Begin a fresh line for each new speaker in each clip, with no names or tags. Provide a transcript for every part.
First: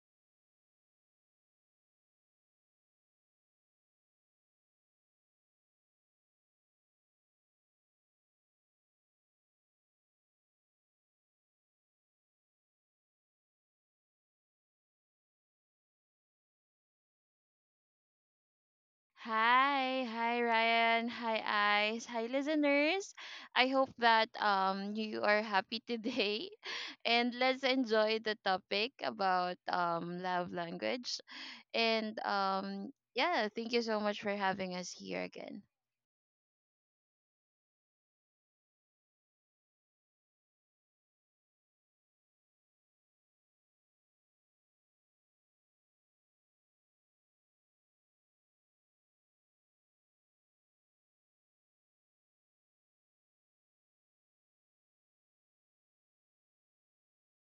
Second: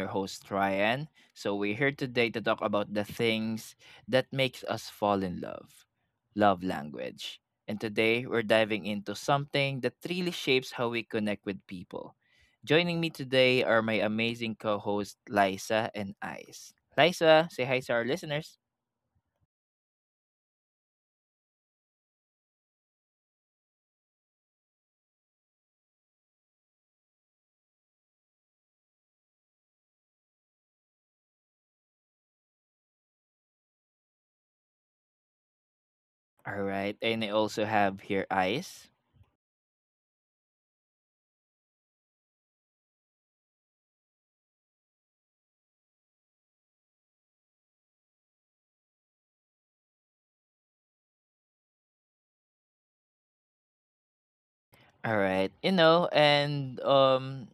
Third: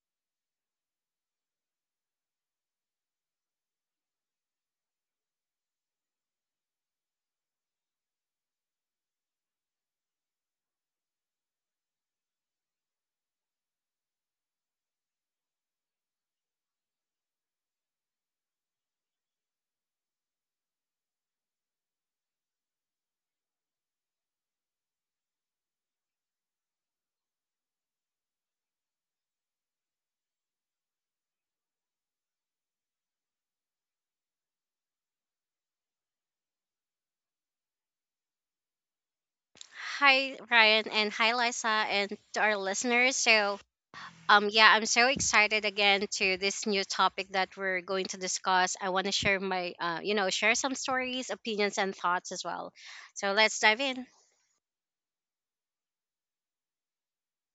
your host Ryan. So we're here today to talk about the things that makes us fall in love. Love language. And today we're diving into something that really shapes how we connect with people. Joining me today are my amazing co-host Liza and Ice. Liza, say hi to our listeners.
Hi, hi Ryan, hi Ice, hi listeners. I hope that you are happy today and let's enjoy the topic about love language and yeah, thank you so much for having us here again.
All right, and I also have here Ice.
Hi, Ryan, and hi, Lisa, and to our listeners. So, yeah, I'm so excited again to this new topic that we're going to discuss. I want to share my, share some stories, opinions, and thoughts as well. So let's dive in.
All right, you know, and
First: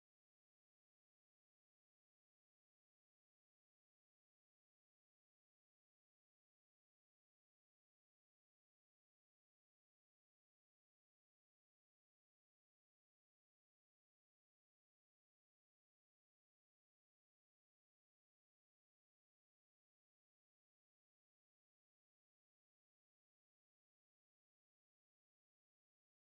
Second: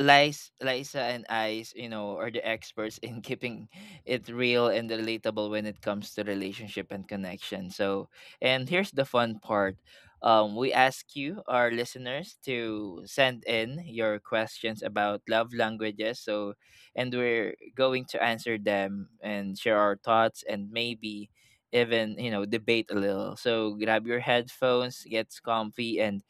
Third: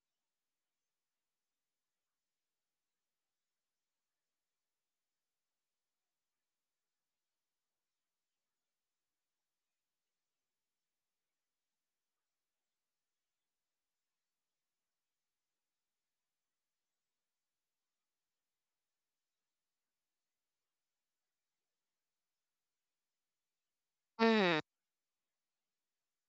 Lies, Liza and Ice, you know, are the experts in keeping it real and relatable when it comes to relationship and connection. So, and here's the fun part. We ask you, our listeners, to send in your questions about love languages. So, and we're going to answer them and share our thoughts and maybe even, you know, debate a little. So, grab your
Mm,
headphones, get comfy, and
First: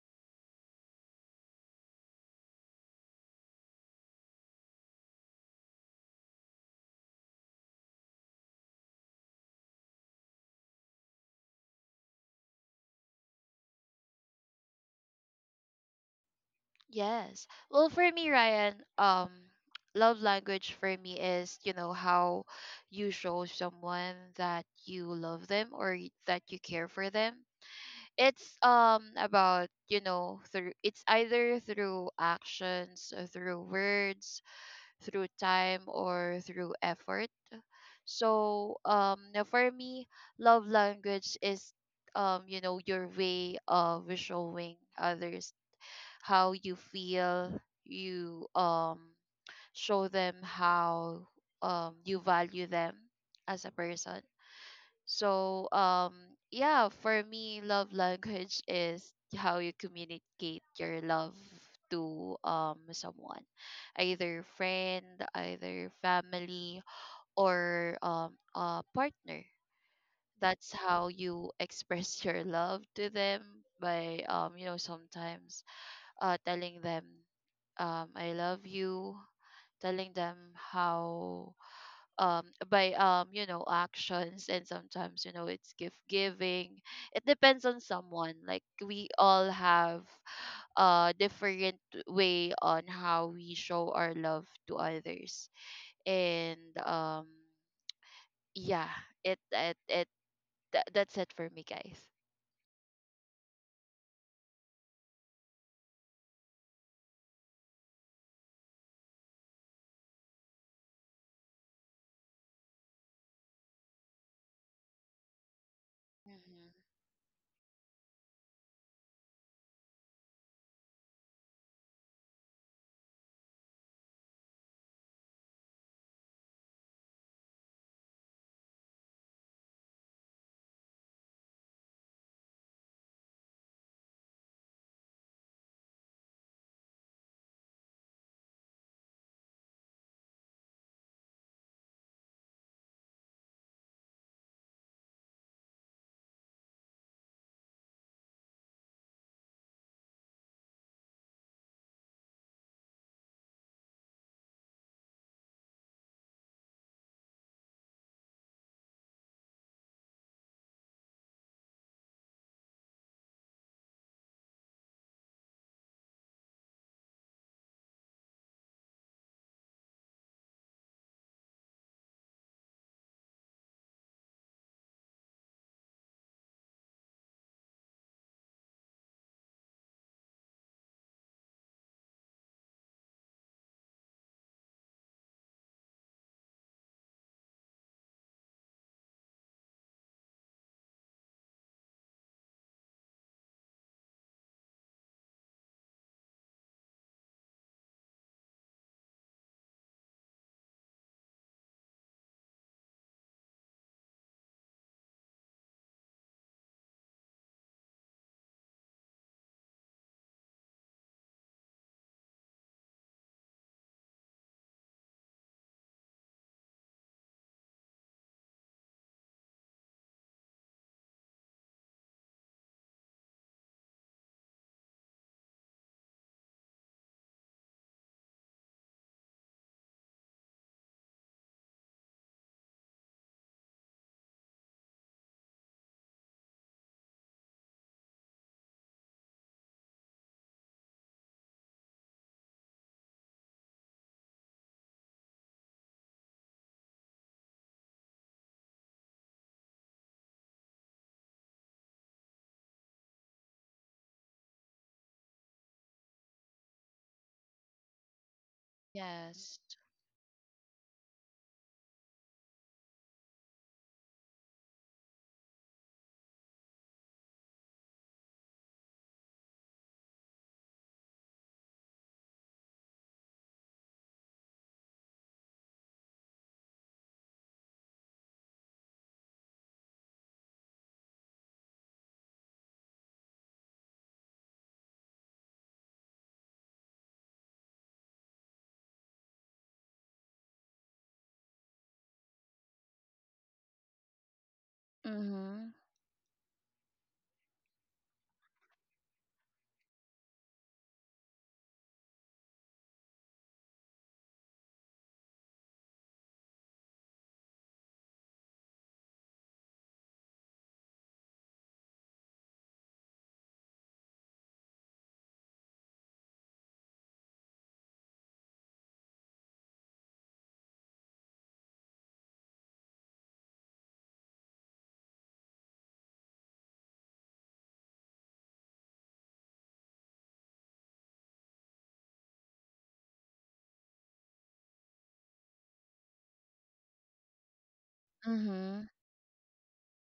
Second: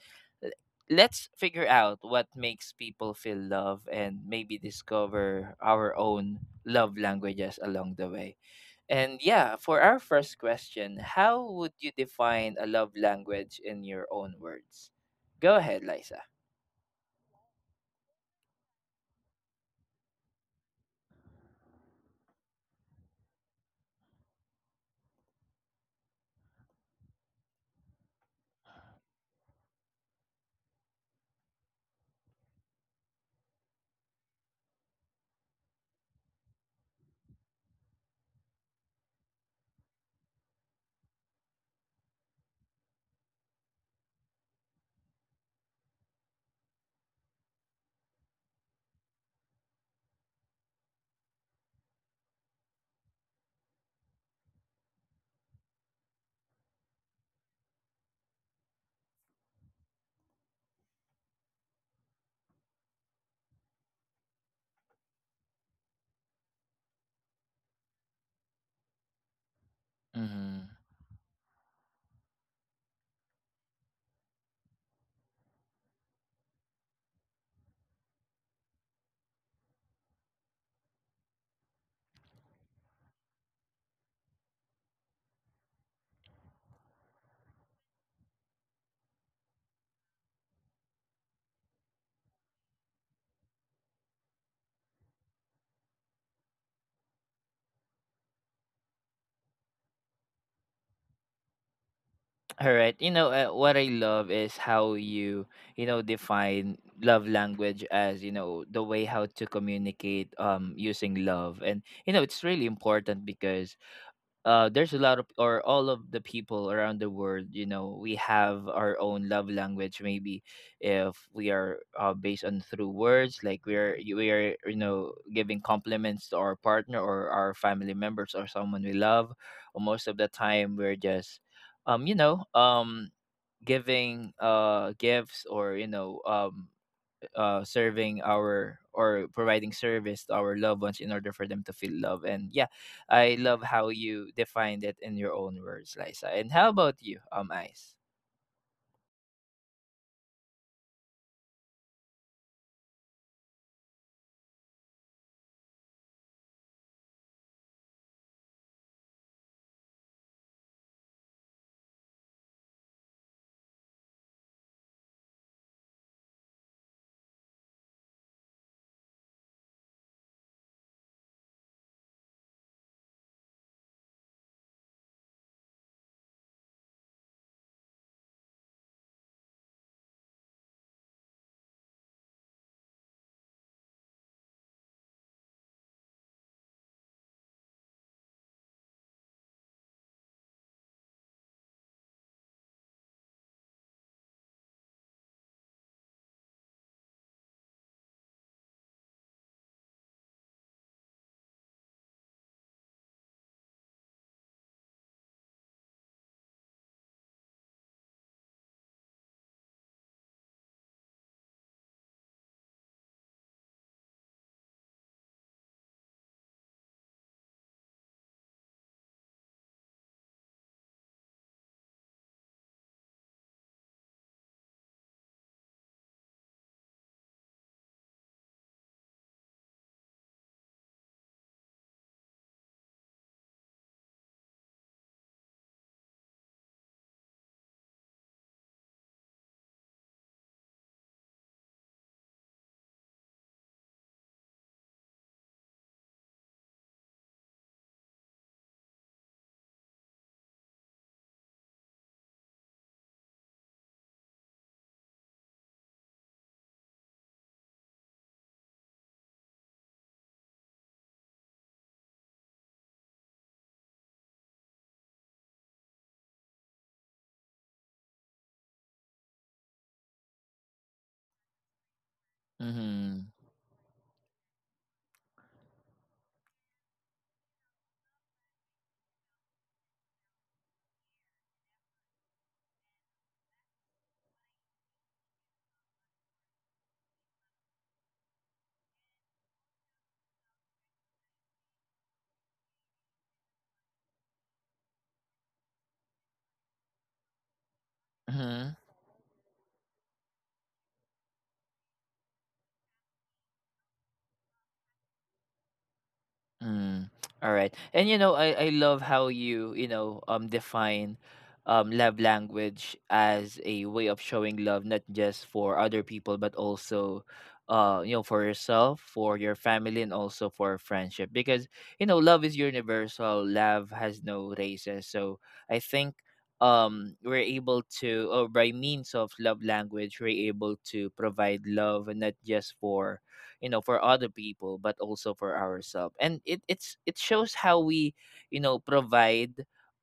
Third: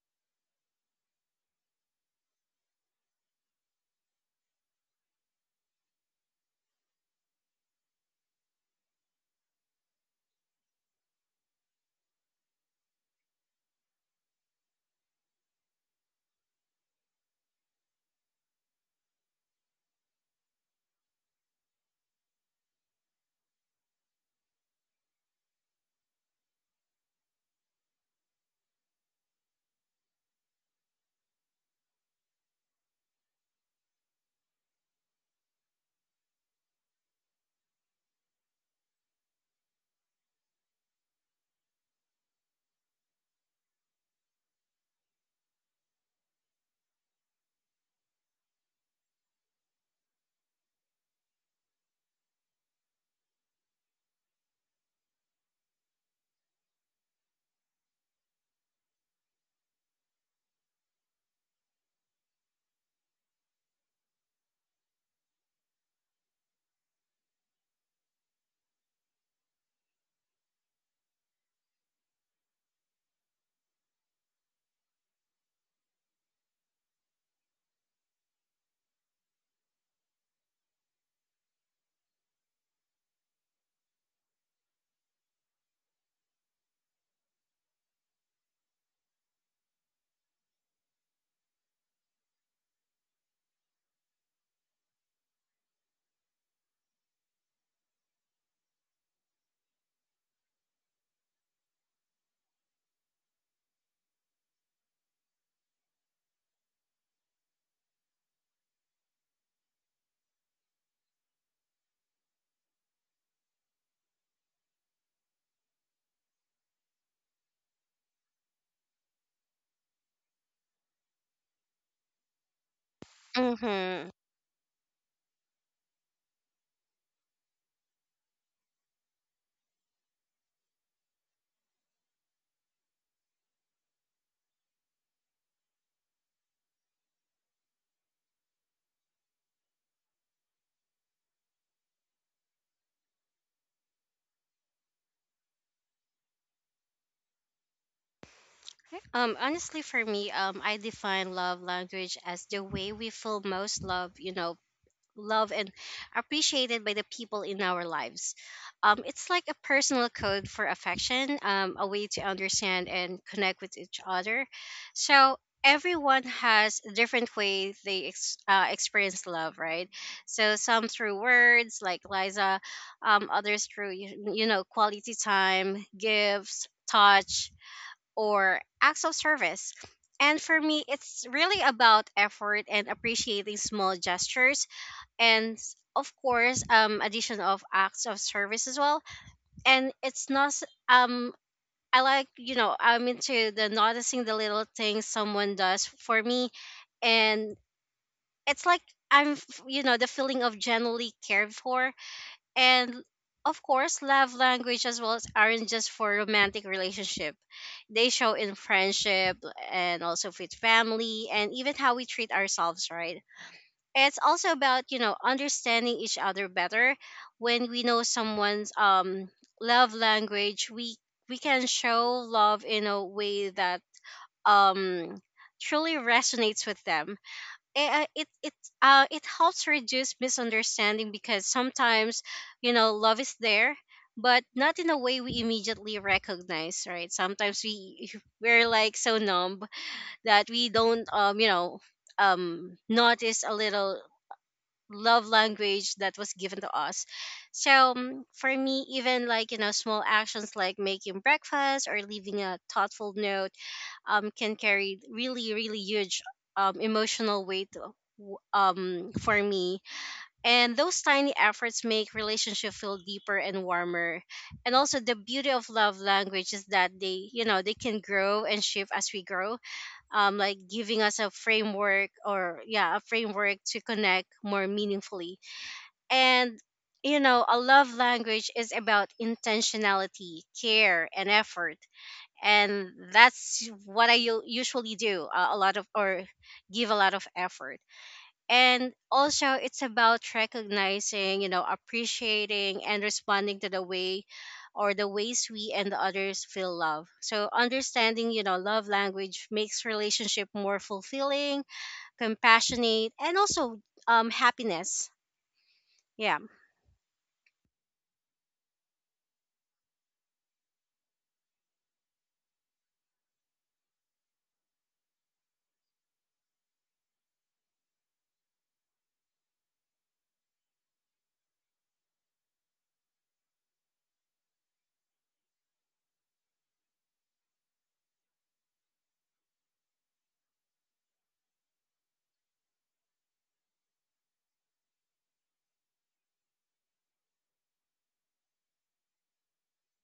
let's figure out what makes people feel love and maybe discover our own love languages along the way. And yeah, for our first question, how would you define a love language in your own words? Go ahead, Liza.
Yes. Well, for me, Ryan, love language for me is, you know, how you show someone that you love them or that you care for them. It's about, you know, through it's either through actions, through words, through time, or through effort. So now, for me, love language is, you know, your way of showing others how you feel. You show them how you value them as a person. So, yeah, for me, love language is how you communicate your love to someone, either friend, either family, or a partner.
Mm-hmm.
That's how you express your love to them by you know, sometimes telling them, I love you, telling them how um by, you know, actions, and sometimes, you know, it's gift giving. It depends on someone, like we all have a different way on how we show our love to others. And um yeah, it that's it for me, guys.
All right. You know, what I love is how you, you know, define love language as, you know, the way how to communicate using love. And you know, it's really important because there's a lot of or all of the people
Hmm.
around the world, you know, we have our own love language. Maybe if we are based on through words, like we are
mm-hmm.
we are you know, giving compliments to our partner or our family members or someone we love, or most of the time we're just um you know um giving gifts, or you know, serving our or providing service to our loved ones in order for them to feel love. And yeah, I love how you defined it in your own words, Liza. And how about you, Ice?
Honestly, for me, I define love language as the way we feel most love, loved and appreciated by the people in our lives. It's like a personal code for affection, a way to understand and connect with each other. So everyone has different ways they experience love, right? So some through words, like Liza, others through quality time, gifts, touch, or acts of service. And for me, it's really about effort and appreciating small gestures and of course addition of acts of service as well, and it's not s- um I I'm into the noticing the little things someone does for me. And it's like I'm f- you know the feeling of genuinely cared for. And of course love language as well as aren't just for romantic relationship, they show in friendship and also with family, and even how we treat ourselves, right? It's also about understanding each other better. When we know someone's love language, we can show love in a way that um truly resonates with them. Eh, uh, it it it helps reduce misunderstanding because sometimes you know love is there, but not in a way we immediately recognize. Right, sometimes we we're like so numb that we don't notice a little love language that was given to us. So for me, even like small actions like making breakfast or leaving a thoughtful note can carry really, really huge emotional weight, for
Yes.
me. And those tiny efforts make relationship feel deeper and warmer. And also the beauty of love language is that they can grow and shift as we grow, like giving us a framework, or a
Mm-hmm.
framework to connect more meaningfully. And you know, a love language is about intentionality, care, and effort. And that's what I usually do, a lot of, or give a lot of effort. And also, it's about recognizing, you know, appreciating and responding to the way or the ways
Mhm.
we and the others feel love. So, understanding, you know, love language makes relationship more fulfilling, compassionate, and also happiness. Yeah.
Mm, all right. And you know, I love how you, you know, define love language as a way of showing love not just for other people but also you know, for yourself, for your family and also for friendship, because you know, love is universal. Love has no races. So I think we're able to, or by means of love language, we're able to provide love, and not just for you know, for other people but also for ourselves, and it shows how we you know,
Mhm.
provide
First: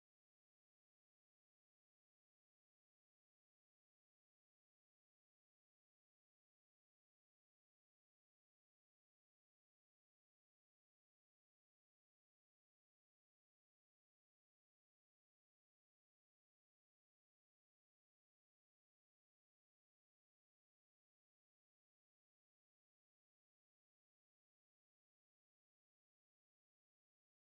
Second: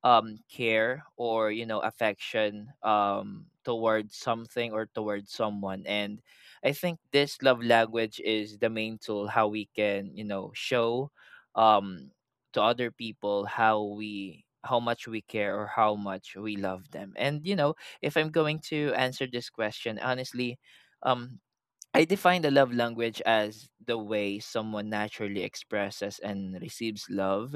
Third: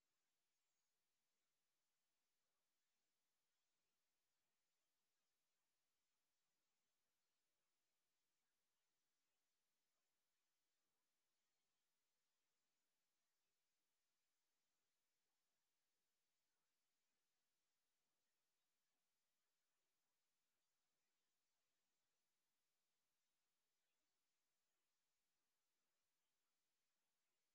care, or you know, affection towards something or towards someone. And I think this love language is the main tool how we can, you know, show um to other people how we, how much we care or how much we love them. And you know, if I'm going to answer this question honestly, um I define the love language as the way someone naturally expresses and receives love.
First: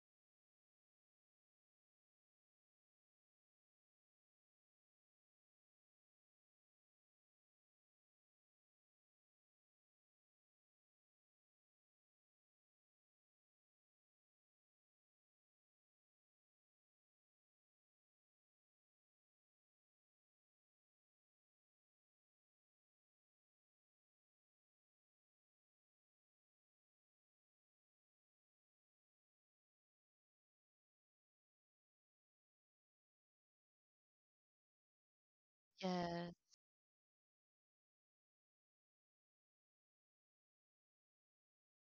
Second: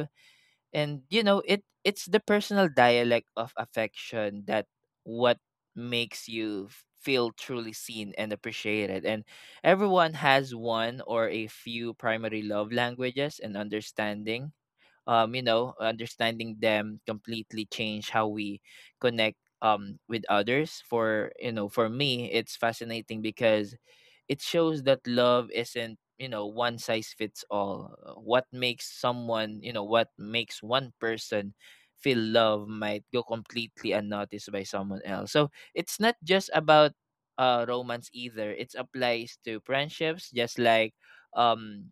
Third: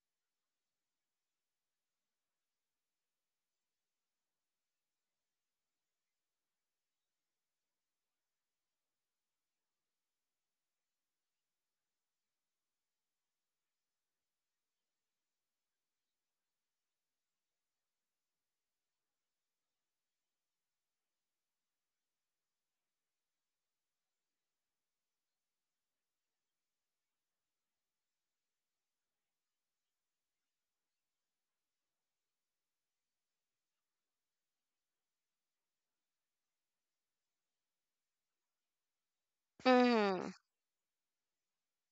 And you know, it's the personal dialect of affection that what makes you feel truly seen and appreciated. And everyone has one or a few primary love languages and understanding. You know, understanding them completely change how we connect with others. For you know, for me, it's fascinating because it shows that love isn't, you know, one size fits all. What makes someone, you know, what makes one person feel love might go completely unnoticed by someone else. So it's not
Yes.
just about romance either. It applies to friendships,
Mhm.
just like um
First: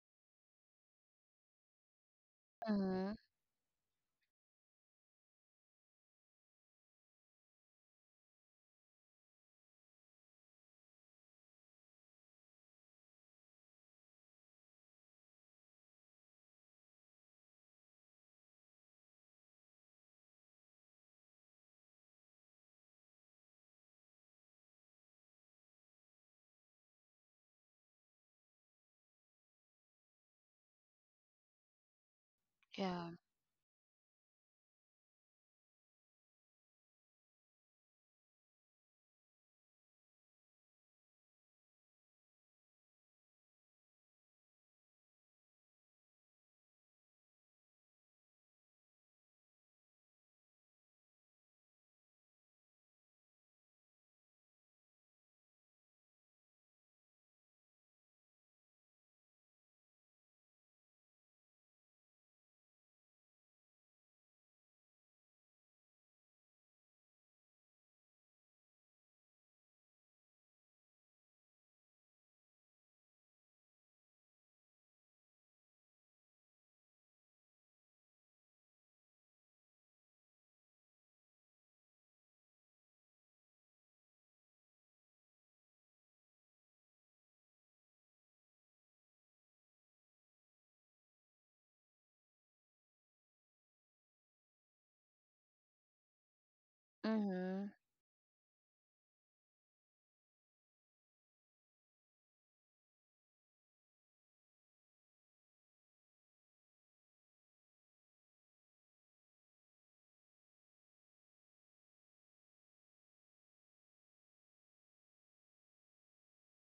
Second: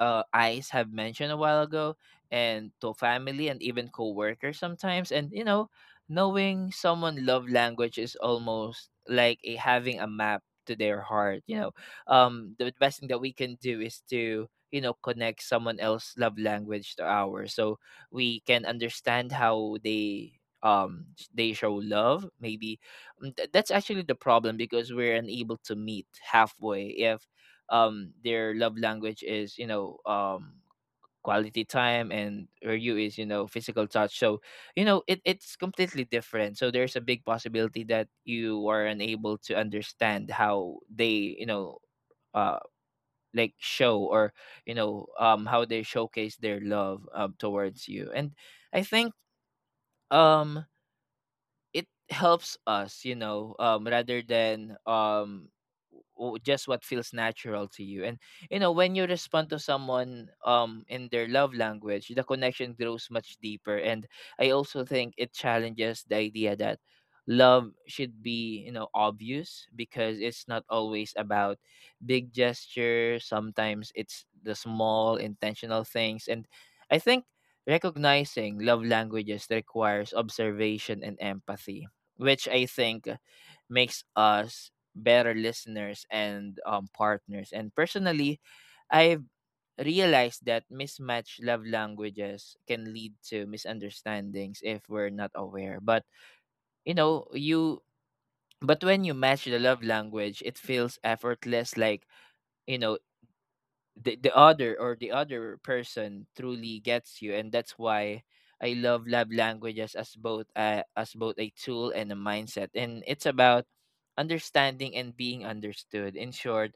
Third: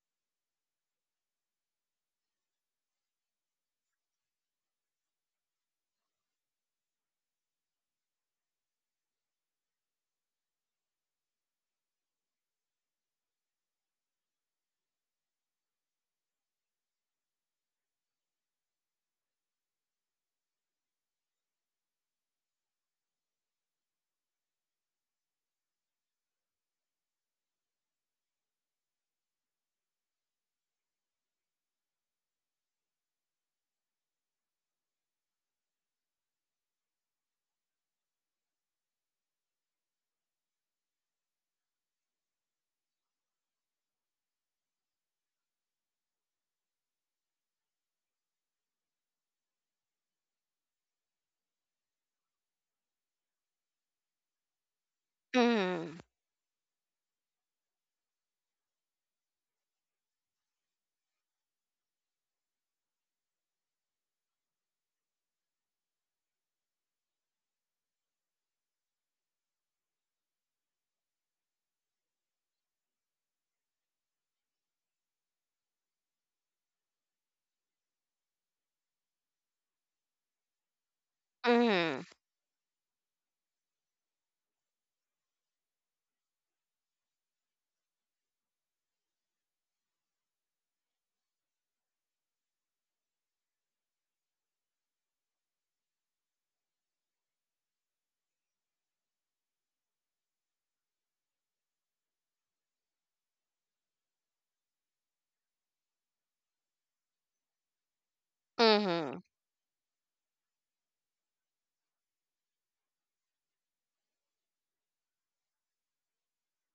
Ice have mentioned a while ago, and to
Mhm.
family and even co-workers sometimes. And you know, knowing someone love language is almost like a, having a map to their heart. You know, the best thing that we can do is to, you know, connect someone else love language to ours, so we can understand how they they show love maybe. Mm, that's actually the problem, because we're unable to meet halfway. If their love language is, you know, quality time and her you
Yeah.
is, you know, physical touch, so you know, it's completely different. So there's a big possibility that you are unable to understand how they, you know, uh like show or you know, how they showcase their love towards you. And I think um it helps us, you know, rather than
Mhm.
just what feels natural to you. And you know, when you respond to someone in their love language, the connection grows much deeper. And I also think it challenges the idea that love should be, you know, obvious, because it's not always about big gestures. Sometimes it's the small intentional things. And I think recognizing love languages requires observation and empathy,
Mhm.
which I think makes us better listeners and partners. And personally, I've realized that mismatched love languages can lead to misunderstandings if we're not aware. But you know,
Mhm.
you but when you match the love language, it feels effortless. Like you know, the other or the other person truly gets you, and that's why I love
Mhm.
love languages as both a tool and a mindset. And it's about understanding and being understood. In short,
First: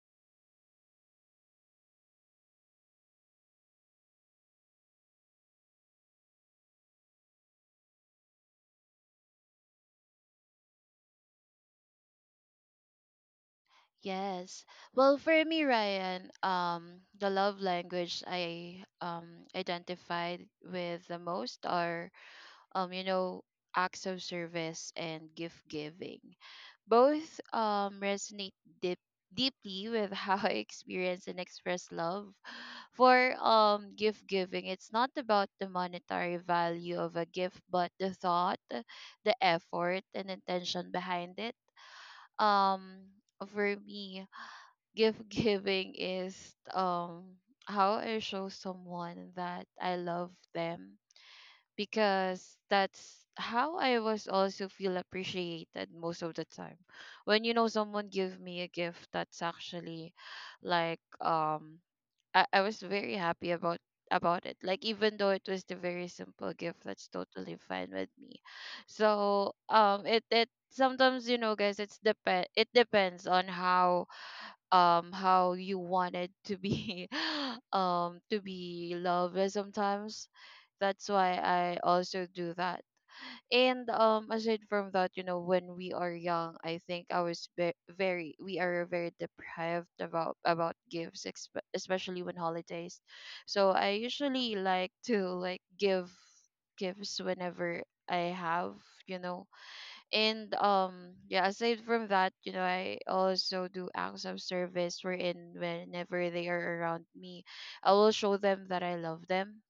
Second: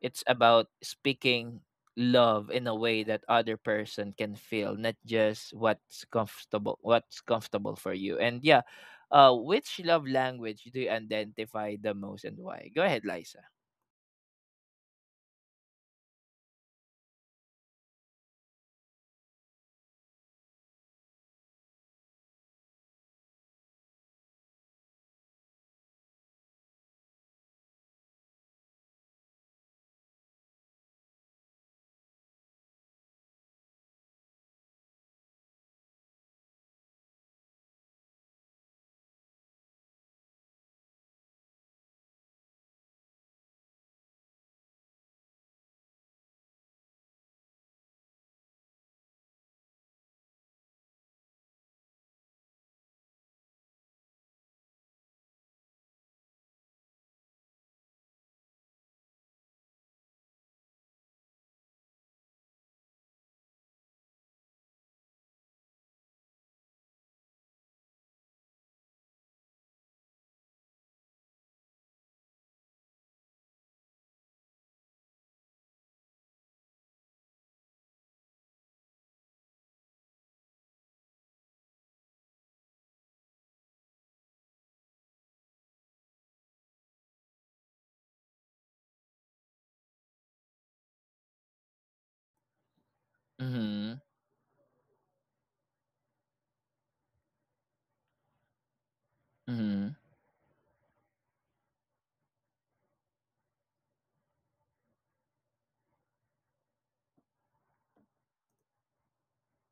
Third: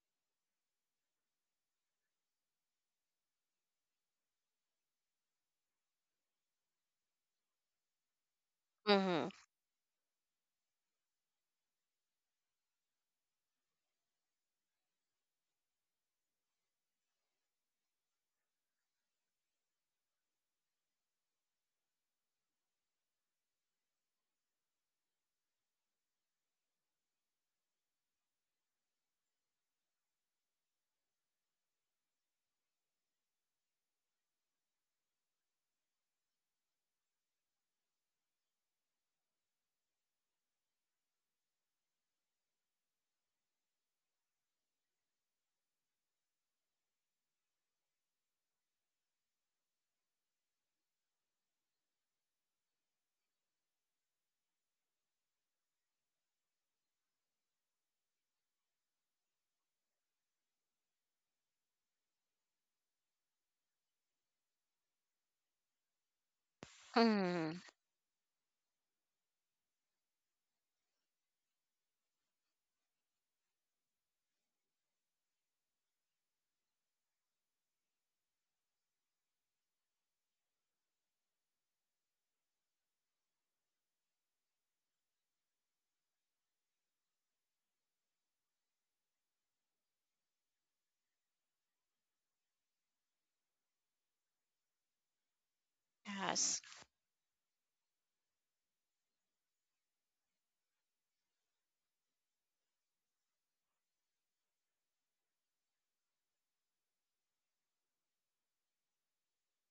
it's about speaking love in a way that other person can feel, not just what's comfortable for you. And yeah,
Mhm.
which love language do you identify the most and why? Go ahead, Lisa.
Yes. Well, for me, Ryan, the love language I identified with the most are, you know, acts of service and gift giving. Both resonate deep deeply with how I experience and express love. For gift giving, it's not about the monetary value of a gift, but the thought, the effort, and intention behind it. Um, for me, gift giving is um how I show someone that I love them, because that's how I was also feel appreciated most of the time. When, you know, someone give me a gift, that's actually like I was very happy about it. Like, even though it was the very simple gift, that's totally
Mhm.
fine with me. So it sometimes, you know, guys, it's depend it depends on how you wanted to be to be loved sometimes. That's why I also do that. And aside from that, you know, when we are young, I think very, we are very deprived about gifts, especially when holidays. So I
Mm-hmm.
usually like to like give
Yes.
gifts whenever I have, you know.
Mm-hmm.
And yeah, aside from that, you know, I also do acts of service, wherein whenever they are around me, I will show them that I love them,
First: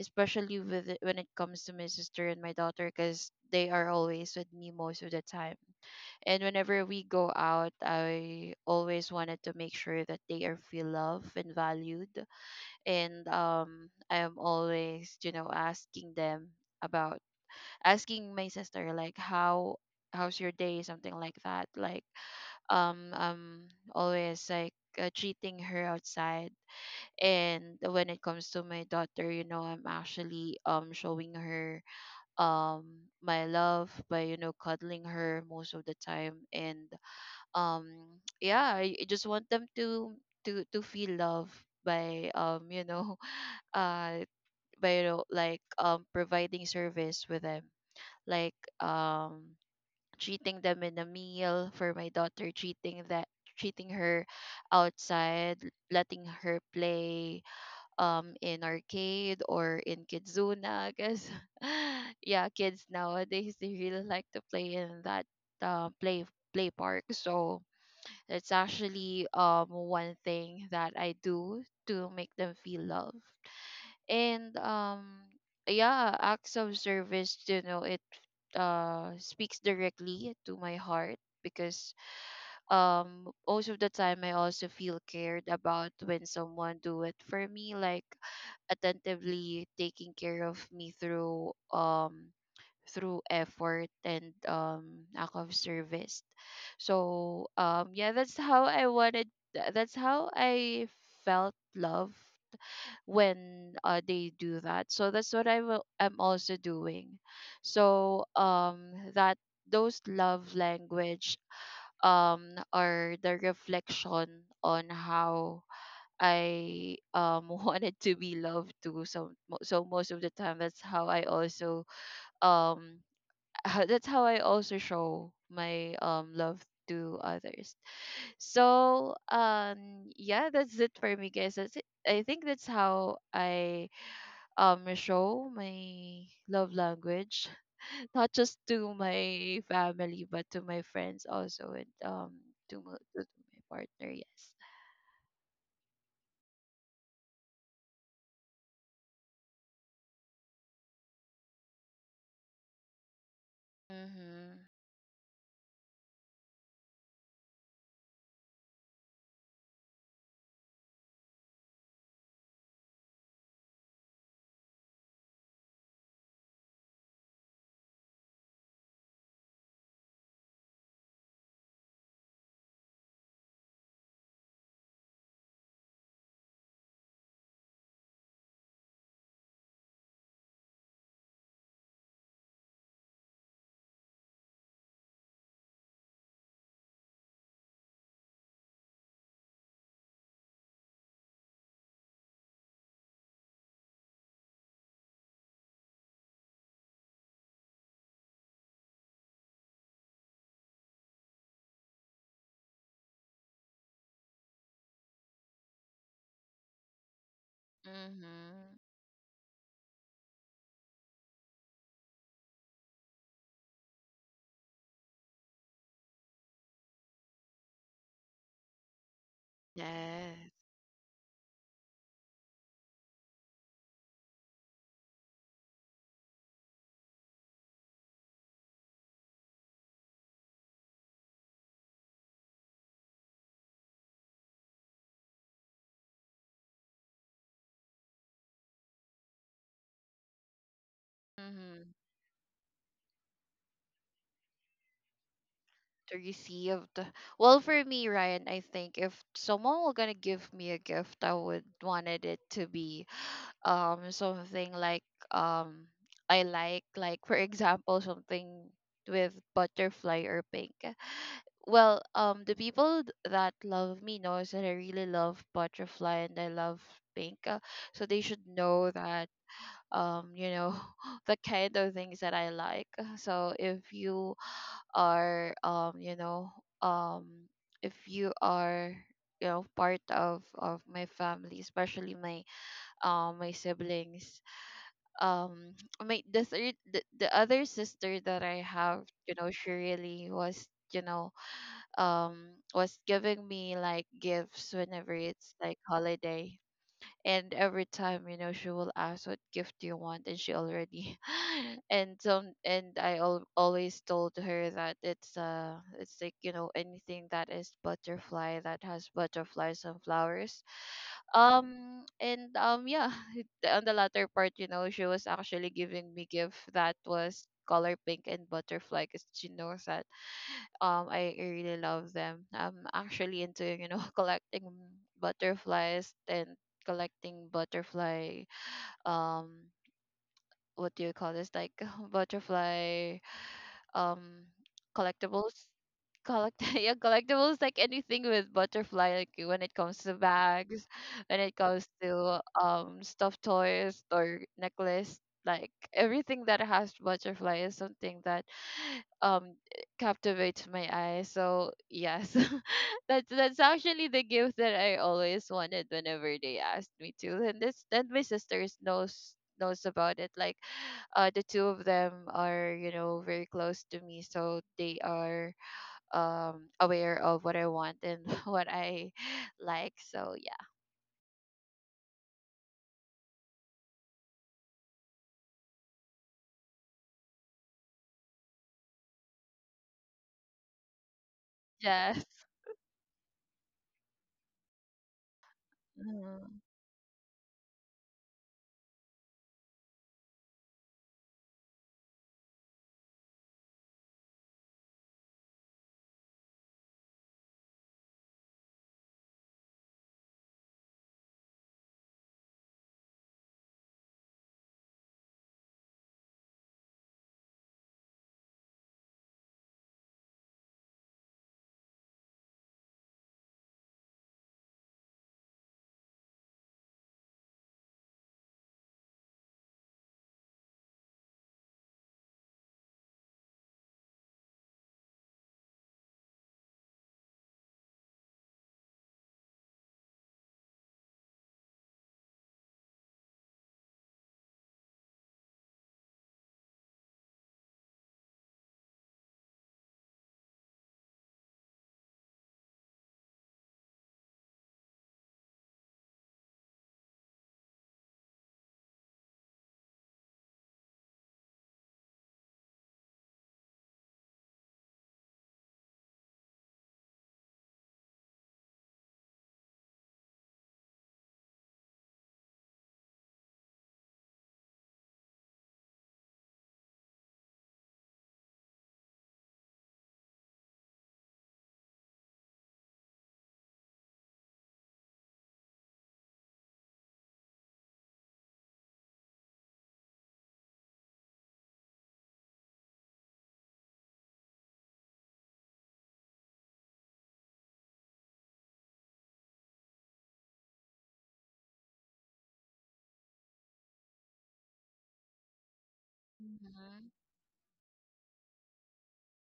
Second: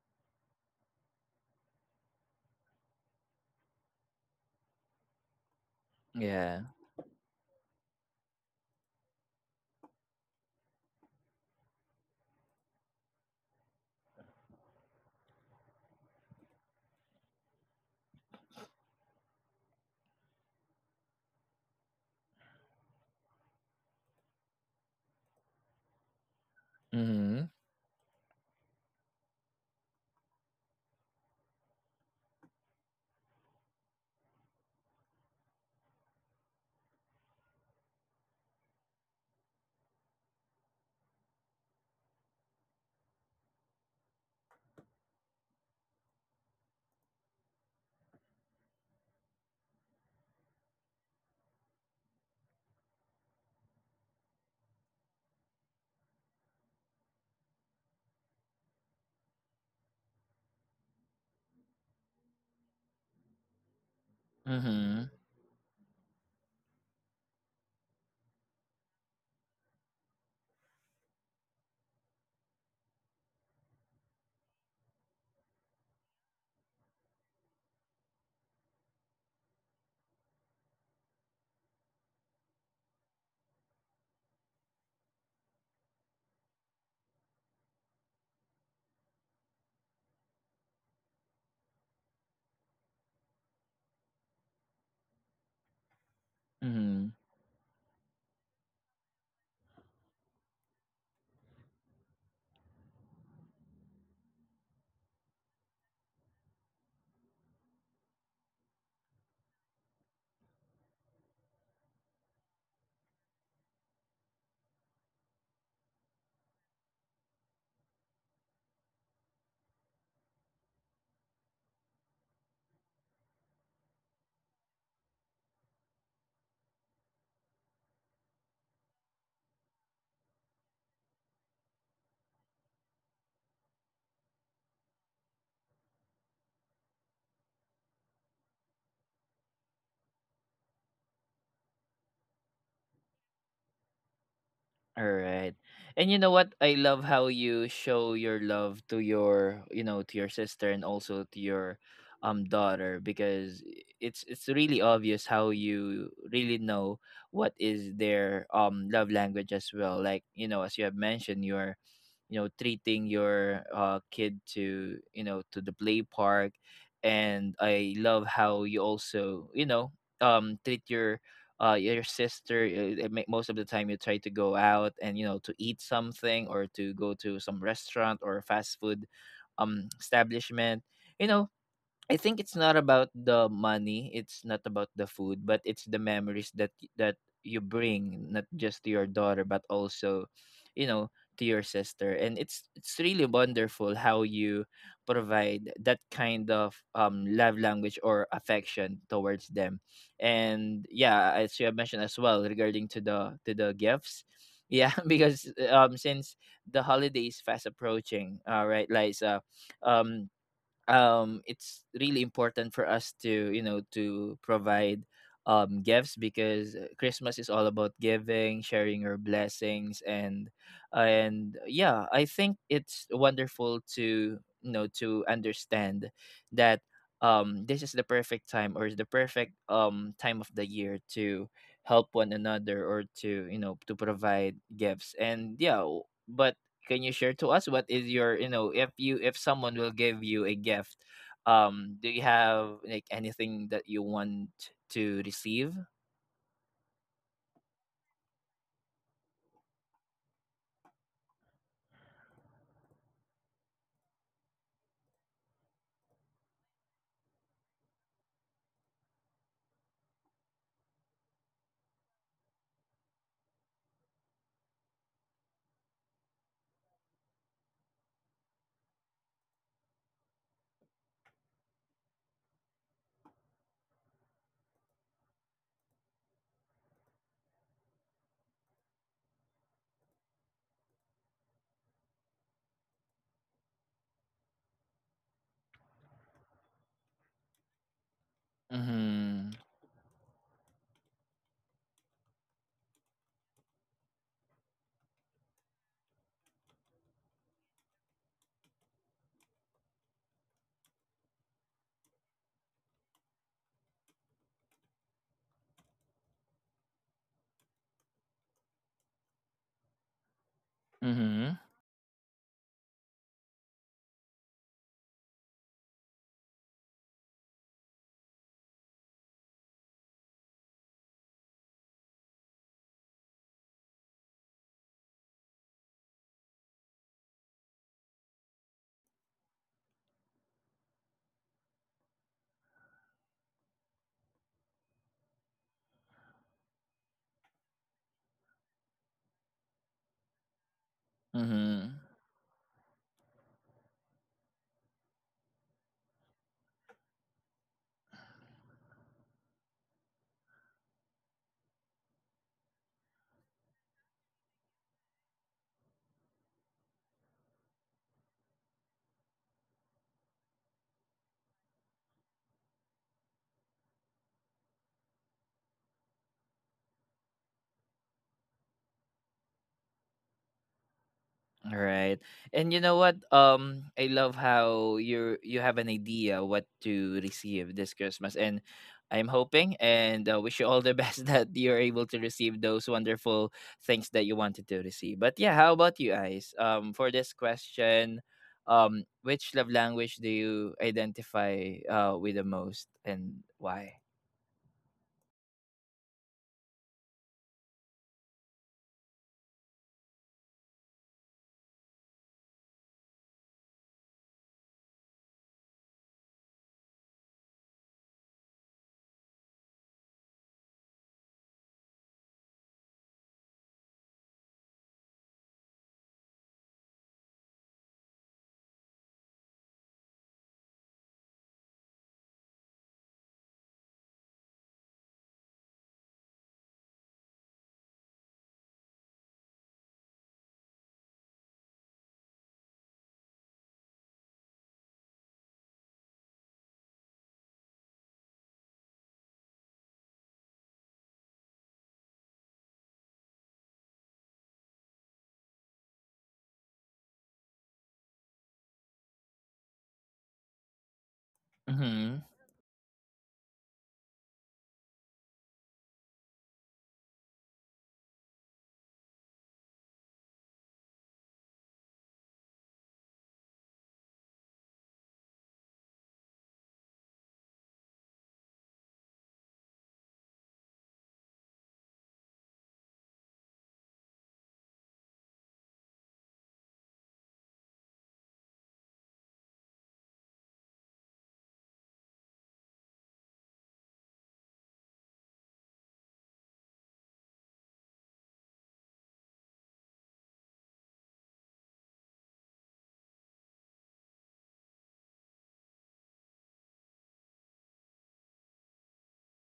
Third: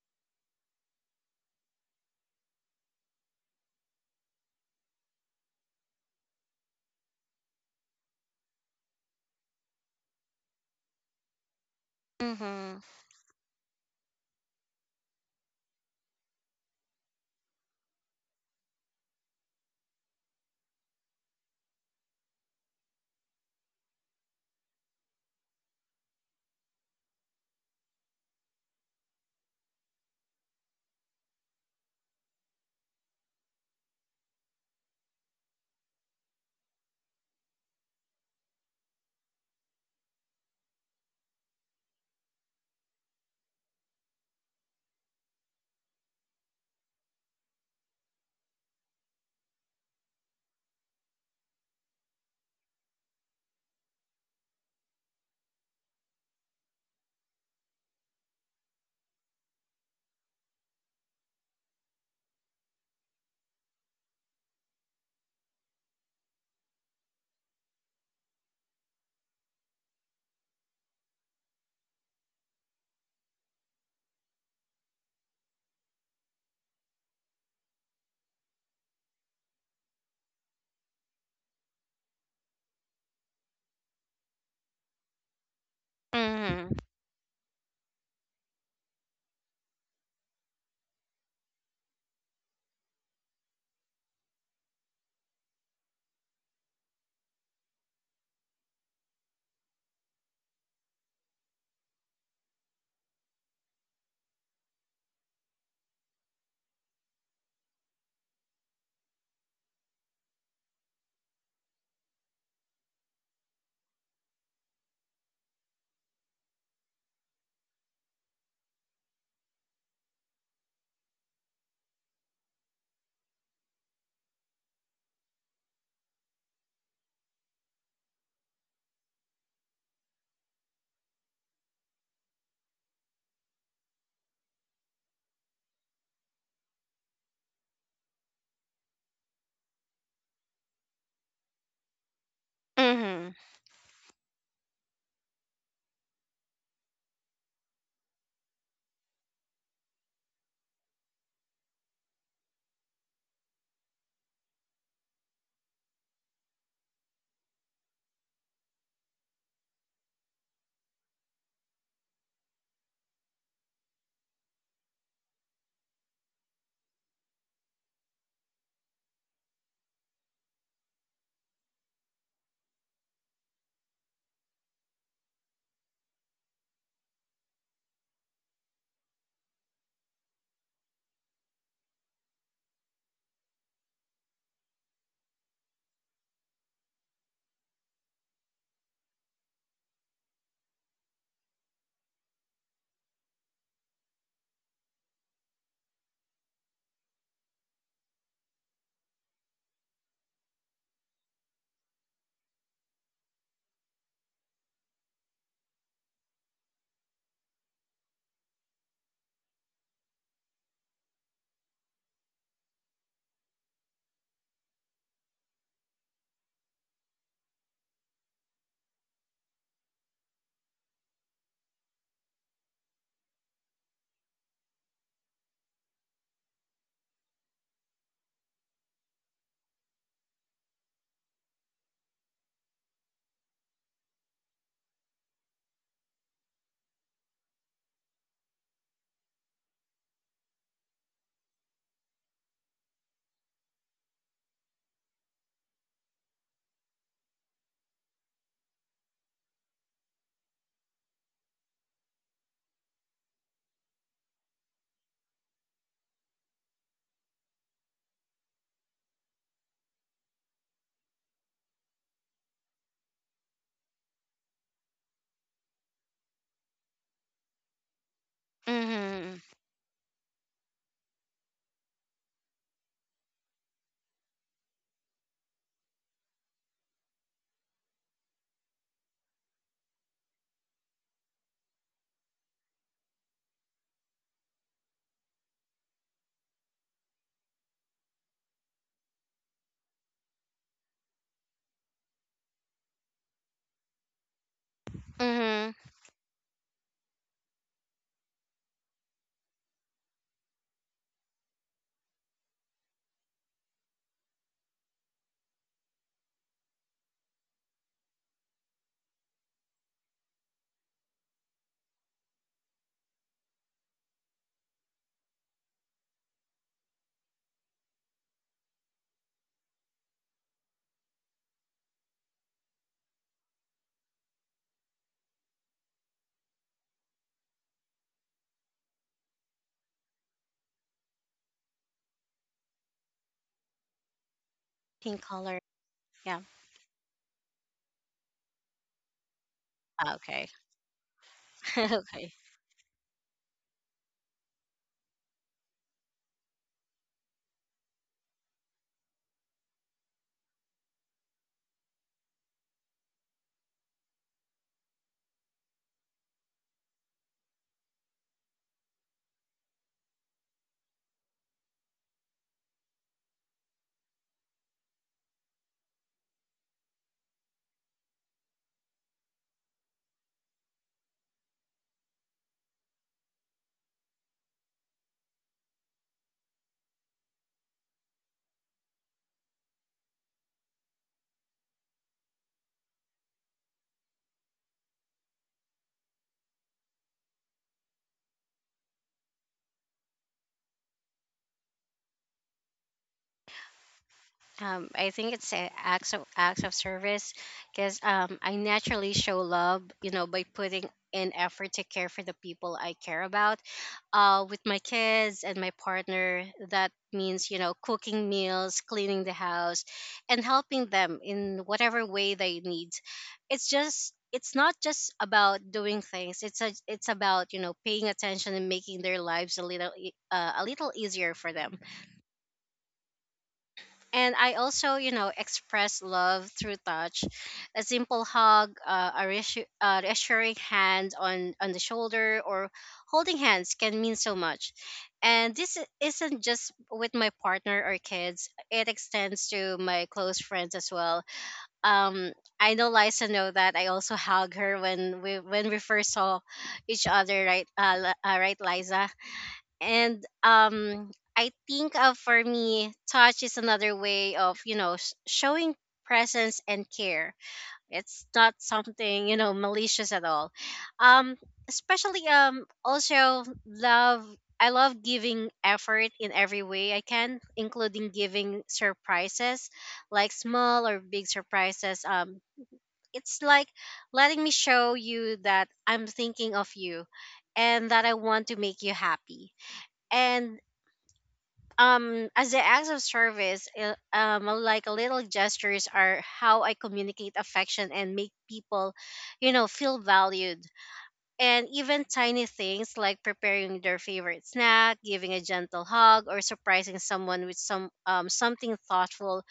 especially with when it comes to my sister and my daughter, because they are always with me most of the time. And
Yeah.
whenever we go out, I always wanted to make sure that they are feel loved and valued.
Mhm.
And I am always, you know, asking them about asking my sister like how's your day, something like that. Like um um always like, treating her outside.
Mm-hmm.
And when it comes to my daughter, you know, I'm actually showing her um my love by, you know, cuddling her most of the time. And um yeah, I just want them to to feel love by, you know, uh by, you know, like providing service with them, like um treating them in a meal. For my daughter, treating her outside, letting her play in arcade or in Kidzuna, because yeah, kids nowadays they really like to play in
Mhm.
that, uh, play play park. So that's actually one thing that I do to make them feel love. And yeah, acts of service, you know, it speaks directly to my heart, because most of the time I also feel cared about when
Mhm.
someone do it for me, like attentively taking care of me through through effort and act of service.
Mhm.
So yeah, that's how I wanted, that's how I felt love when, they do that. So that's what I will am also doing. So that those love language are the reflection on how I wanted to be loved too. So so most of the time that's how I also um that's how I also show my love to others. So yeah, that's it for me, guys. That's it. I think that's how I show my love language not just to my family but to my friends also, and to to
Mhm.
my partner. Yes.
Alright. And you know what? I love how you show your love to your, you know, to your sister and also to your daughter, because it's
Mhm.
really obvious how you really know what is their love language as well. Like, you know, as you have mentioned, you're you know, treating your kid to, you know, to the play park, and I love how you also, you know, treat your sister. It most of the time you try to go out and, you know, to eat something or to go to some restaurant or fast food establishment. You know, I think it's not about the money, it's not about the food, but it's the memories that that you bring not just to your daughter but also, you know, to your sister. And it's really wonderful how you provide that kind of love language or affection towards them. And yeah, as you have mentioned as well, regarding to the gifts. Yeah, because since the holiday is fast approaching, all
Mhm.
right, Liza. Um it's really important for us to, you know, to provide gifts, because Christmas is all about giving, sharing your blessings. and
Yes.
and yeah, I think it's wonderful to, you know, to understand that this is the perfect time, or is the perfect time of the year to help one another, or to, you know, to provide gifts. And yeah, but can you share to us what is your, you know, if you if someone will give you a gift,
Mm-hmm.
do you have like anything that you want to receive?
To receive the well, for me, Ryan, I think if someone were gonna give me a gift, I would wanted it to be something like, um I like, for example, something with butterfly or pink. Well, the people that love me knows that I really love butterfly and I love pink, so they should know that
Mhm.
you know, the kind of things that I like. So if you are, you know, um if you are, you know, part of my family, especially my my siblings, um my the third, the other sister that I have, you know,
Mm-hmm.
she really was, you know, um was giving me like gifts whenever it's like
Mhm.
holiday. And every time, you know, she will ask what gift do you want, and she already and some, and I always told her that it's like, you know, anything that is butterfly, that has butterflies and flowers,
Mm-hmm.
and yeah, on the latter part, you know, she was actually giving me gift that was color pink and butterfly, because she knows that I really love them. I'm actually into, you know, collecting butterflies and collecting butterfly, um, what do you call this, like butterfly um
Pink color.
collectibles.
Yeah.
Collect yeah, collectibles, like anything with butterfly, like when it comes to
Ah, okay.
bags, when it comes
Mm-hmm.
Okay.
to stuffed toys or necklace. Like everything that has butterfly is something that um captivates my eye. So yes, that's actually the gift that I always wanted whenever they asked me to. And this, and my sisters knows, knows about it, like, the two of them are, you know, very close to me, so they are aware of what I want and what I like. So yeah.
All right. And you know what? I love how you you have an idea what to receive this Christmas. And I'm hoping and wish you all the best that you're able to
Just.
receive those wonderful things that you wanted to receive. But yeah, how about you guys?
Mhm.
For this question, which love language do you identify with the most, and why?
I think it's a acts of service because I naturally show love, you know, by putting in effort to care for the people I care about. With my kids and my partner, that means you know cooking meals, cleaning the house, and helping them in whatever way they need. It's not just about doing things. It's about you know paying attention and making their lives a little, a little easier for them. And I also, you know, express love through touch, a simple hug, uh, a reassuring hand on the shoulder, or holding hands can mean so much. And this isn't just with my partner or kids; it extends to my close friends as well. Um, I know Liza know that I also hug her when we first saw each other, right? Right, Liza? And I think
Mhm.
for me touch is another way of showing presence and care. It's not something you know malicious at all. Um especially um also love, I love giving effort in every way I can, including giving surprises, like small or big surprises. It's like letting me show you that I'm thinking of you and that I want to make you happy. And as the acts of service, like little gestures are how I communicate affection and make people you know feel valued. And even tiny things like preparing their favorite snack, giving a gentle hug, or surprising
Mhm.
someone with something thoughtful,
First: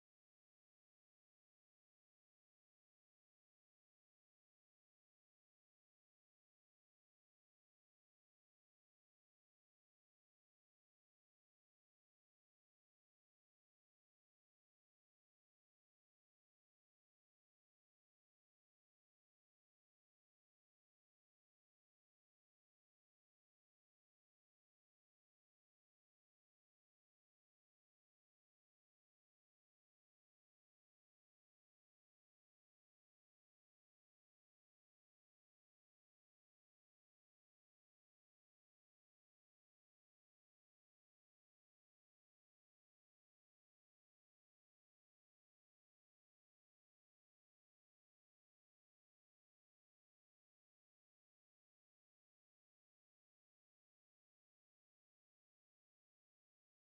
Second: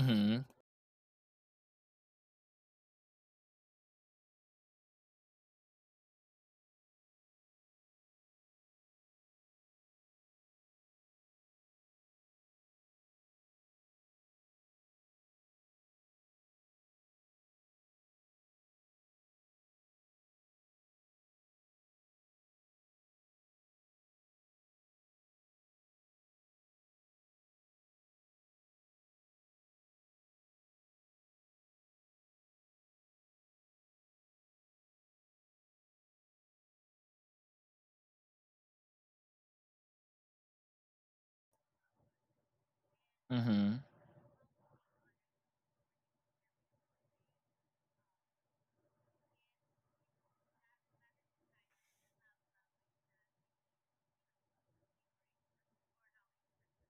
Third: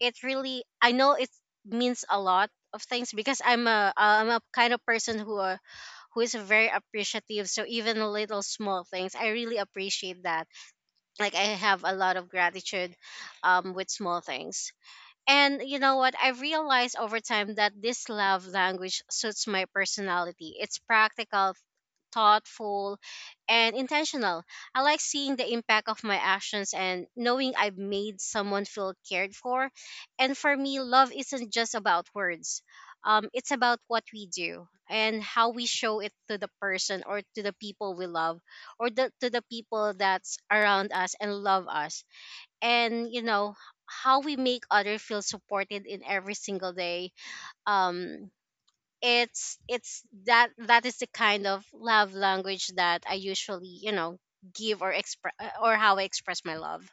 it really, I know it means a lot of things because I'm a kind of person who is very appreciative, so even little small things I really appreciate that. Like I have a lot of gratitude with small things. And you know what? I realized over time that this love language suits my personality. It's practical, thoughtful, and intentional. I like seeing the impact of my actions and knowing I've made someone feel cared for. And for me, love isn't just about words. It's about what we do and how we show it to the person or to the people we love, or to the people that's around us and love us. And you know
Mhm.
how we make other feel supported in every single day. Um it's That that is the kind of love language that I usually you know give or express, or how I express my love.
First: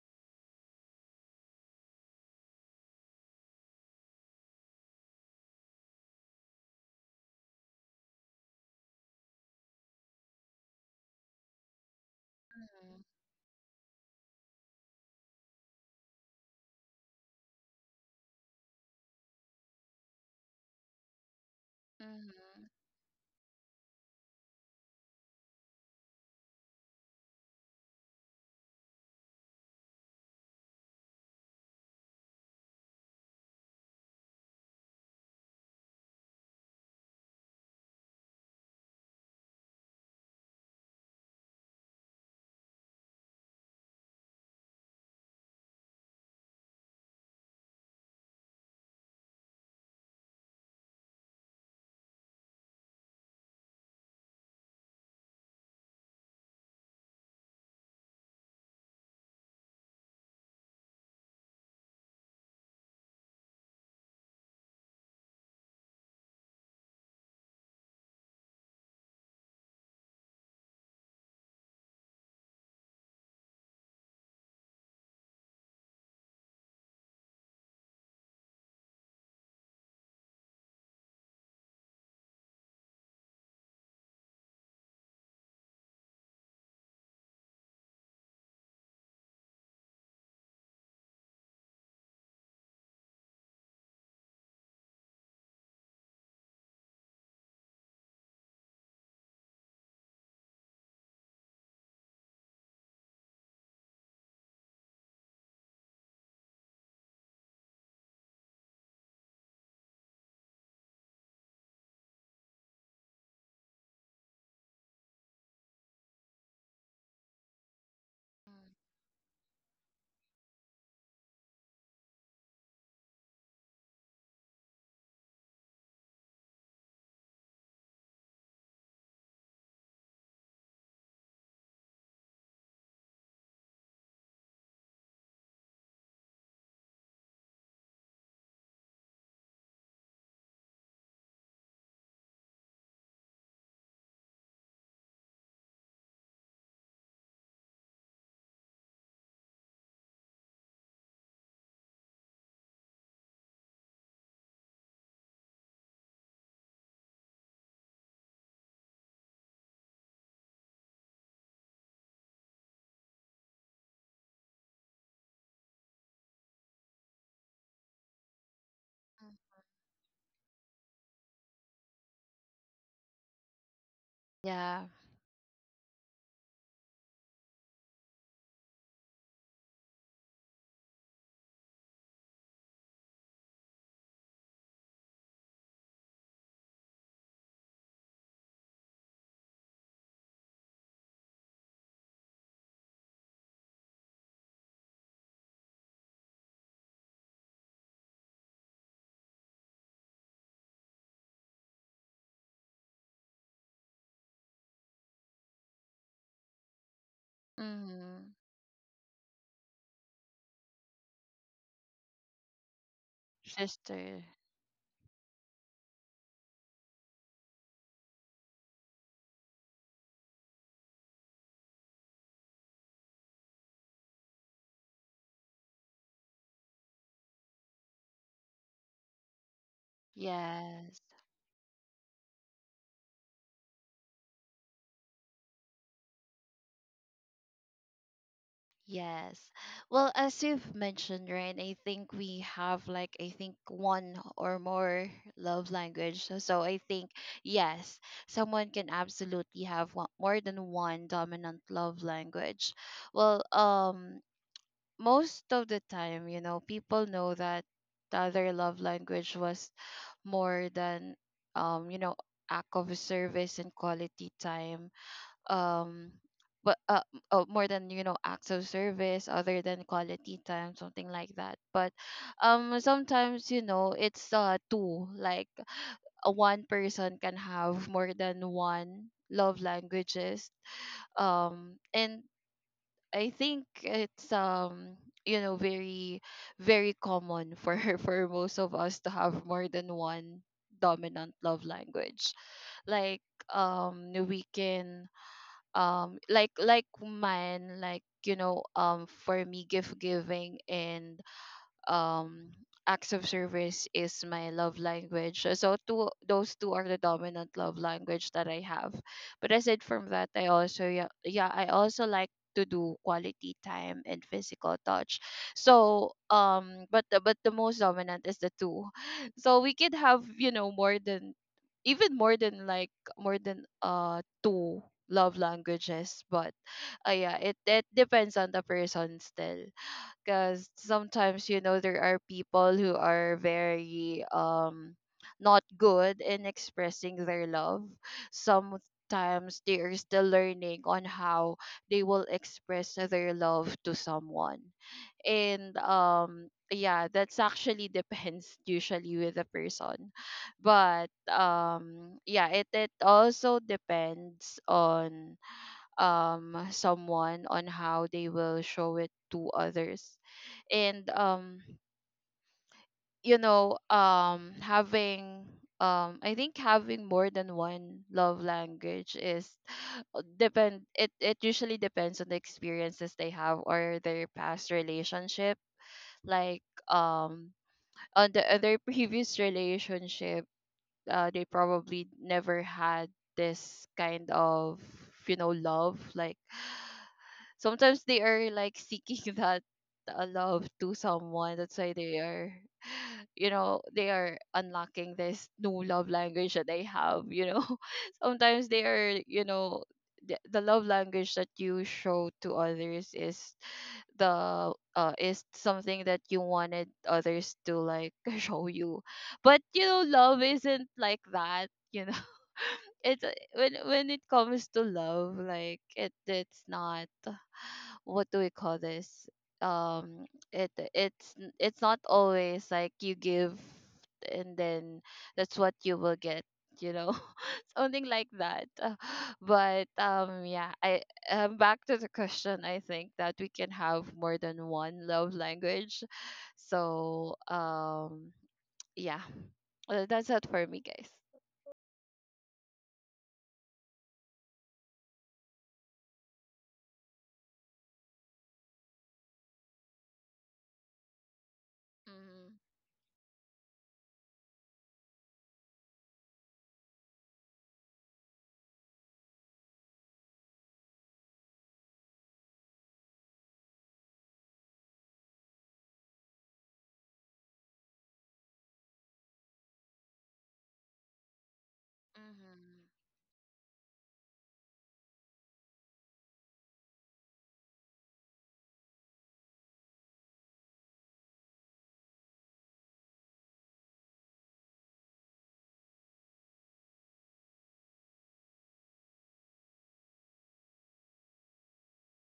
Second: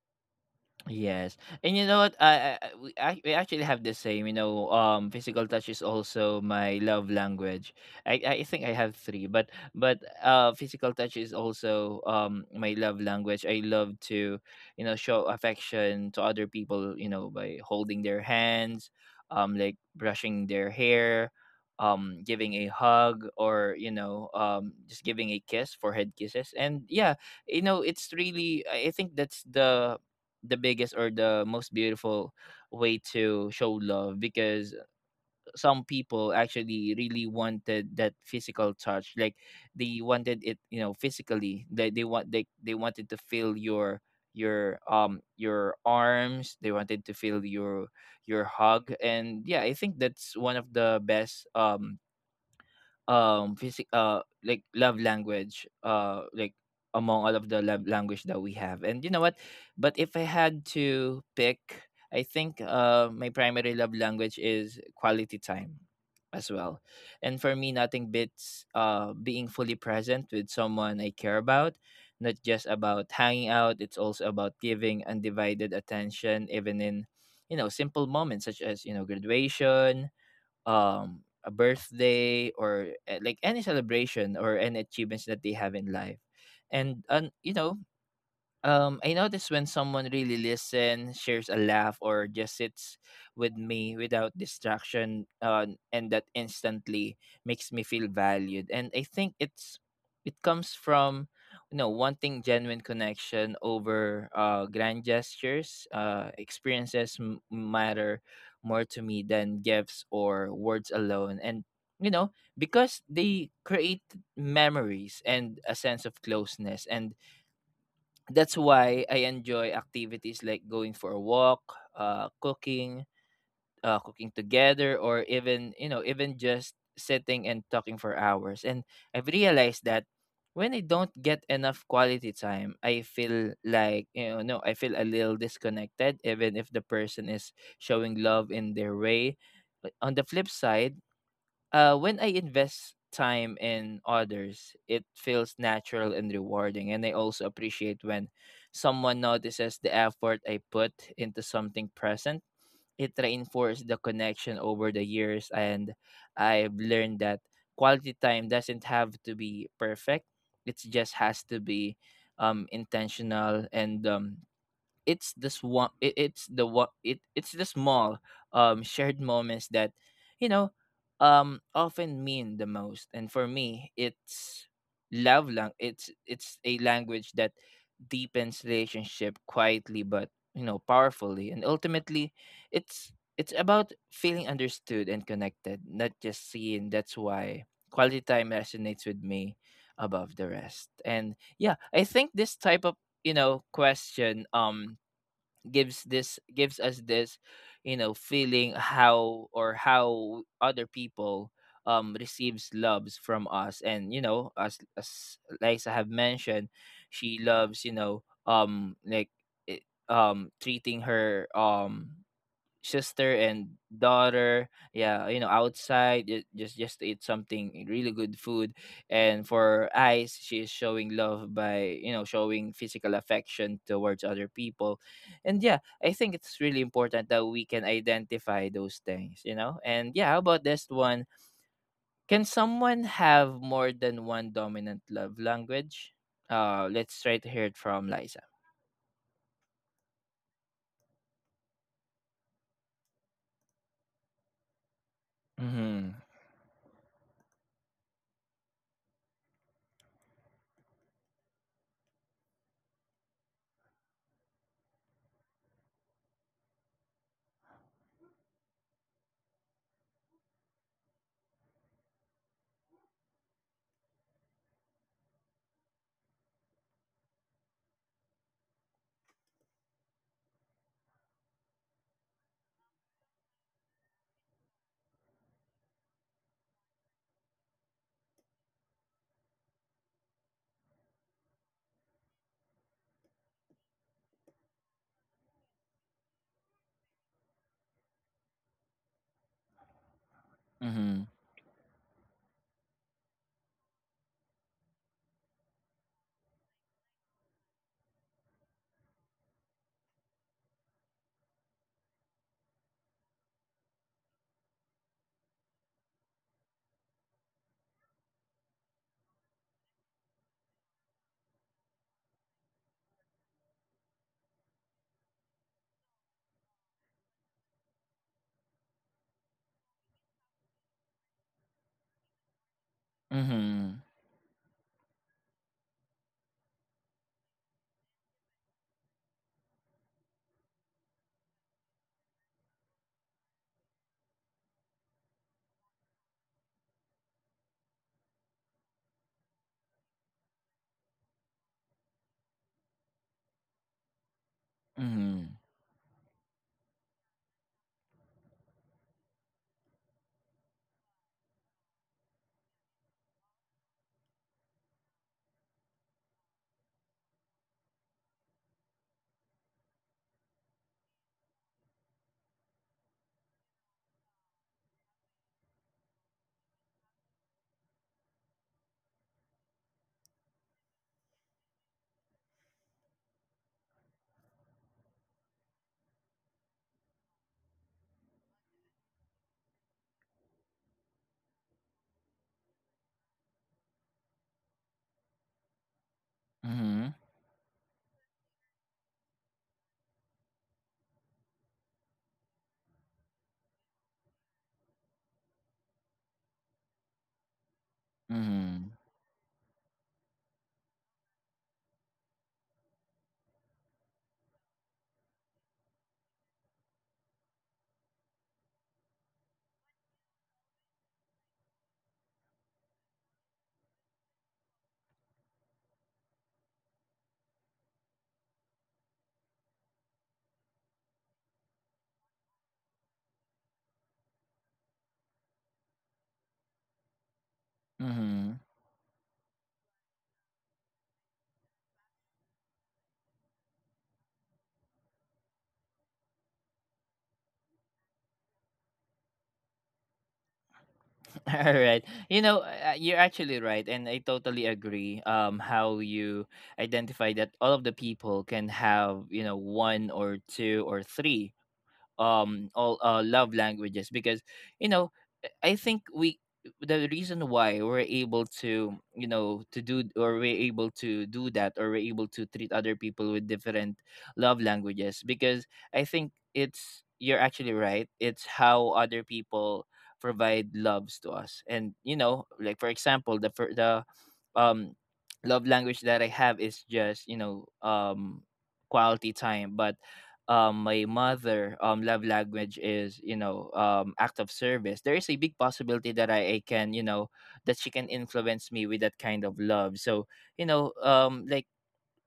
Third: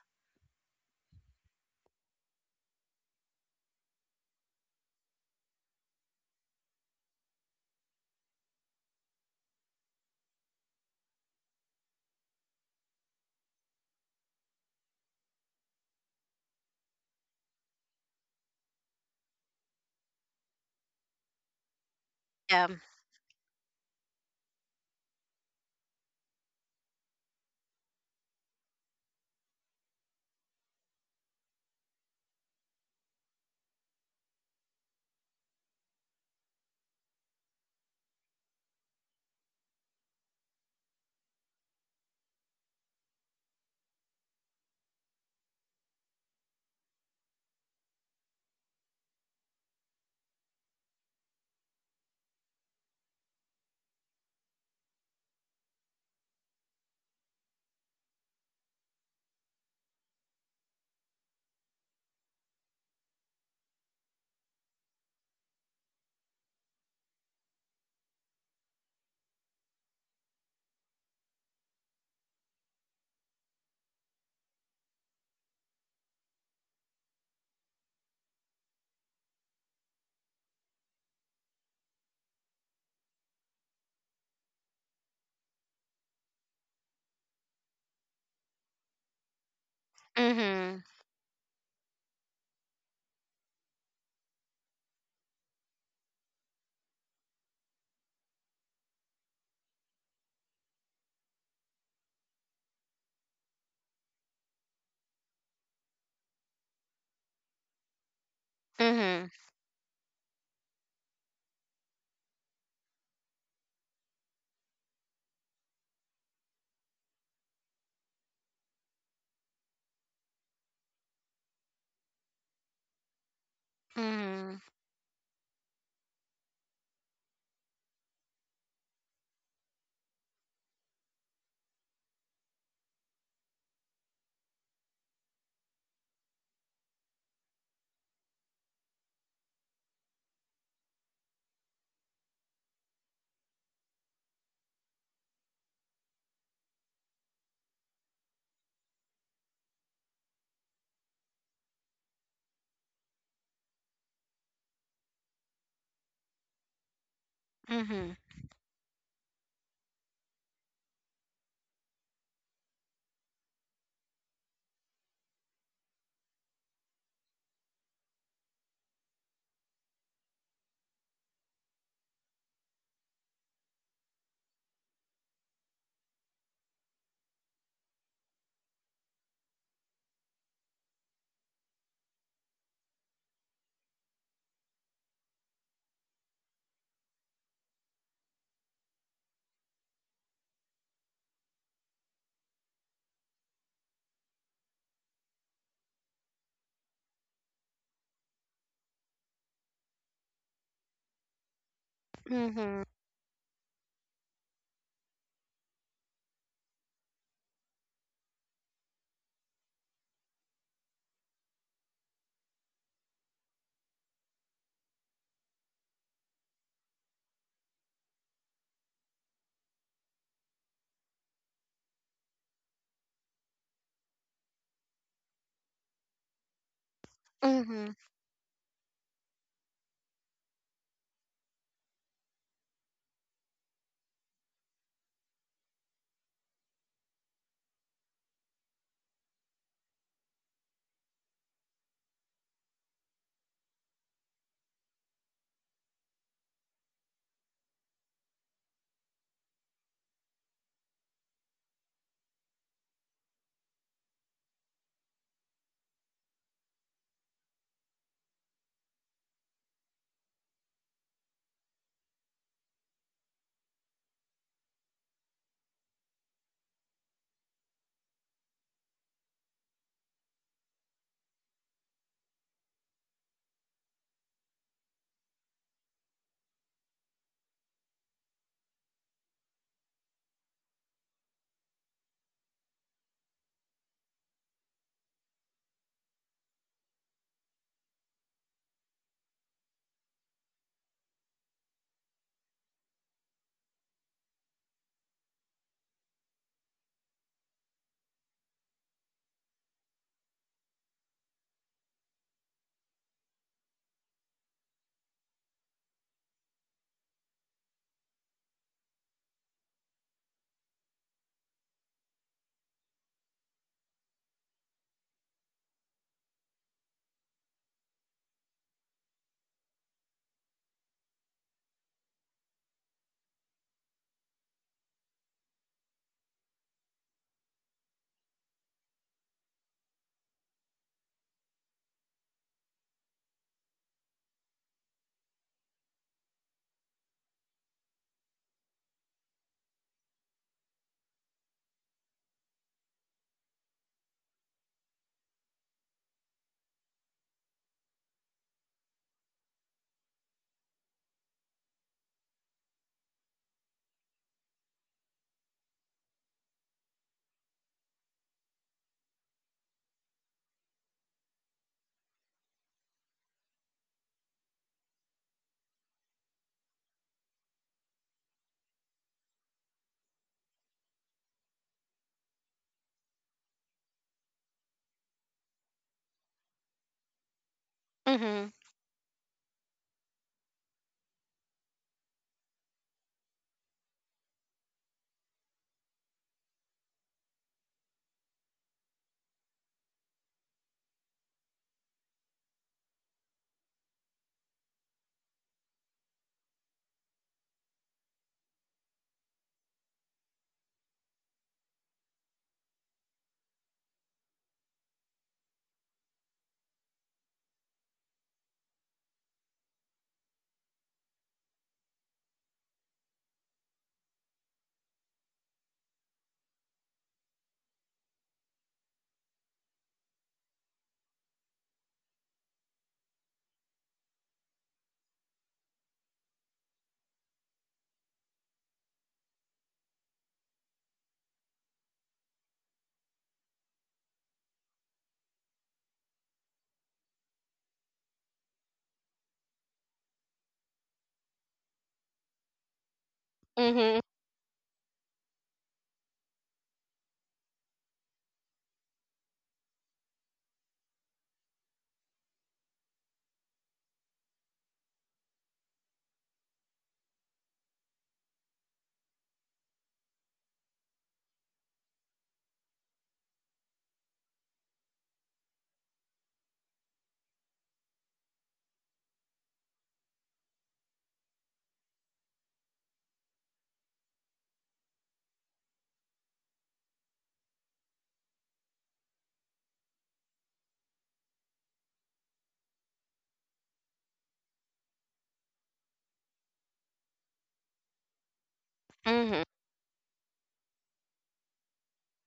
Yes, and you know what? I We we actually have the same. You know, physical touch is also my love language. I think I have three, but but physical touch is also my love
Mhm.
language. I love to, you know, show affection to other people. You know, by holding their hands, like brushing their hair, giving
Yeah.
a
Mhm.
hug, or you know, just giving a kiss, forehead kisses, and yeah, you know, it's really. I think that's the biggest or the most beautiful way to show love because some people actually really wanted that physical touch, like they wanted it, physically, they want they wanted to feel your your arms, they wanted to feel your hug. And yeah, I think that's one of the best physic like love language, like among all of the love language that we have. And you know what, but if I had to pick, I think my primary love language is quality time as well. And for me, nothing beats being fully present with someone I care about. Not just about hanging out, it's also about giving undivided attention, even in, you know, simple moments such as, you know, graduation, a birthday, or like any celebration or any achievements that they have in life. And you know, I notice when someone really
Mhm.
listens, shares a laugh, or just sits with me without distraction, and that instantly makes me feel valued. And I think it's it comes from, you know, wanting genuine connection over grand gestures. Experiences matter more to me
Mhm.
than gifts or words alone. And you know, because they create memories and a sense of closeness. And that's why I enjoy activities like going for a walk, uh, cooking, cooking
Mhm.
together, or even, you know, even just sitting and talking for hours. And I've realized that when I don't get enough quality time, I feel like, you know, no, I feel a little disconnected, even if the person is showing love in their way. But on the flip side, when I invest time in others, it feels natural and rewarding. And I also appreciate when someone notices the effort I put into something present. It reinforces the connection over the years. And I've learned that
Mhm.
quality time doesn't have to be perfect. It just has to be intentional and it's this one it's the small shared
Mhm.
moments that, you know, often mean the most. And for me, it's
Yeah.
love lang it's a language that deepens relationship quietly but, you know, powerfully. And ultimately, it's about feeling understood and connected, not just seen. That's why quality time resonates with me above the rest. And yeah, I think this type of, you know, question gives this gives us this, you know, feeling how, or how other people receives
Mhm.
loves from us. And you know, as Liza have mentioned, she loves, you know,
Hmm.
like it, treating her sister and
Sister.
daughter, yeah, you know, outside just to eat something really good food. And for Eyes, she is showing love by, you know, showing physical affection towards other people. And yeah, I think it's really important that we can
Mhm.
identify those things, you know. And yeah, how about this
Yes.
one? Can someone have more than one dominant love language? Let's try to hear it from Liza.
Yes. Well, as you've mentioned, right, I think we have like, I think, one or more love
Mm-hmm.
language. So, so I think yes, someone can absolutely have one, more than one dominant love language. Well, most of the time, you know, people know that the other love language was more than, you know, act of service and quality time, um but more than, you know, acts of service other than quality time, something like that. But sometimes, you know, it's two, like a one person can have more than one love languages, and I think it's, you know, very very common for for most of us to have more than one
Mm-hmm.
dominant love language. Like, we can, like mine, like, you know, for me, gift giving and um acts of service is my love language. So two, those two are the dominant love language that I have. But aside from that, I also, yeah, yeah, I also like to do quality time and physical touch. So but but the most dominant is the two. So we could have, you know, more than, even more than like, more than
Mm-hmm.
two love languages. But yeah, it depends on the person still, because sometimes, you know, there are people who are very not good in expressing their love. Sometimes they are still learning on how they will express their love to someone.
Mm-hmm.
And yeah, that's actually depends usually with the person. But yeah, it also depends on someone on how they will show it to others. And you know, having I think having more than one love language is, depend it, it usually depends on the experiences they have or their past relationship. Like, um on the
Mhm.
other previous relationship, they probably never had this kind of, you know, love. Like sometimes they are like seeking that, love to someone, that's why they are you know, they are unlocking this new love language that they have, you know, sometimes they
Mm-hmm.
are, you know, the love language that you show to others is the is something that you wanted others to like show you. But you know, love isn't like that, you know. It's, when it Comes to love, like it's not. What do we call this? Um it it's n- it's not always like you give and then that's what you will get, you know. something like
Mhm.
that. But yeah I Back to the question, I think that we can have more than one love language. so um yeah that's it for me, guys.
All right. You know, you're actually right,
Mhm.
and I totally agree. How you identify that all of the people can have, you know, one or two or three all love languages. Because, you know, I think we, the reason why we're able to, you know, to do that, or we're able to treat other people with different love languages, because I think it's, you're actually right, it's how other people provide loves to us. And you know, like for example, the um love language that I have is just, you know, quality time. But my mother love language is, you know, act of service. There is a big possibility that I can, you know, that she can influence me with that kind
Mhm.
of love. So, you know, like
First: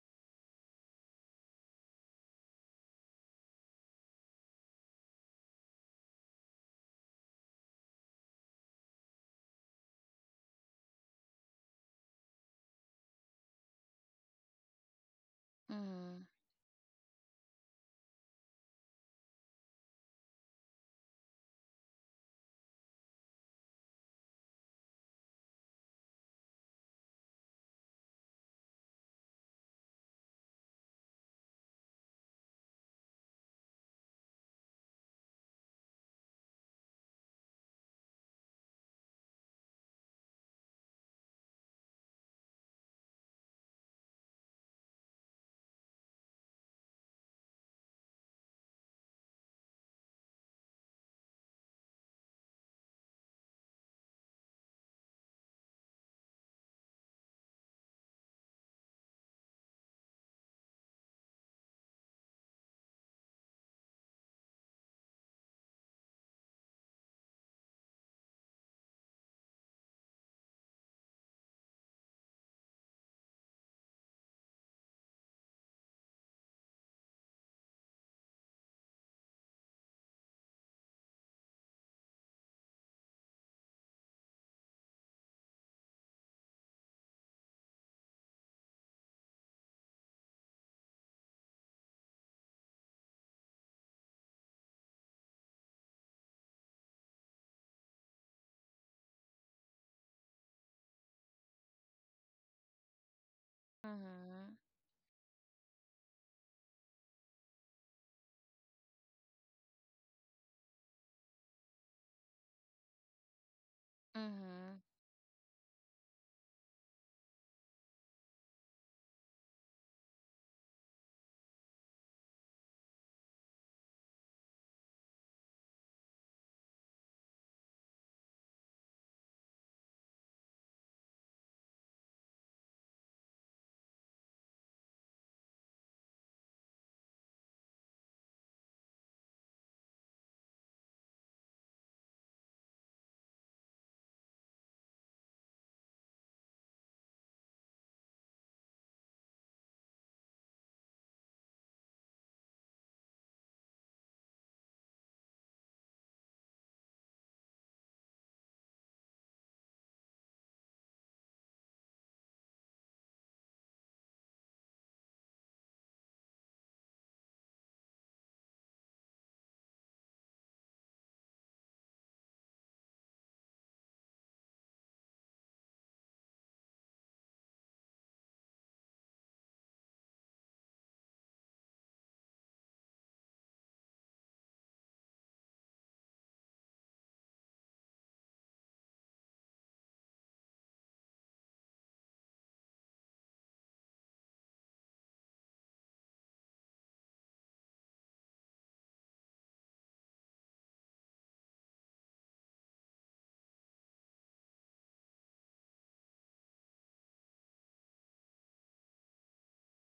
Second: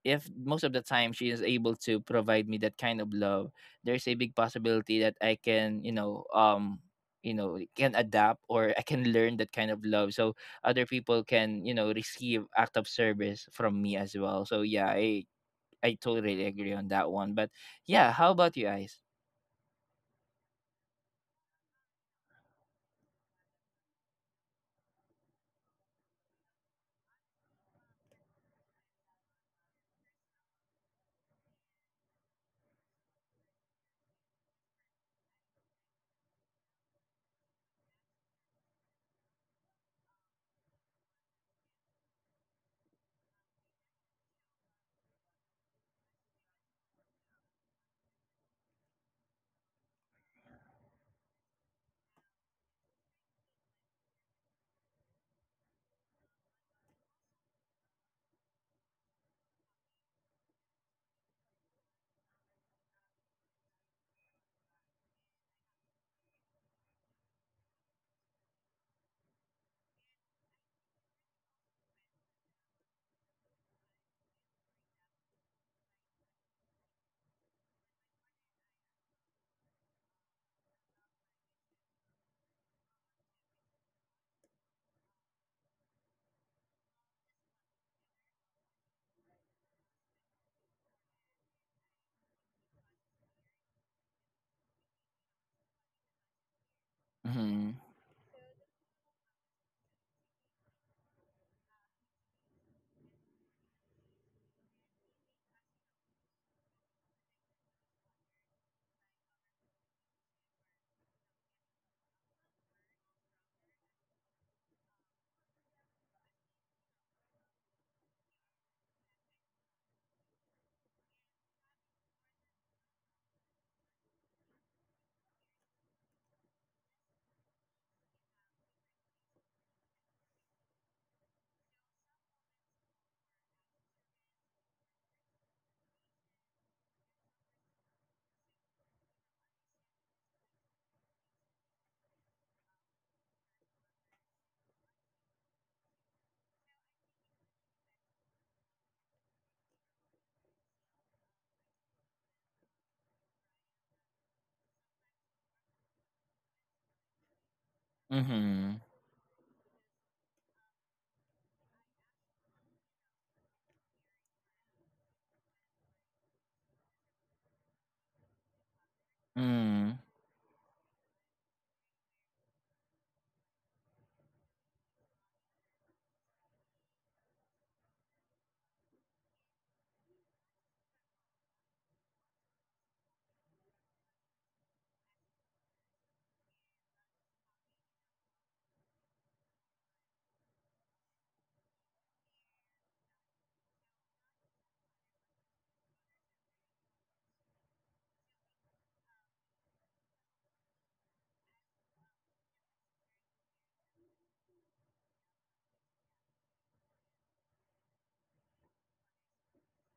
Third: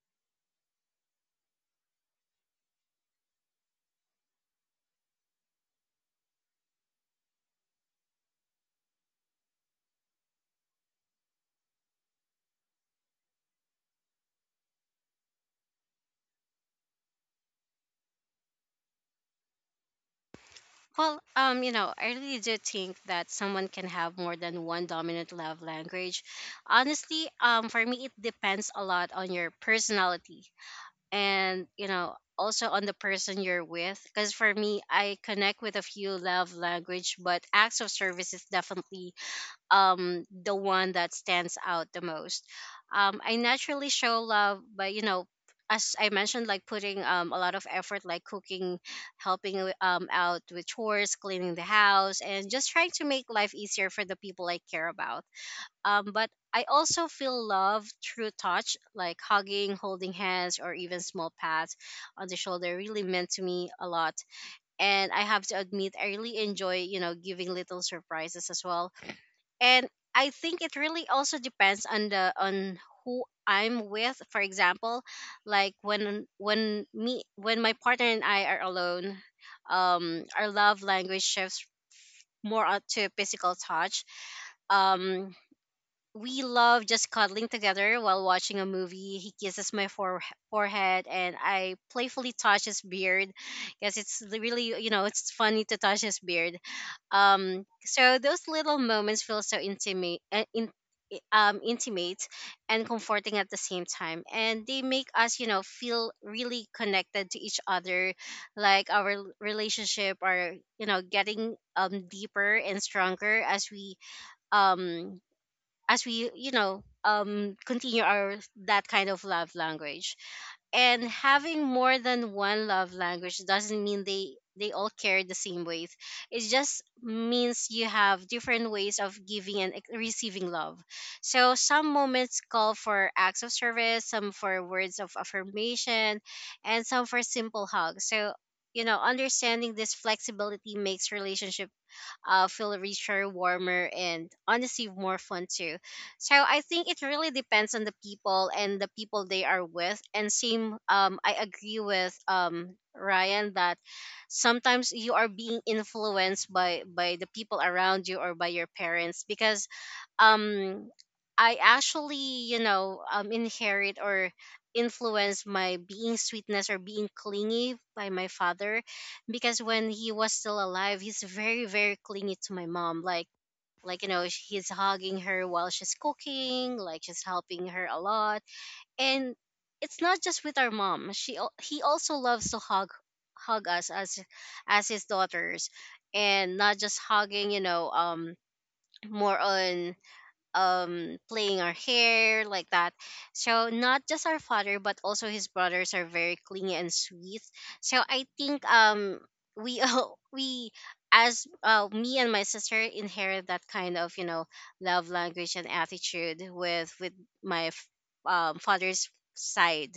if most of the time she is able to provide me that kind of love, there's a big possibility that I can, you know, you know, can adapt, or I can learn that kind of love. So other people can, you know, receive act of service from me as well. So yeah, I
Mm-hmm.
totally agree on that one. But yeah, how about you guys?
Well, you know, I really do think that someone can have more than one dominant love language. Honestly, for me, it depends a lot on your personality and, you know, also on the person you're with. Because for me, I connect with a few love language, but acts of service is definitely the one that stands out the most. I naturally show love by you know, as I mentioned, like putting a lot of effort, like cooking, helping out with chores, cleaning the house, and just trying to make life easier for the people I care about. But I also feel love through touch, like hugging, holding hands, or even small pats on the shoulder really meant to me a lot. And I have to admit I really enjoy you know giving little surprises as well. And I think it really also depends on the on who I'm with. For example, when my partner and I are alone, our love language shifts more out to physical touch. um we love just cuddling together while watching a movie. He kisses my forehead and I playfully touch his beard, because it's really, you know, it's funny to touch his beard.
Mm-hmm.
So those little moments feel so intimate, intimate and comforting at the same
Mm-hmm.
time.
Mm-hmm.
And they make us, you know, feel really connected to each other. Like our relationship are, you know, getting deeper and stronger as we
Mm-hmm.
um you know continue our that kind of love language. And having more than one love language doesn't mean they all carry the same weight. It just means you have different ways of giving and receiving love. So some moments call for acts of service, some for words of affirmation, and some for simple hugs. So you know understanding this flexibility makes relationship feel richer, warmer, and honestly more fun too. So I think it really depends on the people and the people they are with. And same, I agree with Ryan that sometimes you are being influenced by the people around you or by your
Mm-hmm.
parents. Because um I actually, you know, inherit or influence my being sweetness or being clingy by my father, because when
Mm.
he was still alive he's very very clingy to my mom. Like you know he's hugging her while she's cooking, like she's helping her a lot. And it's not just with our mom, she he also loves to hug us as his daughters. And not just hugging, you know, more on playing our hair like that. So not just our father, but also his brothers are very clingy and sweet. So I think we all we, as me and my sister inherit that kind of you know love language and attitude with my father's side.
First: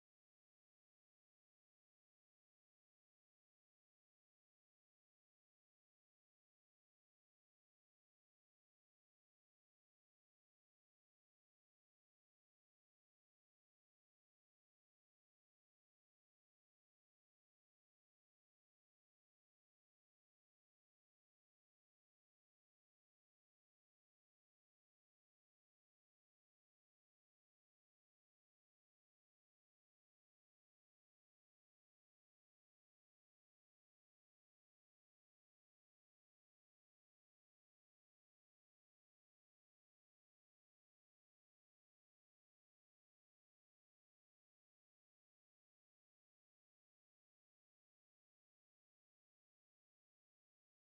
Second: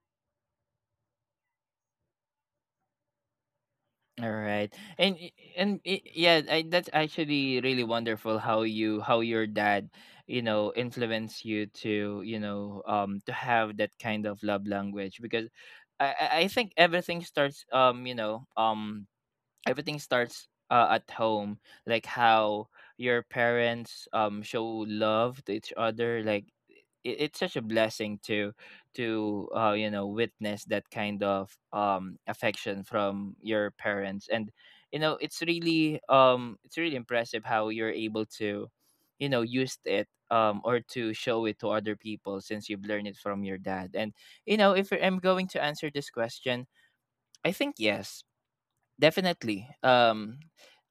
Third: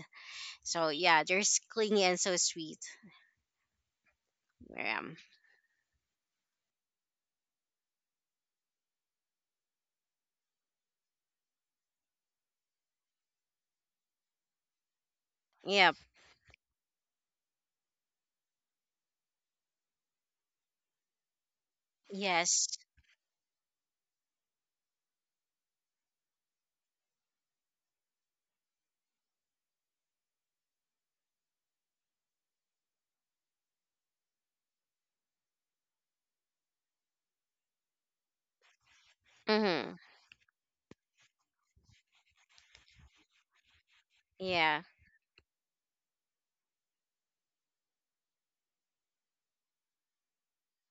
So yeah, they're clingy and so sweet.
All right,
Yeah.
yeah, that's actually really wonderful how you, how your dad, you know, influenced you to, you know, to have that kind of love language. Because
Yep.
I think everything starts, you know, everything starts at home. Like how
Yes.
your parents show love to each other. Like it's such a blessing to you know, witness that kind of affection from your parents. And you know, it's really, it's really impressive how you're able to, you know, use
Mm-hmm.
it, or to show it to other people, since you've learned it from your dad. And you know,
Yeah.
if I'm going to answer this question, I think yes. Definitely.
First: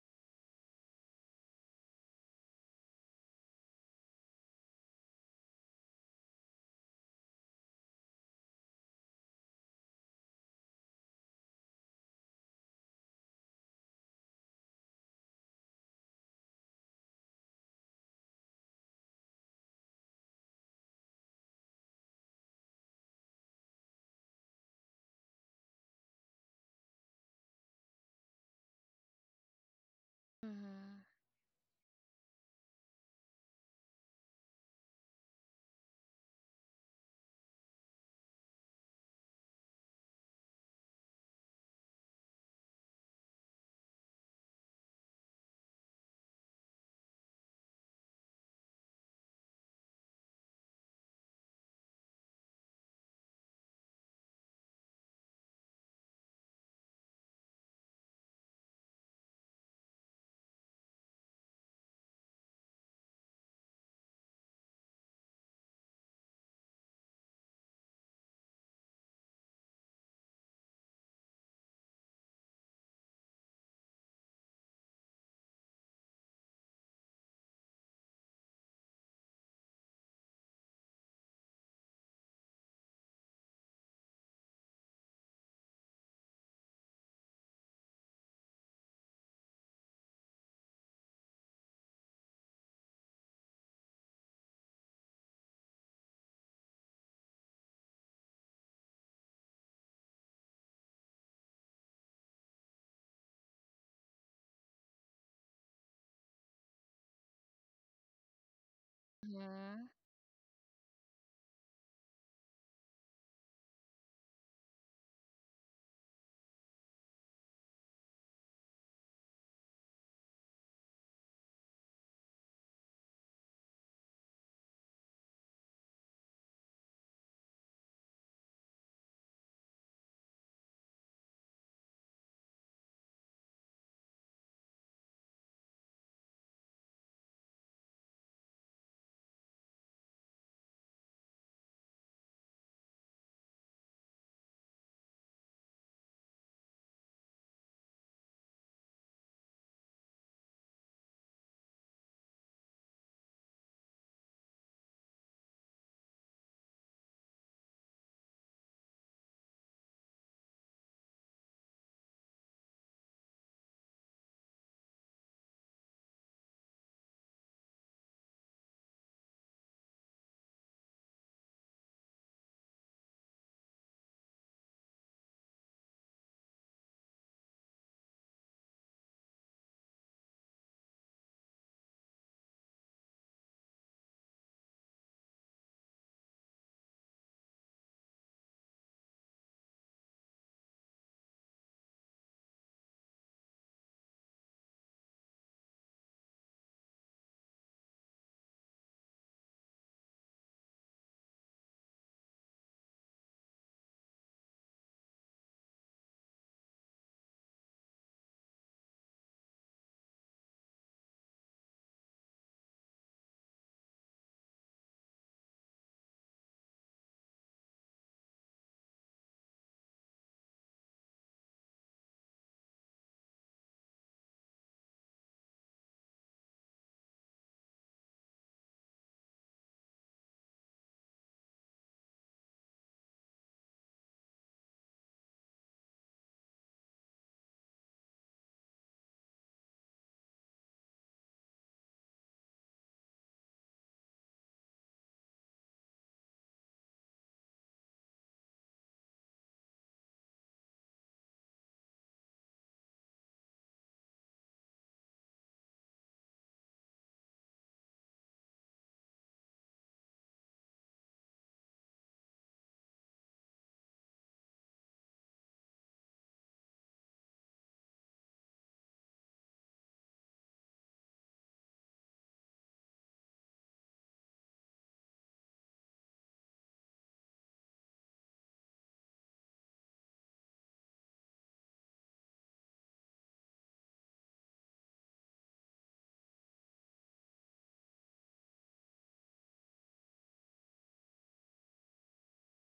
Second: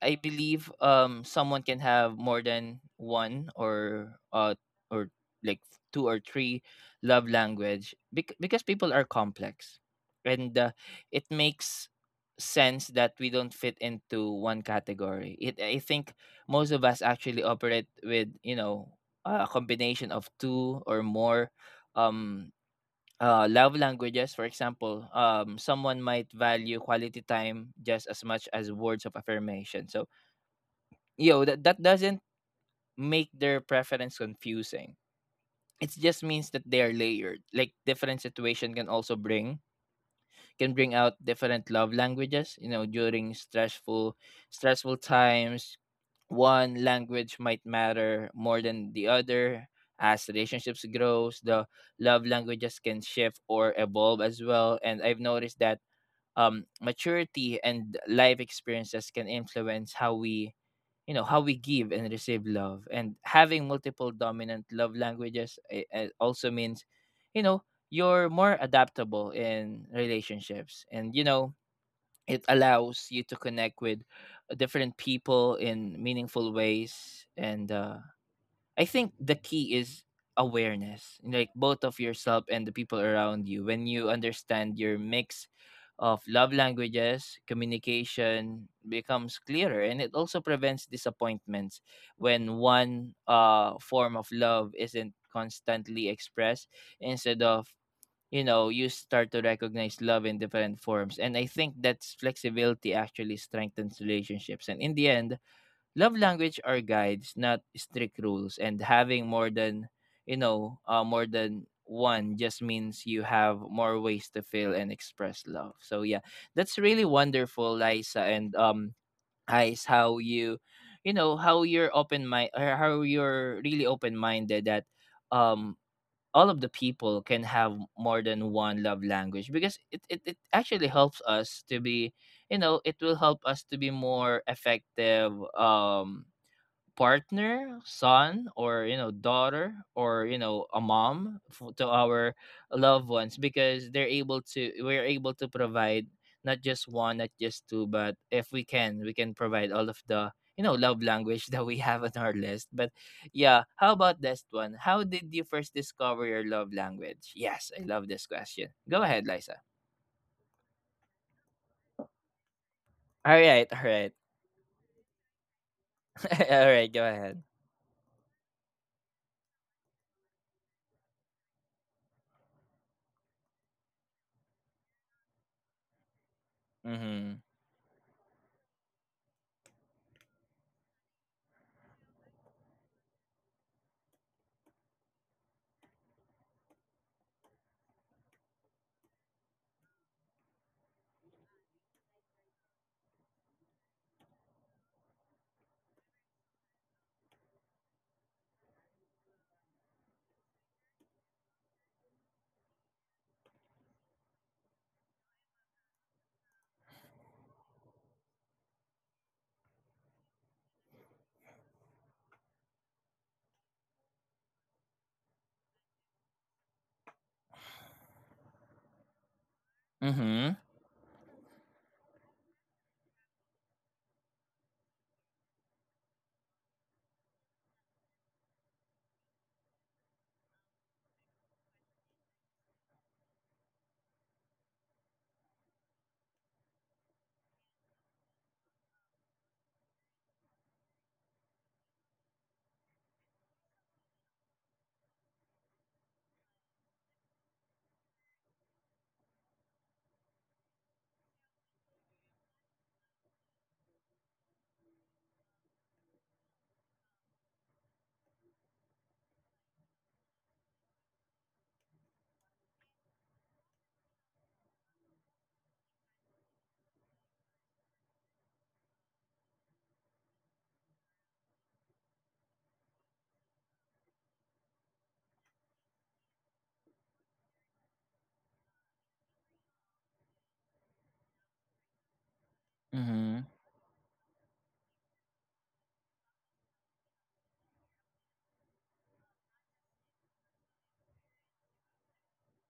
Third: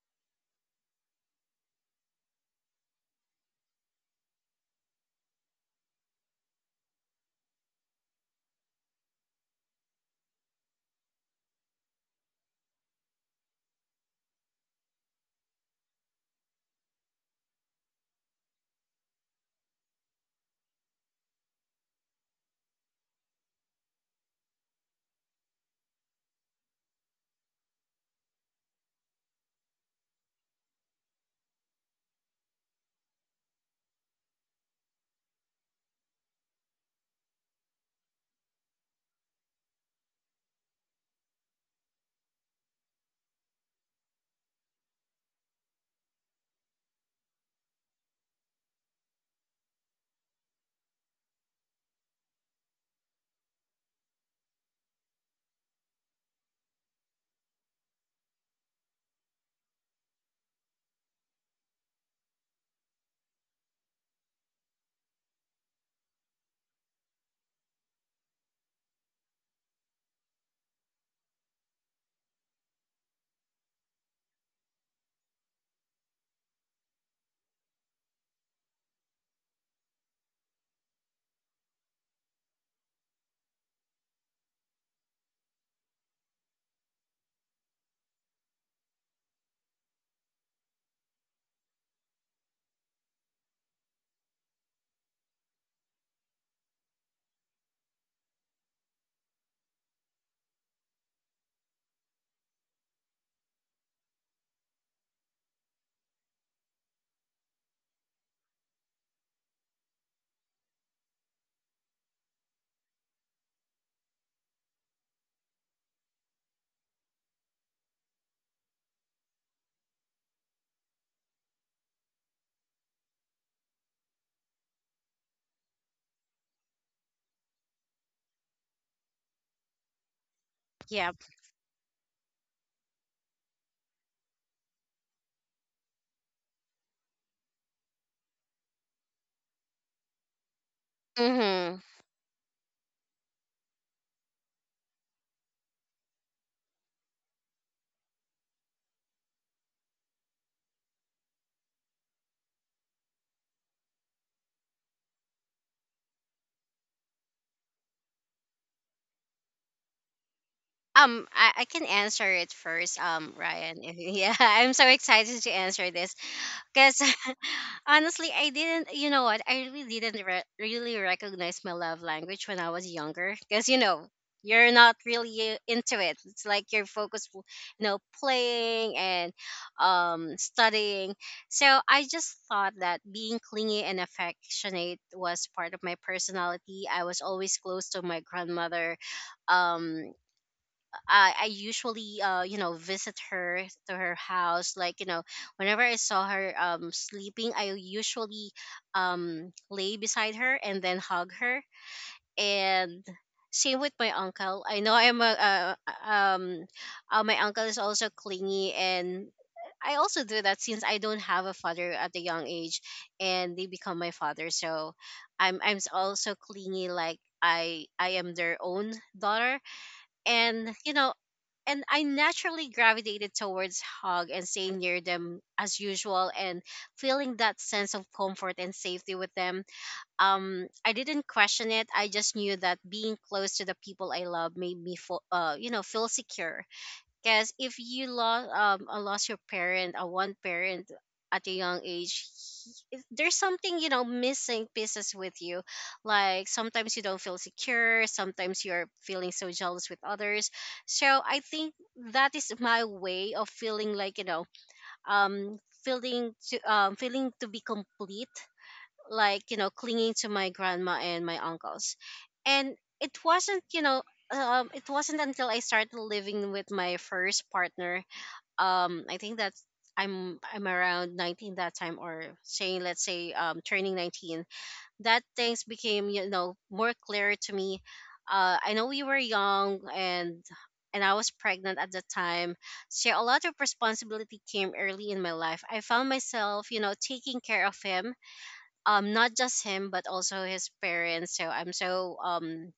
I believe someone can have more than one, or like two or three love language, because people are complex, and it makes sense that we don't fit into one category. It I think most of us actually operate with, you know, a combination of two or more um love languages. For example, someone might value quality time just as much as words of affirmation. So,
Mm-hmm.
you know, that doesn't make their preference confusing. It just means that they are layered. Like different situation can also bring, can bring out different love languages. You know, during stressful times, one language might matter more than the other. As relationships grows, the love languages can shift or evolve as well. And I've noticed that maturity and life experiences can influence how we, you know, how we give and receive love. And having multiple dominant love languages also means, you know, you're more adaptable in relationships. And you know, it allows you to connect with different people in meaningful ways. And I think the key is awareness, like both of yourself and the people around you. When you understand your mix of love languages, communication becomes clearer, and it also prevents disappointments when one form of love isn't constantly expressed. Instead of, you know, you start to recognize love in different forms. And I think that's flexibility actually strengthens relationships. And in the end, love language are guides, not strict rules. And having more
Mm-hmm.
than, you know, more than one just means you have more ways to feel and express love. So yeah, that's really wonderful, Liza. And Ice, how you, you know, how you're open mind, or how you're really open minded that, um, all of the people can have more than one love language. Because it actually
Yep.
helps us to be, you know, it will help us to be more effective partner, son, or, you know, daughter, or, you know, a mom
Mm-hmm.
to our loved ones. Because they're able to, we're able to provide not just one, not just two, but if we can, we can provide all of the, you know, love language that we have on our list. But yeah, how about this one? How did you first discover your love language? Yes, I love this question. Go ahead, Liza.
Um, I can answer it first,
All
Ryan.
right,
If, yeah, I'm so excited to answer this
all
because
right. Go ahead.
honestly, I didn't, you know what, I really didn't really recognize my love language when I was younger because, you know, you're not really into it. It's like you're focused, you
Mm-hmm.
know, playing and studying. So I just thought that being clingy and affectionate was part of my personality. I was always close to my grandmother. um I usually visit her to her house. Whenever I saw her sleeping, I usually lay beside her and then hug her. And same with my uncle. I know I'm a um my uncle is also clingy, and I also do that since I don't have a father at a young age, and they become my father. So I'm also clingy, like I am their own daughter.
Mm-hmm.
And and I naturally gravitated towards hug and staying near them as usual, and feeling that sense of comfort and safety with them. I didn't question it. I just knew that being close to the people I love made me feel, feel secure. Because if you lost lost your parent, a one parent at a young age, there's something missing pieces with you. Like sometimes you don't feel secure. Sometimes you're feeling so jealous with others. So I think that is my way of um feeling to be complete, like clinging to my grandma and my uncles. And it wasn't it wasn't until I started living with my first partner. um i think that's I'm around 19 that time, or saying, let's say, turning 19, that things became more clear to me. I know we were young, and I was pregnant at the time. So a lot of
Mm-hmm.
responsibility came early in my life. I found myself, you know, taking care of him, not just him but also his parents. So i'm so um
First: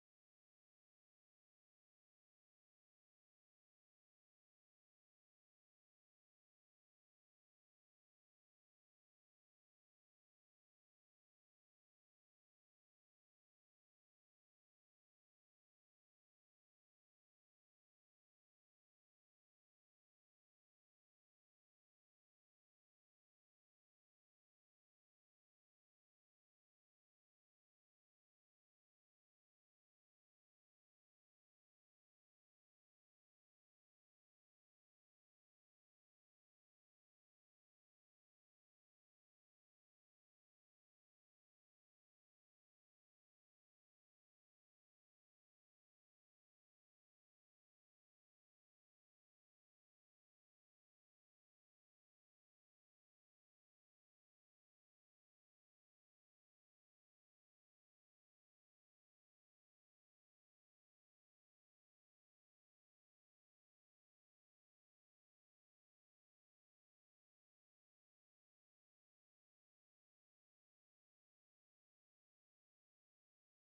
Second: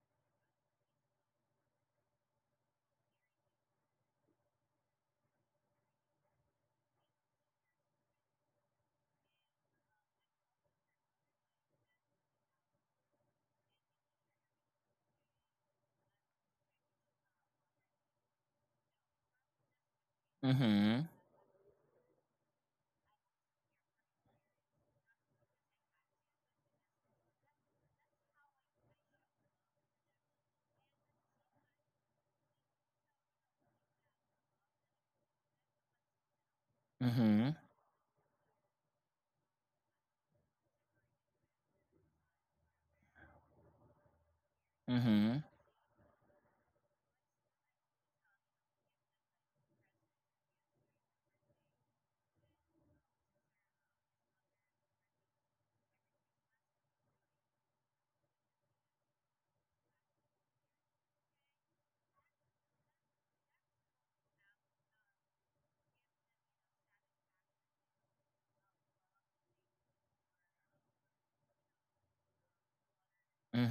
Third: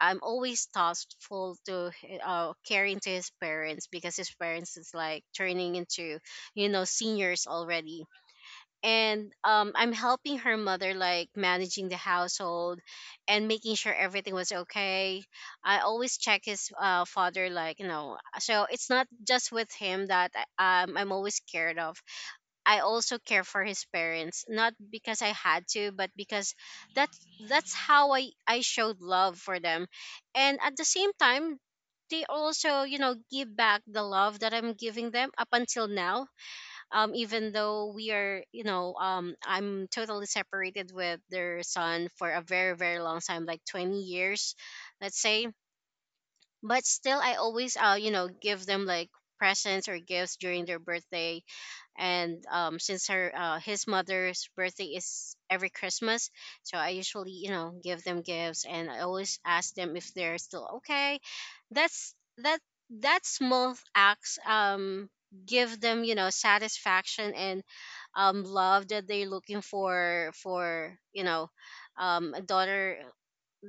i'm always thoughtful to caring to his parents, because his parents is like turning into seniors already. And I'm helping her mother, like managing the household and making sure everything was okay. I always check his father, like you know. So it's not just with him that
Mm-hmm.
I'm always cared of. I also care for his parents, not because I had to, but because that's that's how I showed love for them. And at the same time, they also, you know, give back the love that I'm giving them up until now.
Mm-hmm.
Even though we are, you know, um, I'm totally separated with their son for a very very long time, like 20 years, let's
Mm-hmm.
say. But still, I always you know give them like presents or gifts during their birthday. And since her his mother's birthday is every Christmas, so I usually, you know, give them gifts, and I always ask them if they're still okay. that's that that small acts give them, you know, satisfaction and love that they're looking for, you know, a daughter.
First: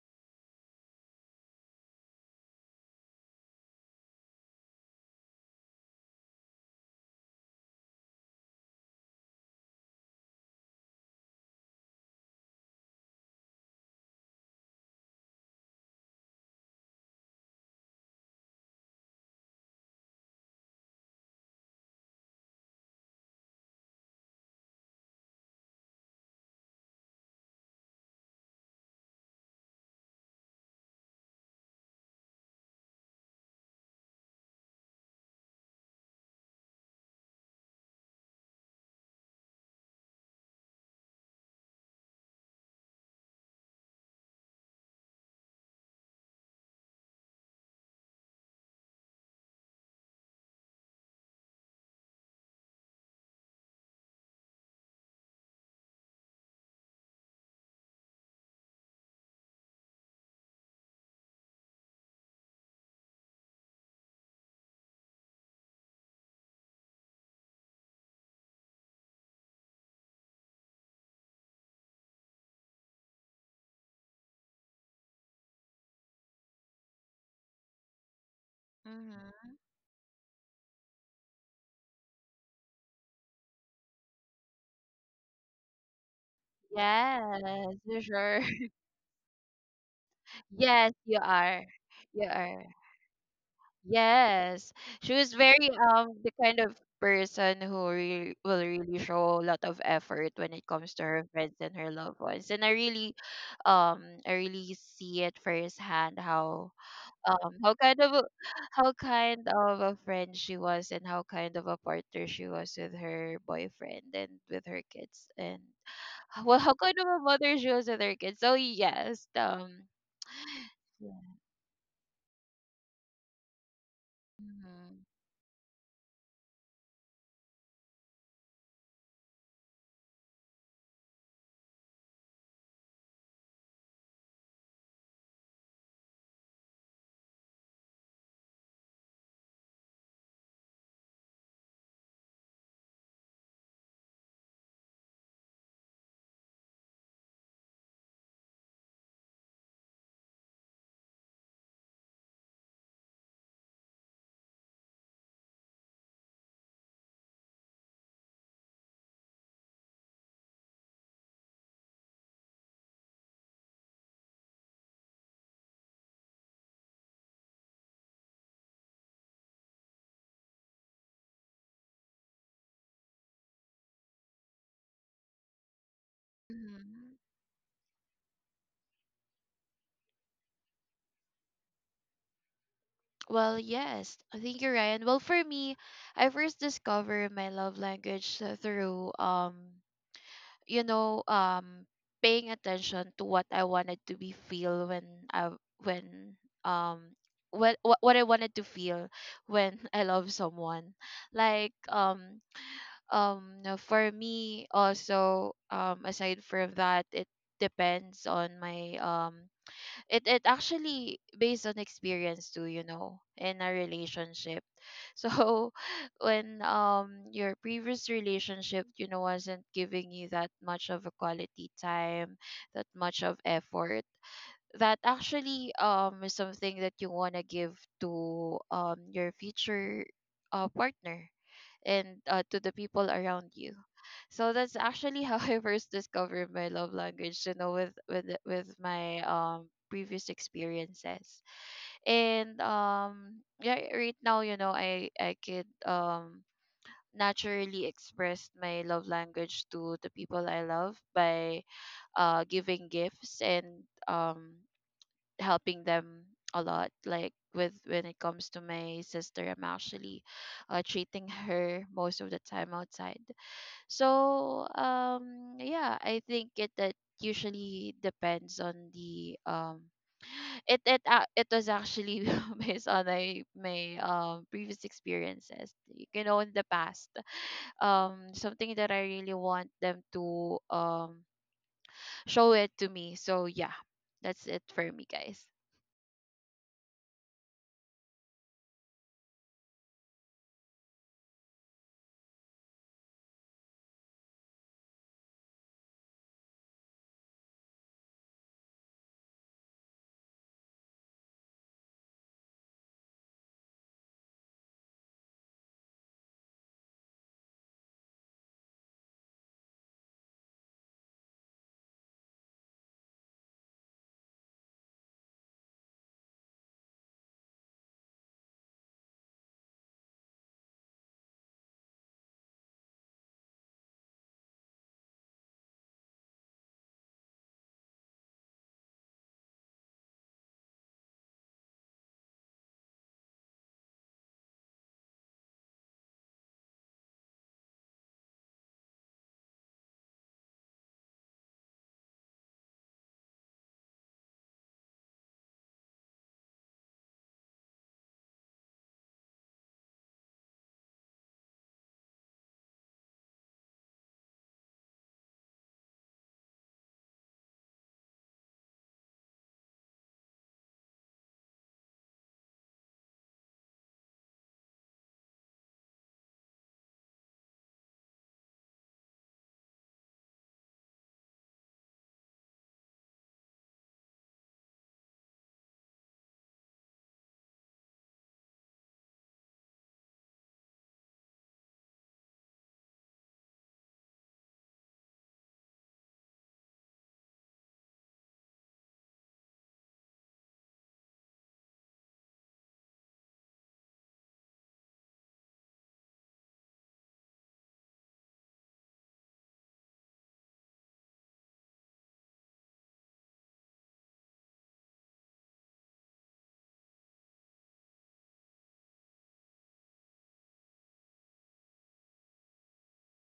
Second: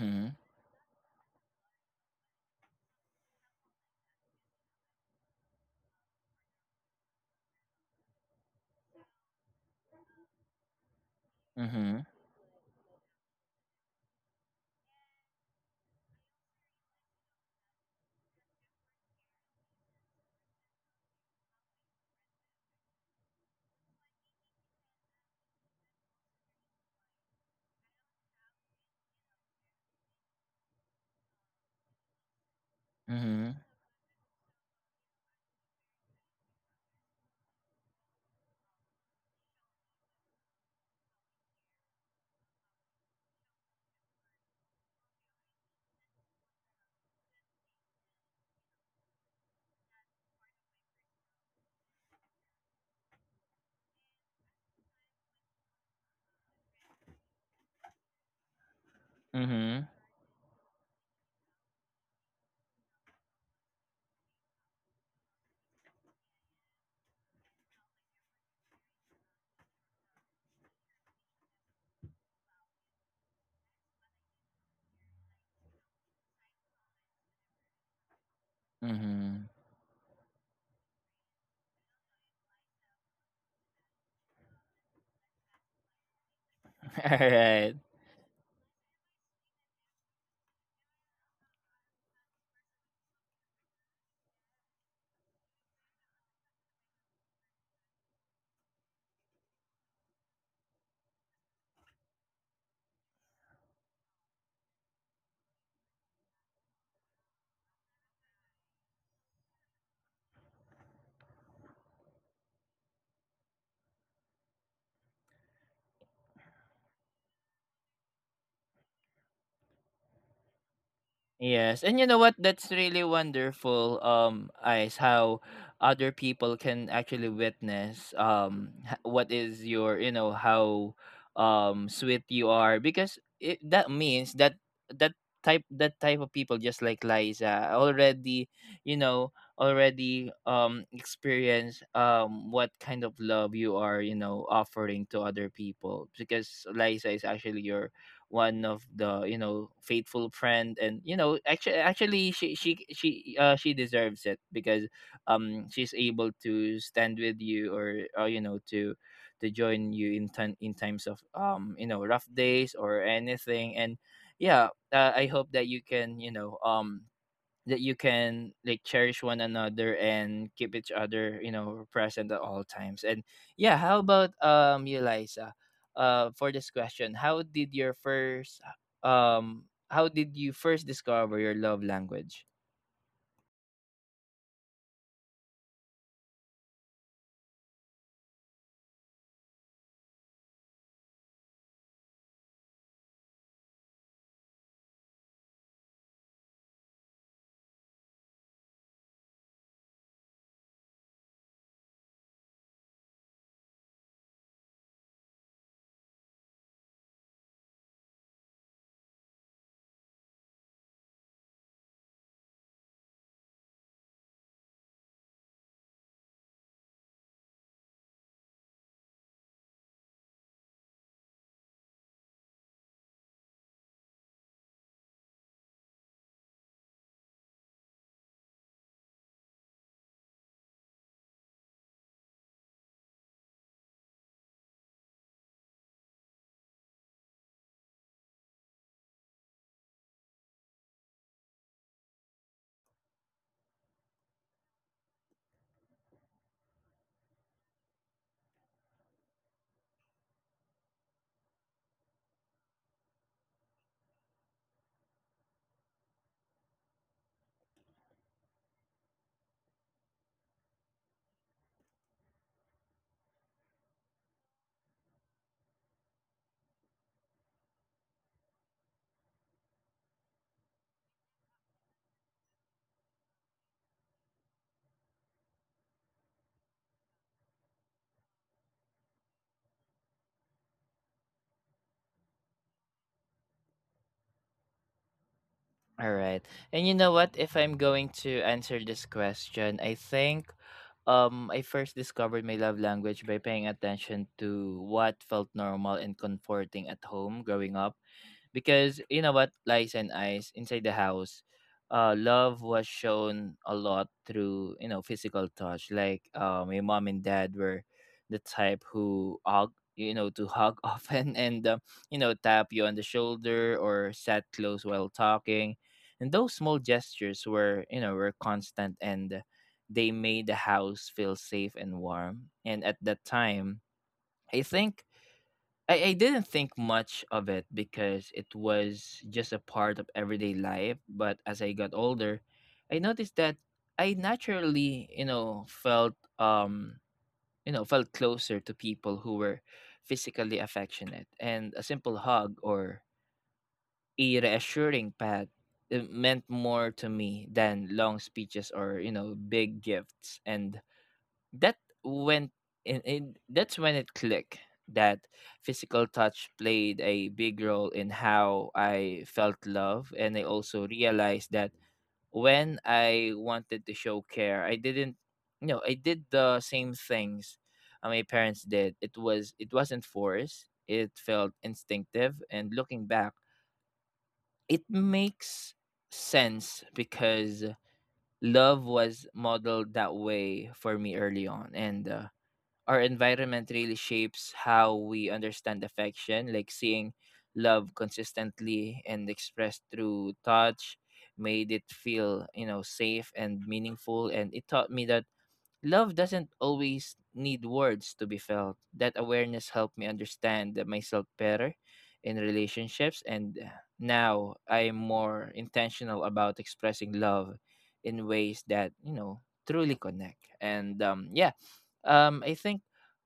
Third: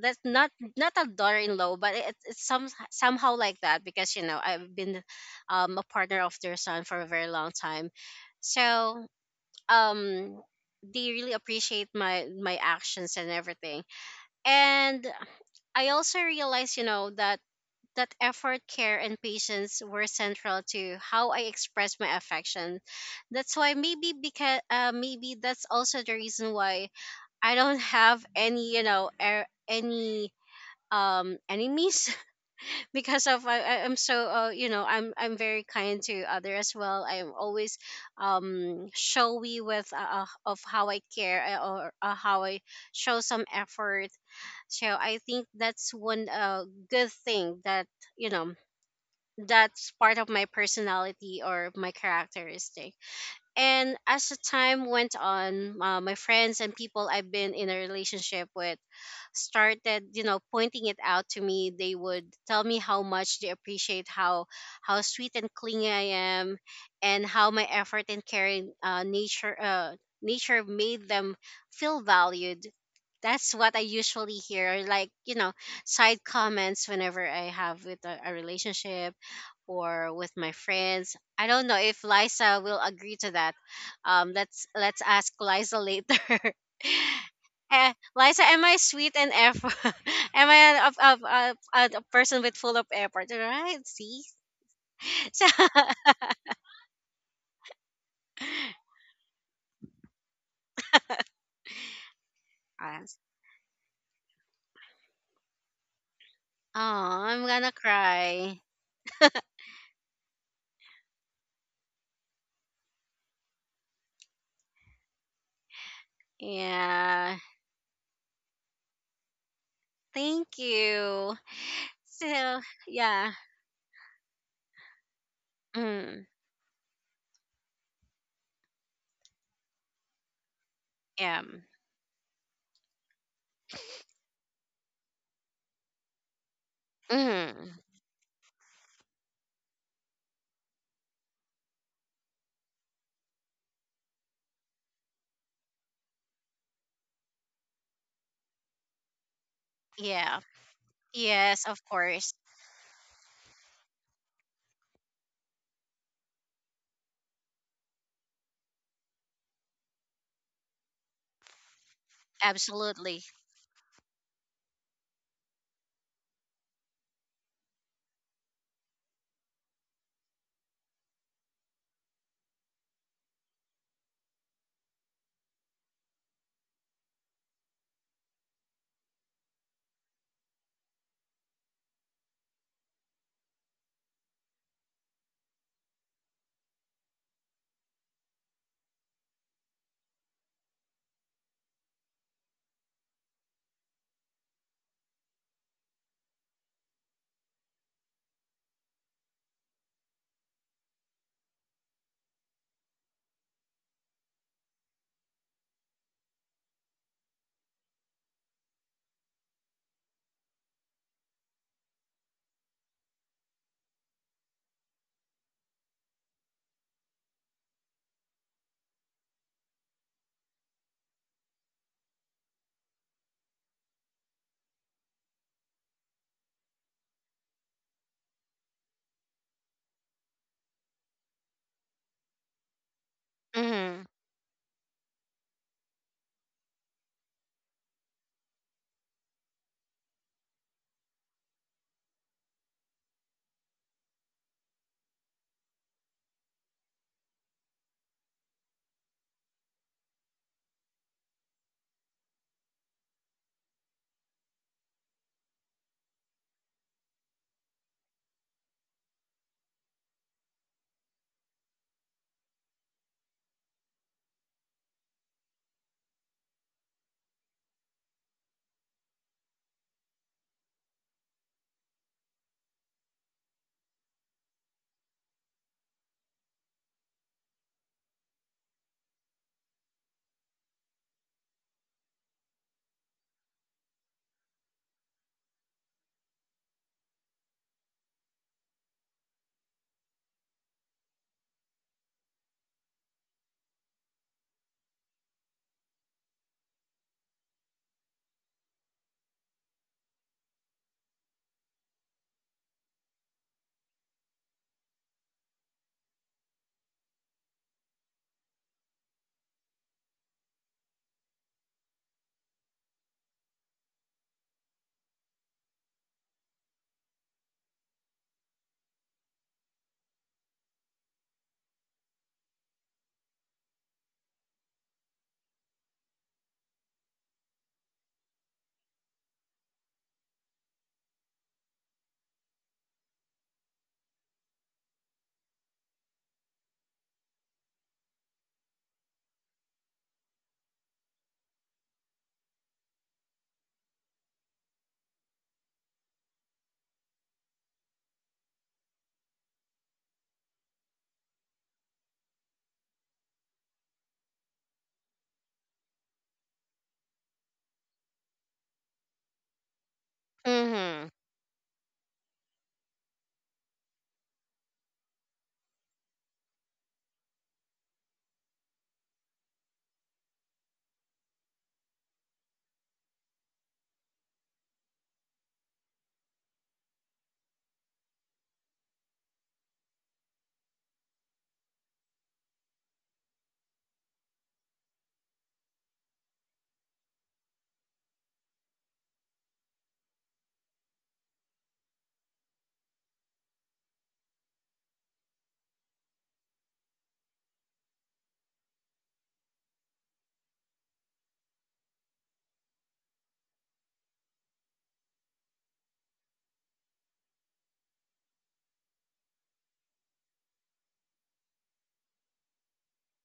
That's not not a daughter-in-law, but it's somehow like that, because you know I've been, a partner of their son for a very long time. So um they really appreciate
Mhm.
my actions and everything. And I also realized, you know, that that effort, care, and patience were central to how I express my affection. That's why maybe, because maybe that's also the reason why I don't have any, any enemies. Because of
Mhm.
I'm so you know, I'm very kind to other as well. I'm always showy with of how I care, or how I show some effort. So I think that's one good thing that, you know, that's part of my personality or my characteristic. And as the time went on, my friends and people I've been in a relationship with
Mhm.
started, you know, pointing it out to me. They would tell me how much they appreciate how sweet and clingy I am, and how my effort and caring nature, nature made them feel valued. That's what I usually hear, like, you know, side comments whenever I have with a relationship
Mhm.
Mm-hmm.
or with my friends. I don't know if Liza will agree to that. Let's ask Liza later.
Yes,
Alright.
Eh,
you sure.
Liza, am I sweet and effort? Am I
Yes, you are.
a
You
person with
are.
full of effort? Right? See?
Yes. She was
So,
very the kind of person who really will really show a lot of effort when it comes to her friends and her loved ones. And
us.
I really see it firsthand
Oh, I'm gonna
how kind of a,
cry.
how kind of a friend she was, and how kind of a partner she was with her boyfriend and with her kids, and h- well, how kind of a
Yeah.
mother she was with her kids. So yes, um,
Thank
yeah.
you.
Yes, and you know what?
So,
That's really
yeah.
wonderful, Ice,
Mhm,
how other
Mm,
people can actually witness what is your, you know, how
yeah.
sweet you are. Because that means that that that type of people, just like Liza,
Mm,
already, you know, already experience what kind of love you are, you know, offering to other people. Because Liza is actually your one of the, you know, faithful
yeah.
friend. And you know,
Yes,
actually
of
actually
course.
she deserves it, because she's able to stand with you, or you know, to join you in time, in times of, you know, rough days or
Absolutely.
anything. And yeah, I hope that you can, you know, that you can like cherish one another and keep each other, you know, present at all times. And yeah, how about you, Liza, for this question?
mhm.
How did your first um how did you first discover your love language?
Well, yes, I think you're right. And well, for me, I first discovered my love language through you know, paying attention to what I wanted to be feel when I when um what I wanted to feel when I love someone, like, um for me. Also, aside from that, it depends on my, it actually based on experience too, you know, in a relationship. So when your previous relationship, you know, wasn't giving you that much of a quality time, that much of effort, that actually is something that you want to give to your future, partner, and to the people around you.
Mm-hmm.
So that's actually how I first discovered my love language, you know, with with my previous experiences. And yeah, right now, you know, I could naturally express my love language to the people I love by uh, giving gifts and um, helping them a lot, like with when it comes to my sister, I'm actually, treating her most of the time outside. So um, yeah, I think it that usually depends on the it was actually based on my my previous experiences, you know, in the past. Something that I really want them to um, show it to me. So yeah, that's it for me, guys.
All right, and you know what, if I'm going to answer this question, I think I first discovered my love language by paying attention to what felt normal and comforting at home growing up. Because you know what, Lies and Eyes, inside the house, love was shown a lot through, you know, physical touch. Like my mom and dad were the type who hug, you know, to hug often. And you know, tap you on the shoulder or sat close while talking. And those small gestures were, you know, were constant, and they made the house feel safe and warm. And at that time, I think I didn't think much of it, because it was just a part of everyday life. But as I got older, I noticed that I naturally, um, you know, felt closer to people who were physically affectionate. And a simple hug or a reassuring pat, it meant more to me than long speeches or, you know, big gifts. And that went in that's when it clicked that physical touch played a big role in how I felt love. And I also
Mm-hmm.
realized that when I wanted to show care, I didn't, I did the same things my parents did. It wasn't forced, it felt instinctive. And looking back, it makes sense because love was modeled that way for me early on. And our environment really shapes how we understand affection, like seeing love consistently and expressed through touch made it feel, you know, safe and meaningful. And it taught me that love doesn't always need words to be felt. That awareness helped me understand myself better in relationships, and now I'm more intentional about expressing love in ways that, you know, truly connect. And yeah, I think,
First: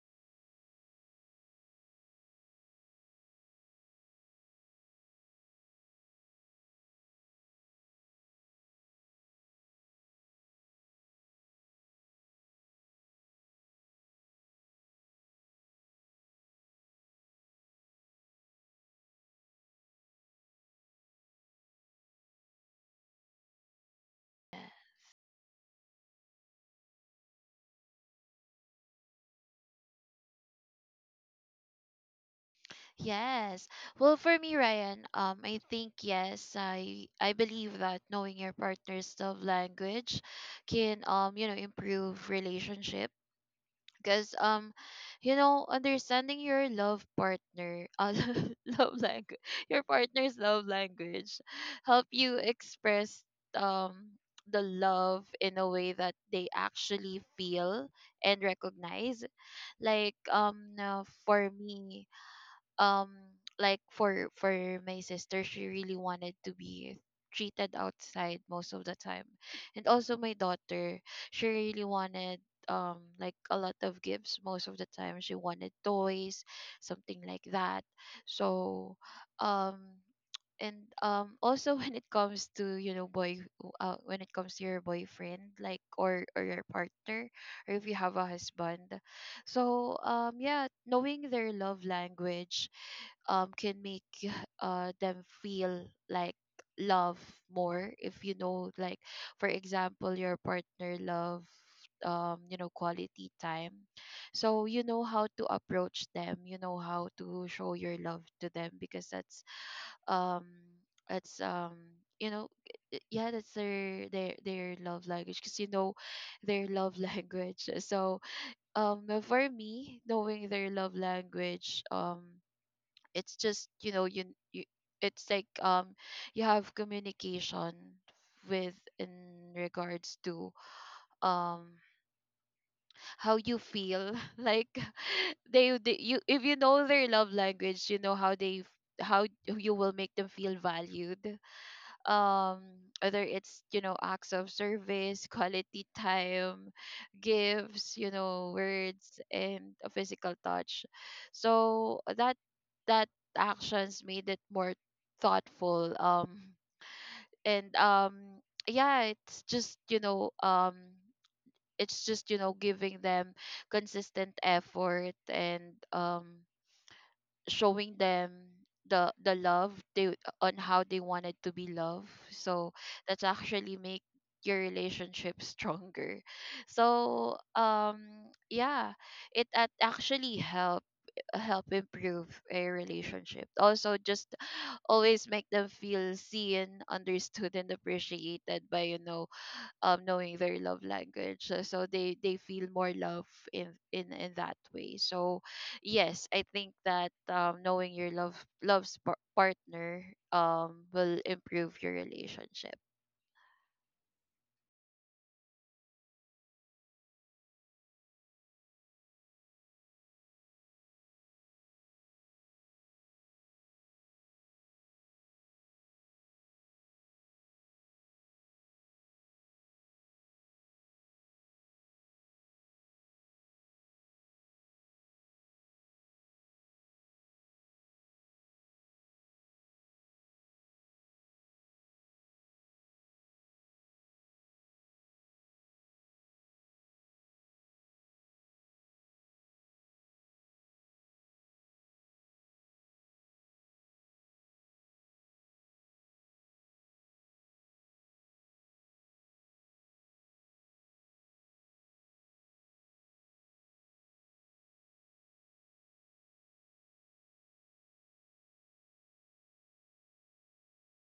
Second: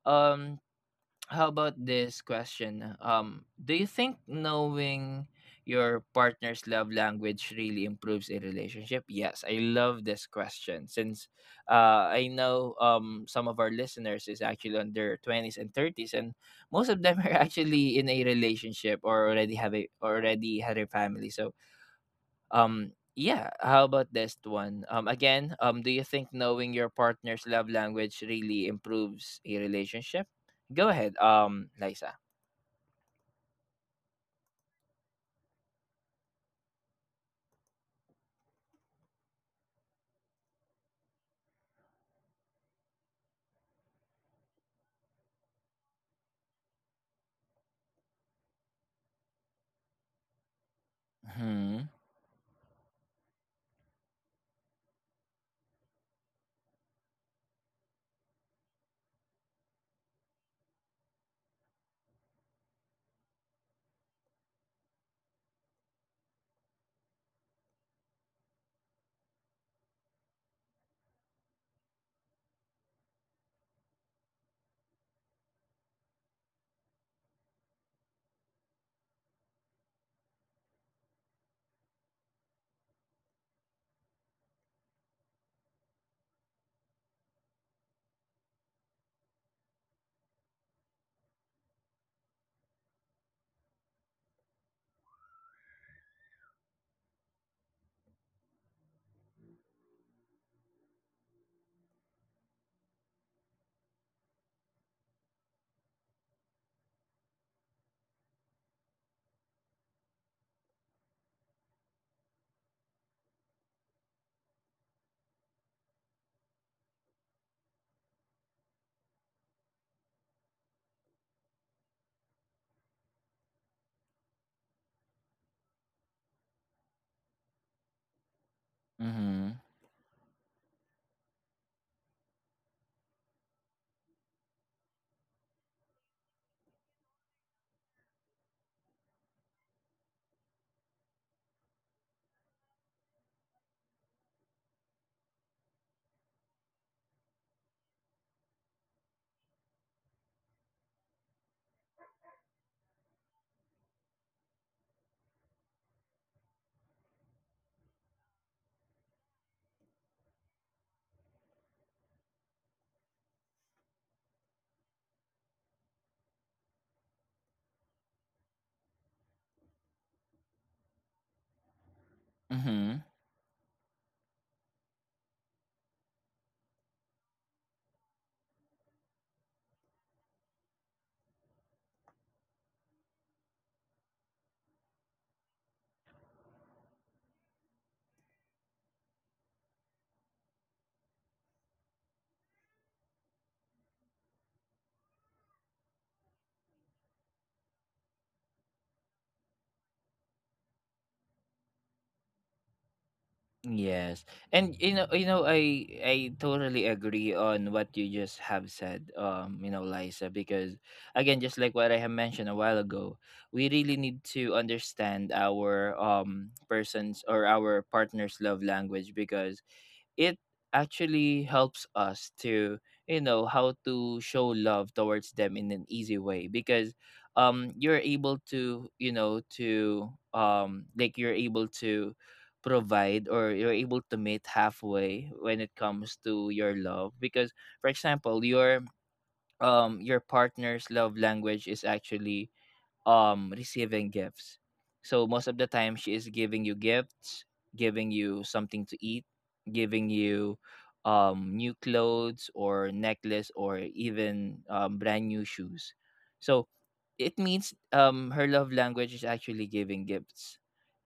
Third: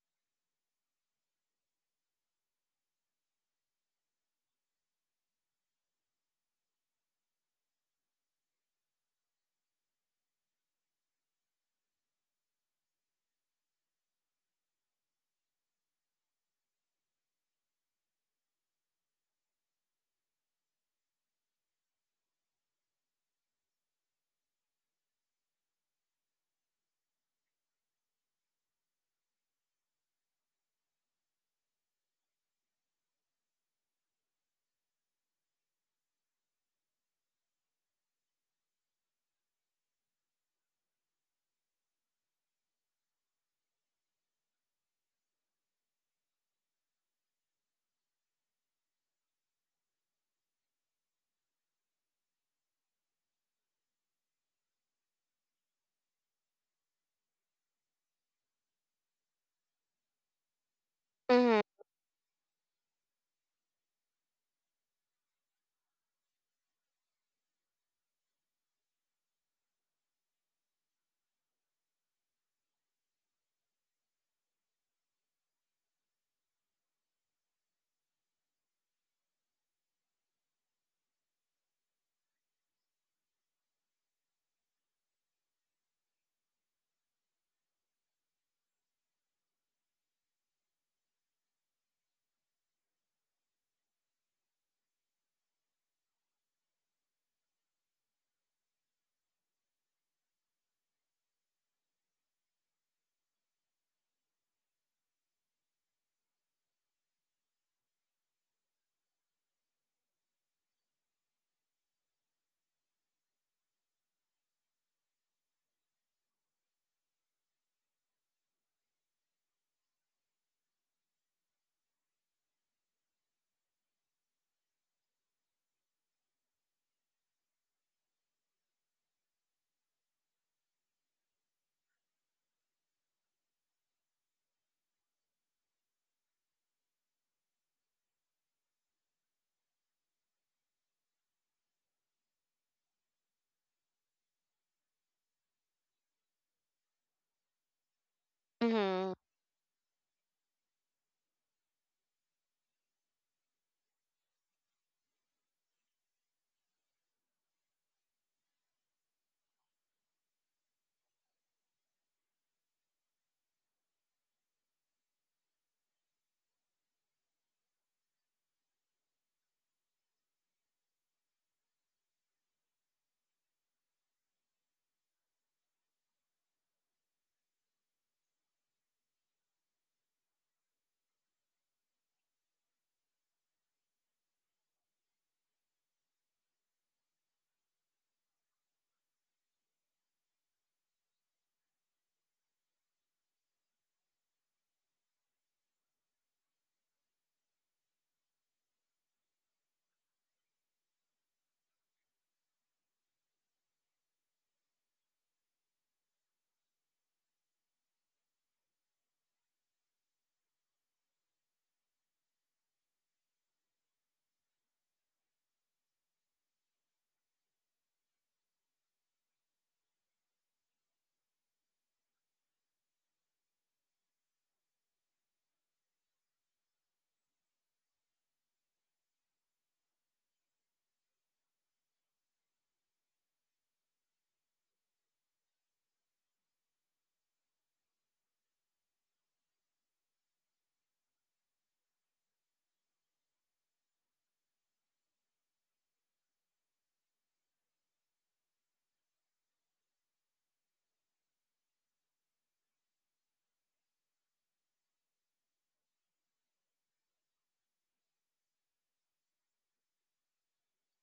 um, how about this question? Do you think knowing your partner's love language really improves a relationship? Yes, I love this question since I know, some of our listeners is actually on their 20s and 30s, and most of them are actually in a relationship or already had a family. So yeah, how about this one? Again, do you think knowing your partner's love language really improves a relationship? Go ahead, Liza.
Yes. Well, for me, Ryan, I think yes, I believe that knowing your partner's love language can, you know, improve relationship because you know, understanding your love partner, love language, your partner's love language,
Hmm.
help you express um the love in a way that they actually feel and recognize, like for
Mm-hmm.
me, um, like for my sister, she really wanted to be treated outside most of the time. And also my daughter, she really wanted like a lot of gifts. Most of the time she wanted toys, something like that. So um and also when it comes to, you know, boy, when it comes to your boyfriend, like, or your partner, or if you have a husband. So um, yeah, knowing their love language, um, can make uh, them feel like love more. If you know, like, for example, your partner love, um, you know, quality time, so you know how to approach them, you know how to show your love to them, because that's um it's you know, yeah, that's their love language. Because you know, their love language. So um, for me, knowing their love language, um, it's just, you know, you it's like, um, you have communication with, in
Hmm.
regards to um how you feel, like, they you, if you know their love language, you know how they f-, how you will make them feel valued, um, whether it's, you know, acts of service, quality time, gifts, you know,
Mm-hmm.
words, and a physical touch. So that, that actions made it more thoughtful, um, and um, yeah, it's just, you know, um, it's just, you know, giving them consistent effort and um, showing them the love they, on how they wanted to be loved. So
Hmm.
that's actually make your relationship stronger. So um, yeah, it at actually help, help improve a relationship. Also, just always make them feel seen, understood, and appreciated by, you know, um, knowing their love language. So, so they feel more love in that way. So yes, I think that um, knowing your love partner um, will improve your relationship.
Yes, and you know, I totally agree on what you just have said, you know, Liza, because again, just like what I have mentioned a while ago, we really need to understand our person's or our partner's love language because it actually helps us to, you know, how to show love towards them in an easy way. Because you're able to, you know, to like you're able to provide or you're able to meet halfway when it comes to your love. Because for example, your partner's love language is actually receiving gifts. So most of the time she is giving you gifts, giving you something to eat, giving you new clothes or necklace or even brand new shoes. So it means her love language is actually giving gifts.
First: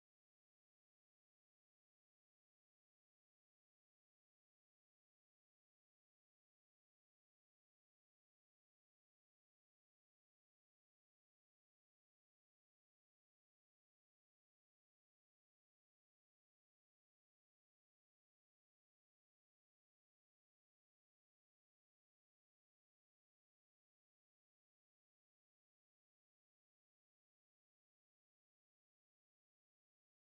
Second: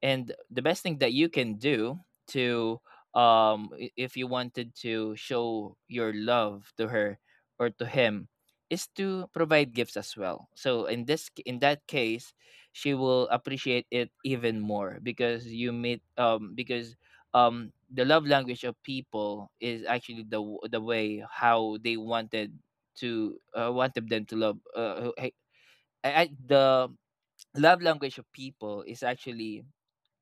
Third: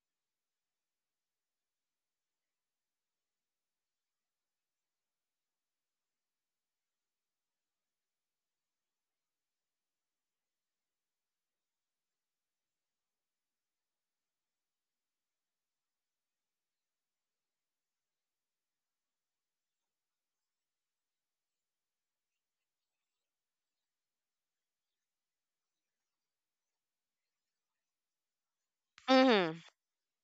And the best thing that you can do to, if you wanted to show your love to her or to him, is to provide gifts as well. So in in that case, she will appreciate it even more because you meet because the love language of people is actually the way how they wanted to wanted them to love I the love language of people is
Mm-hmm.
actually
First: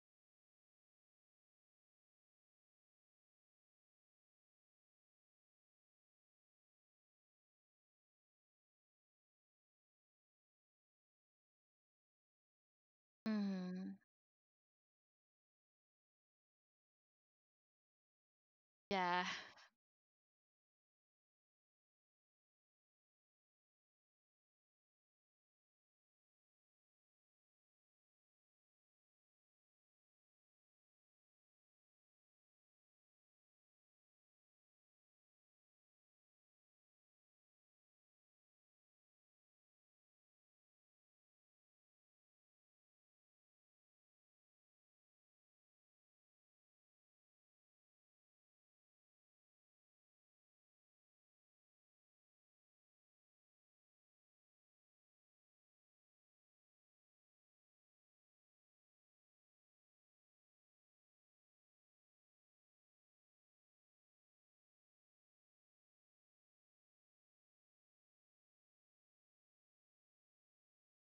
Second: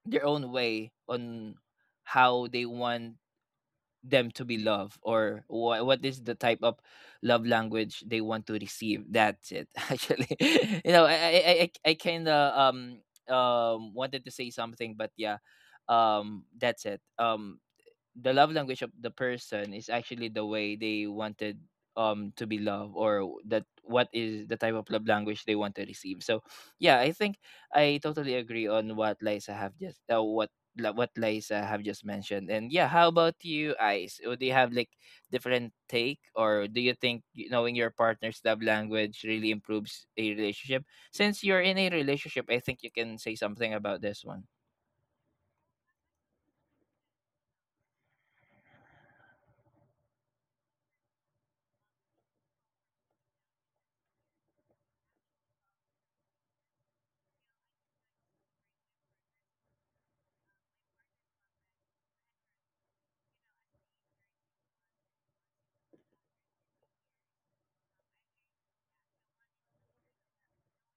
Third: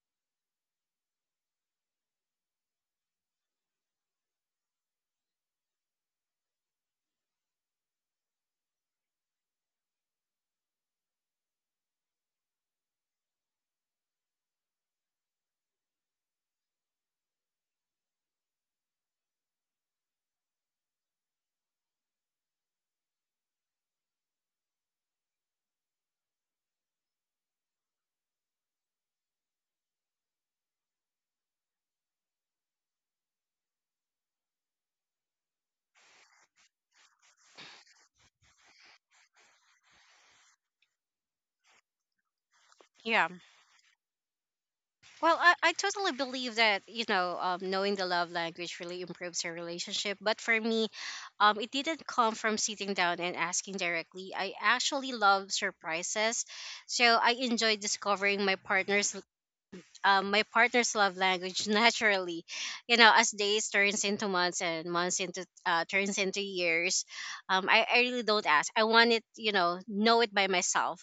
their own way on how they want them to be loved, or what is the type of love language they want to receive. That's it. Actually, you know, I kind of
Mm-hmm.
wanted to say something, but yeah, that's it. The love language of the
Yeah.
person is actually the way they wanted to be loved, or that what is the type of love language they want to receive. So yeah, I think I totally agree on what Liza have just what Liza have just mentioned. And yeah, how about you, Ice? Do you have like different take, or do you think knowing your partner's love language really improves a relationship? Since you're in a relationship, I think you can
Yeah.
say something about this one.
Well, I totally believe that, you know, knowing the love language really improves your relationship. But for me, it didn't come from sitting down and asking directly. I actually love surprises. So I enjoy discovering my partner's love language naturally. You know, as days turns into months and months into, turns into years, I really don't ask. I want it, you know it by myself.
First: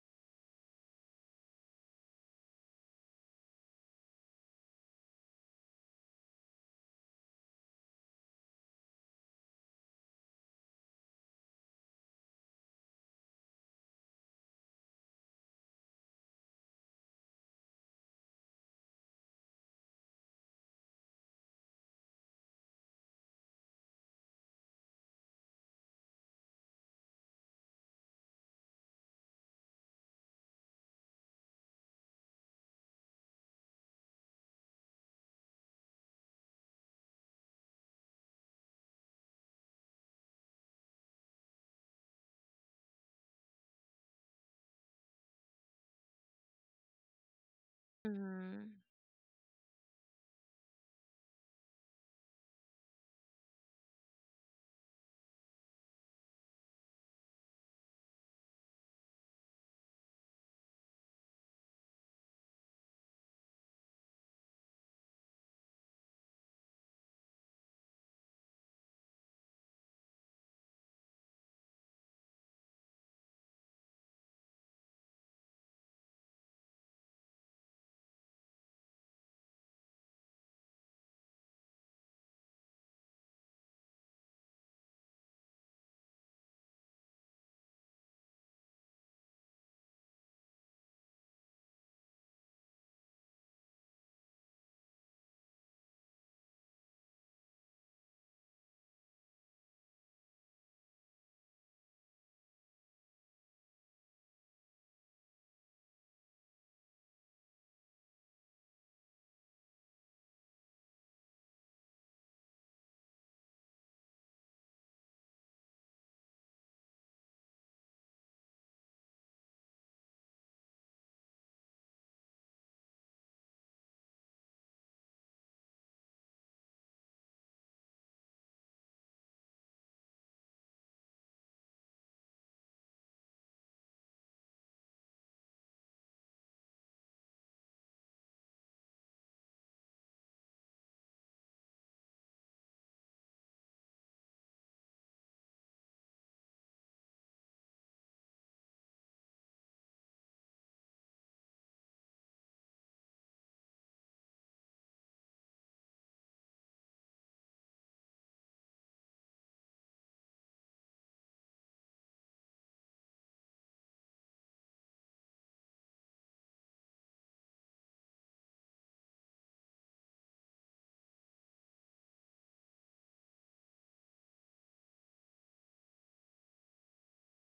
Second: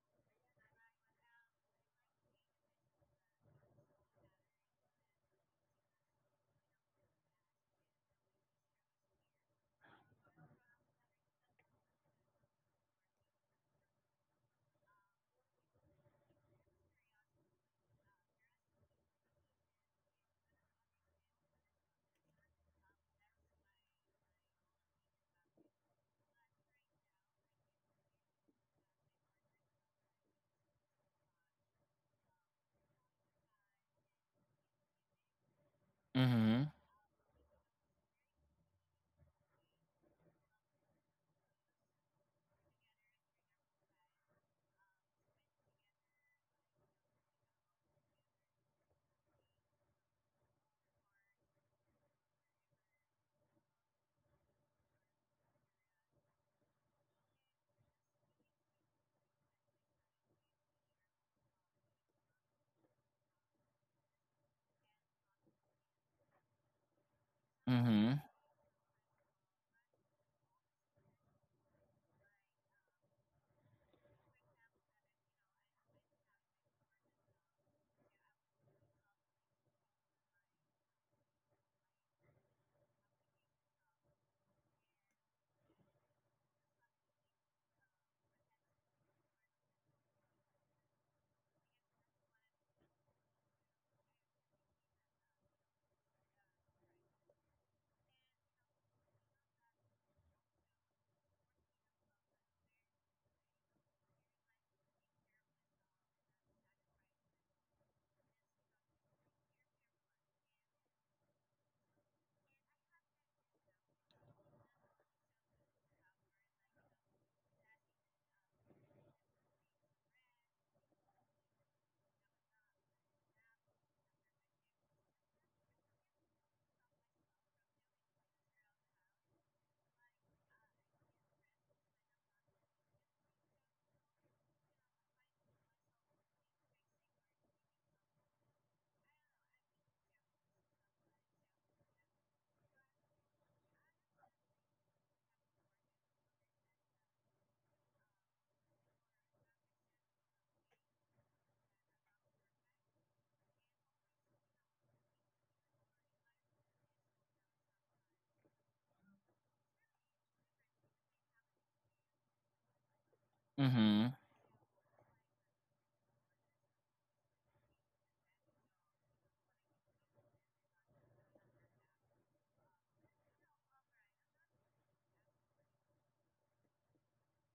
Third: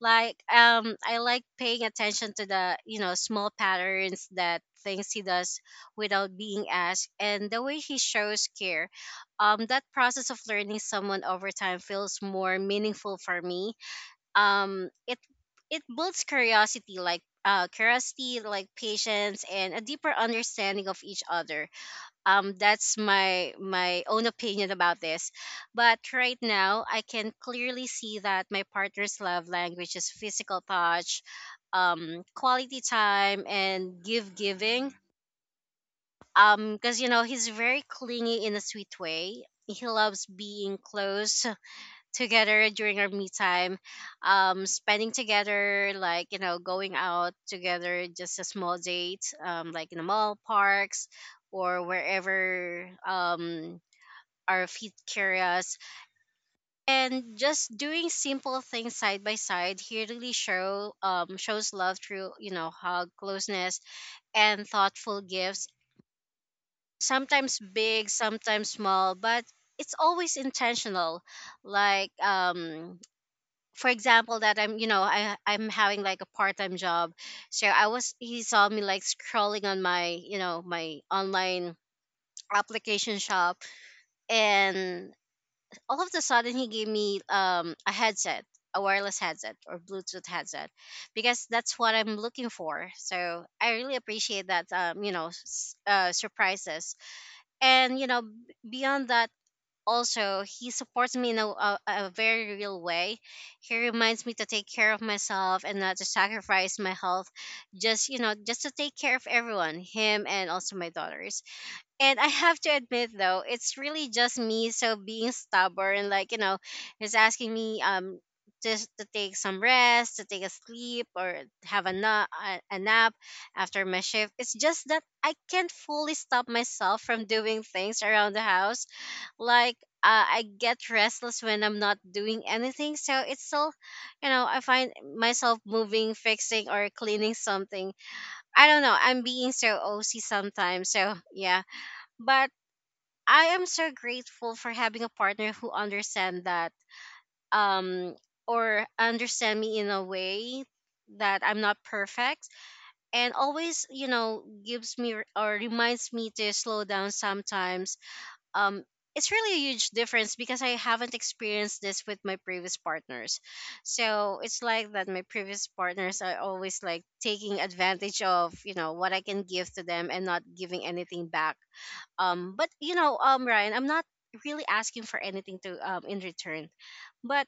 Like I like paying attention to the, you know, small patterns, that things he does without being asked, and the way he shows care. That process of learning someone over time feels more meaningful for me. um it it builds curiosity, like, patience and a deeper understanding of each other. That's my own opinion about this. But right now I can clearly see that my partner's love language is physical touch, quality time, and give giving.
Mm-hmm.
Because you know, he's very clingy in a sweet way. He loves being close together during our me time, spending together, like, you know, going out together, just a
Mm-hmm.
small date, like in the mall, parks, or wherever our feet carry us, and just doing simple things side by side. He really shows love through, you know, hug, closeness, and thoughtful gifts, sometimes big,
Mm-hmm.
sometimes small, but it's always intentional. Like for example, that I'm, you know, I'm having like a part-time job. So I was he saw me like scrolling on my, you know, my online application shop, and all of a sudden he gave me a headset, a wireless headset or bluetooth headset, because that's what I'm looking for. So I really appreciate that, you know, surprises. And you know, beyond that, also he supports me in a very real way. He reminds me to take care of myself and not to sacrifice my health, just you know, just to take care of everyone, him and also my daughter. And I have to admit though, it's really just me so being stubborn, like, you know, he's asking me just to take some rest, to take a sleep, or have a nap after my shift. It's just that I can't fully stop myself from doing things around the house. Like I get restless when I'm not doing anything, so it's still, you know, I find myself moving, fixing, or cleaning something. I don't know. I'm being so OC sometimes, so yeah. But I am so grateful for having a partner who understand that um or understand me in a way that I'm not perfect, and always, you know, gives me r- or reminds me to slow down sometimes. Um it's really a huge difference because I haven't experienced this with my previous partners.
Mm-hmm.
So it's like that my previous partners are always like taking advantage of, you know, what I can give to them, and not giving anything back. But you know, Ryan, I'm not really asking for anything to in return, but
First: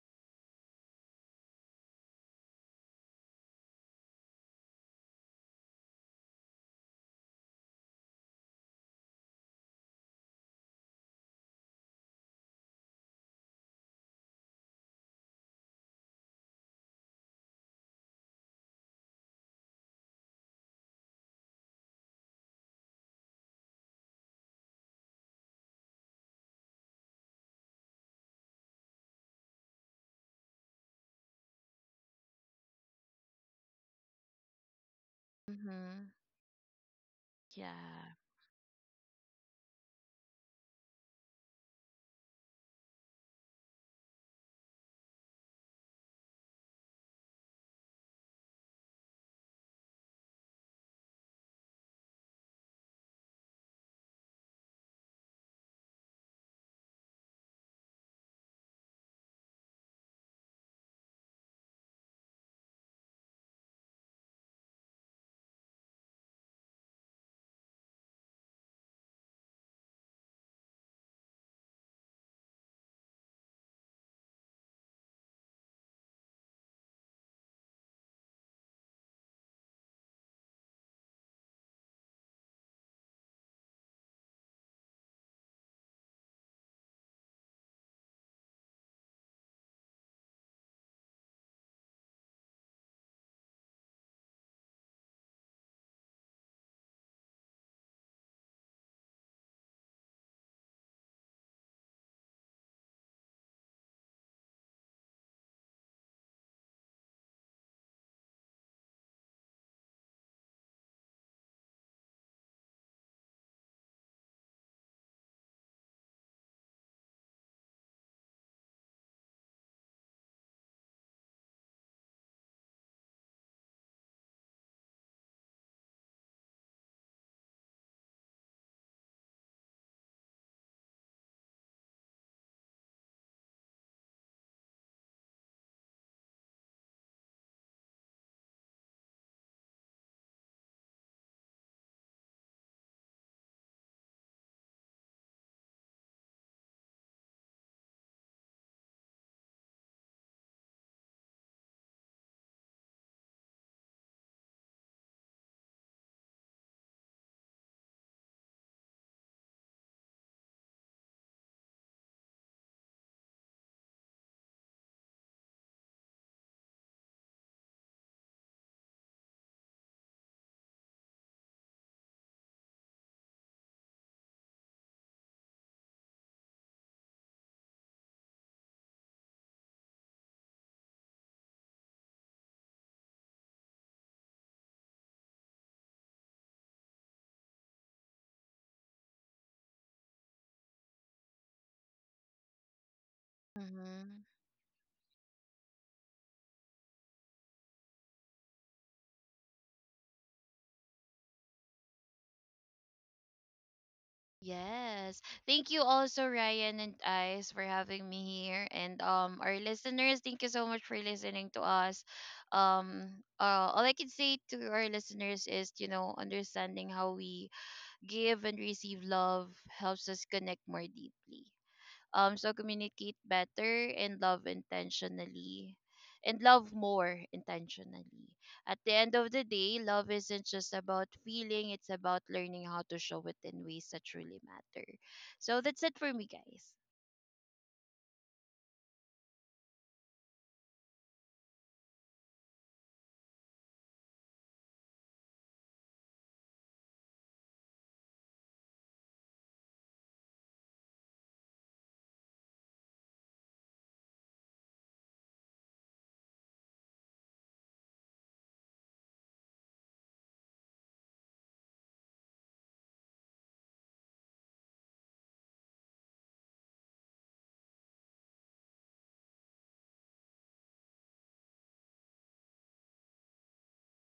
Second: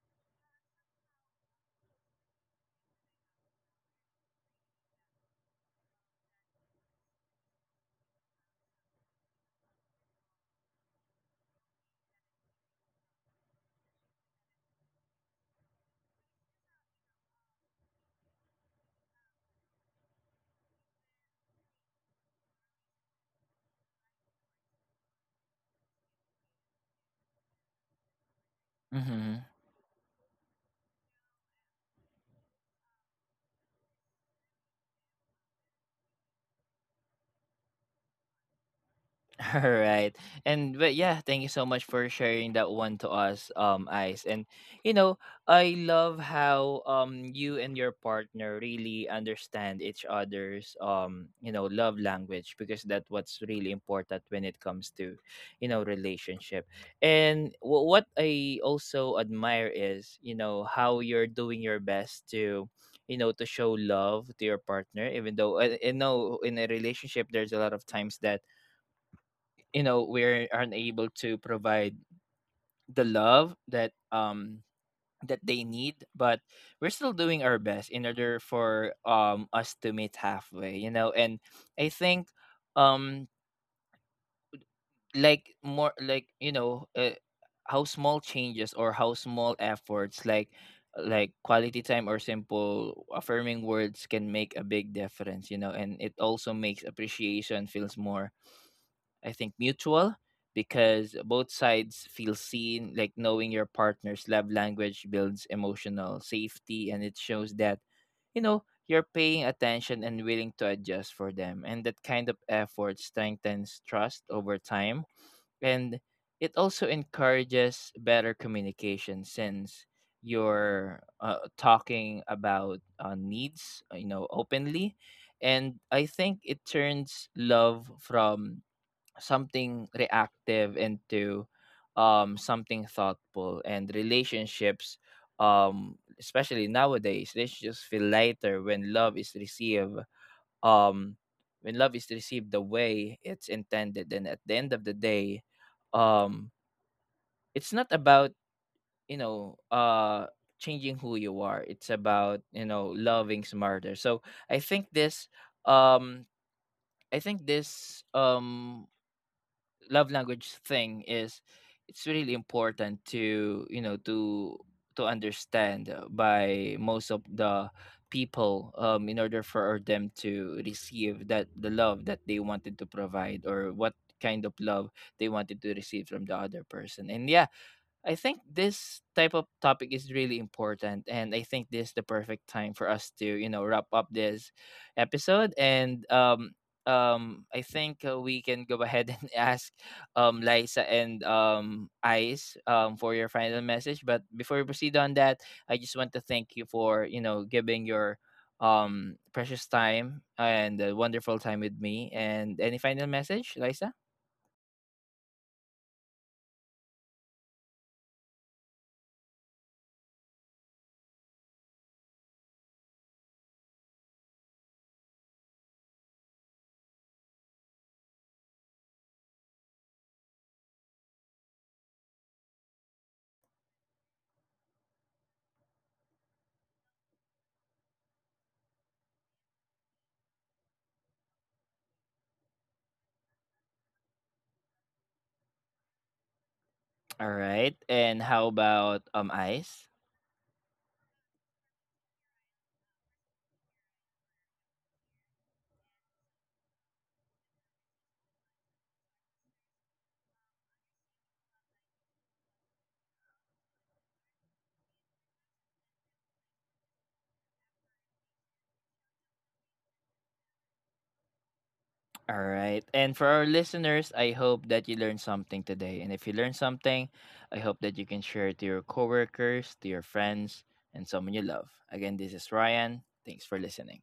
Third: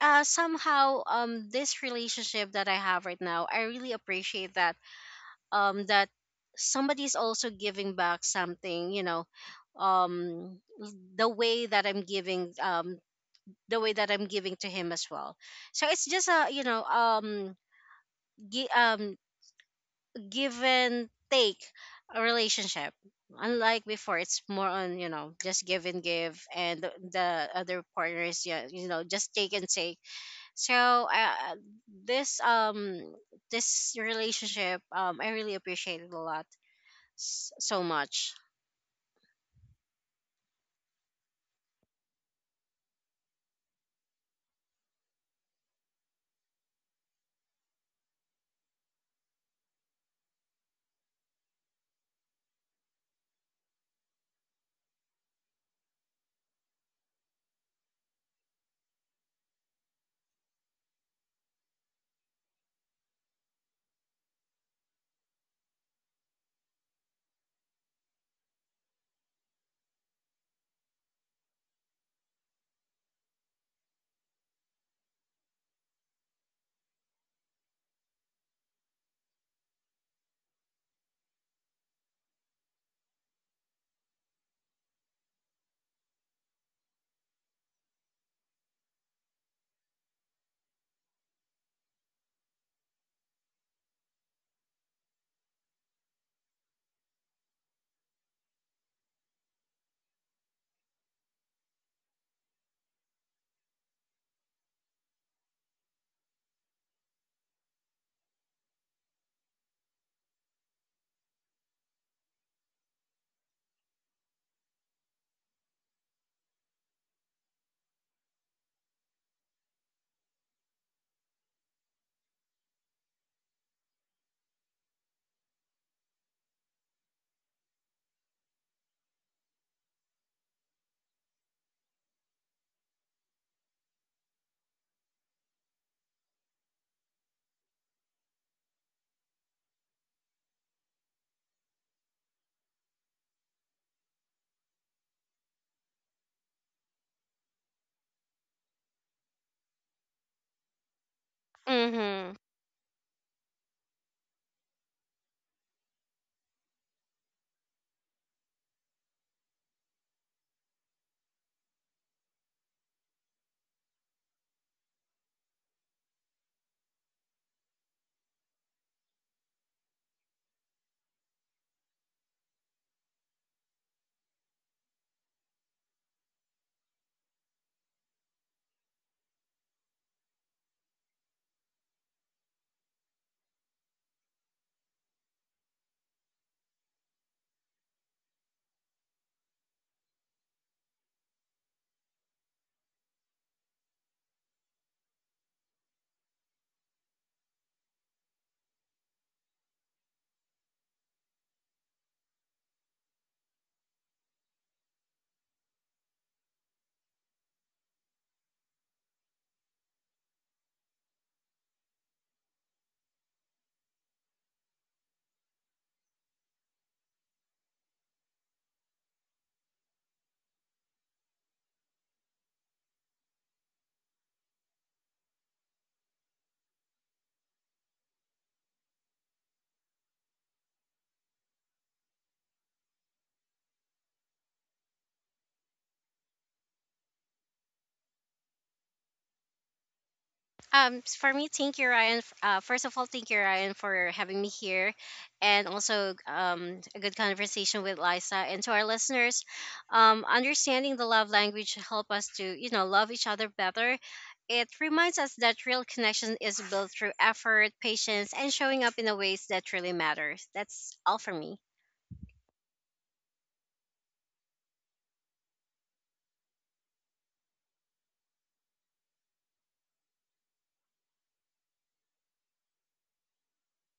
somehow this relationship that I have right now, I really appreciate that um that somebody's also giving back something, you know, um the way that I'm giving the way that I'm giving to him as well. So it's just a, you know, gi- um give and take a relationship. Unlike before, it's more on, you know, just give and give, and the other partner is, yeah, you know, just
Mm-hmm.
take and take. So this relationship, I really appreciate
Mm-hmm.
it a lot, so
Yeah.
much.
All right. And but yeah, thank you so much for sharing that one to us, Ice. And you know, I love how you and your partner really understand each other's, you know, love language, because that's what's really important when it comes to, you know, relationship. And what I also admire is, you know, how you're doing your best to, you know, to show love to your partner. Even though I know in a relationship there's a lot of times that, you know, we're unable to provide the love that that they need, but we're still doing our best in order for us to meet halfway, you know. And I think, um like more like, you know, how small changes or how small efforts, like quality time or simple affirming words, can make a big difference, you know. And it also makes appreciation feels more, I think, mutual, because both sides feel seen. Like knowing your partner's love language builds emotional safety, and it shows that, you know, you're paying attention and willing to adjust for them. And that kind of effort strengthens trust over time. And it also encourages better communication, since you're talking about needs, you know, openly. And I think it turns love from something reactive into something thoughtful. And relationships, especially nowadays, they just feel lighter when love is um received the way it's intended. And at the end of the day, um it's not about, you know, changing who you are, it's
Mhm.
about, you know, loving smarter. So I think um this love language thing is, it's really important to, you know, to understand by most of the people, in order for them to receive that the love that they wanted to provide, or what kind of love they wanted to receive from the other person. And yeah, I think this type of topic is really important. And I think this is the perfect time for us to, you know, wrap up this episode. And I think we can go ahead and ask Liza and Ice for your final message. But
Mm-hmm.
before we proceed on that, I just want to thank you for, you know, giving your precious time and a wonderful time with me. And any final message, Liza?
Yes. Thank you also, Ryan and Ice, for having me here. And um, our listeners, thank you so much for listening to us. All I can say to our listeners is, you know, understanding how we give and receive love helps us connect more deeply. So communicate better and love intentionally. And love more intentionally. At the end of the day, love isn't just about feeling, it's about learning how to show it in ways that truly matter. So that's it for me, guys.
All right. And how about Ice?
For me, thank you, Ryan. First of all, thank you, Ryan, for having me here, and also a good conversation with Liza. And to our listeners, understanding the love language help us to, you know, love each other better. It reminds us that real connection is built through effort, patience, and showing up in the ways that really matters. That's all for me.
All right. And for our listeners, I hope that you learned something today. And if you learned something, I hope that you can share it to your coworkers, to your friends, and someone you love. Again, this is Ryan. Thanks for listening.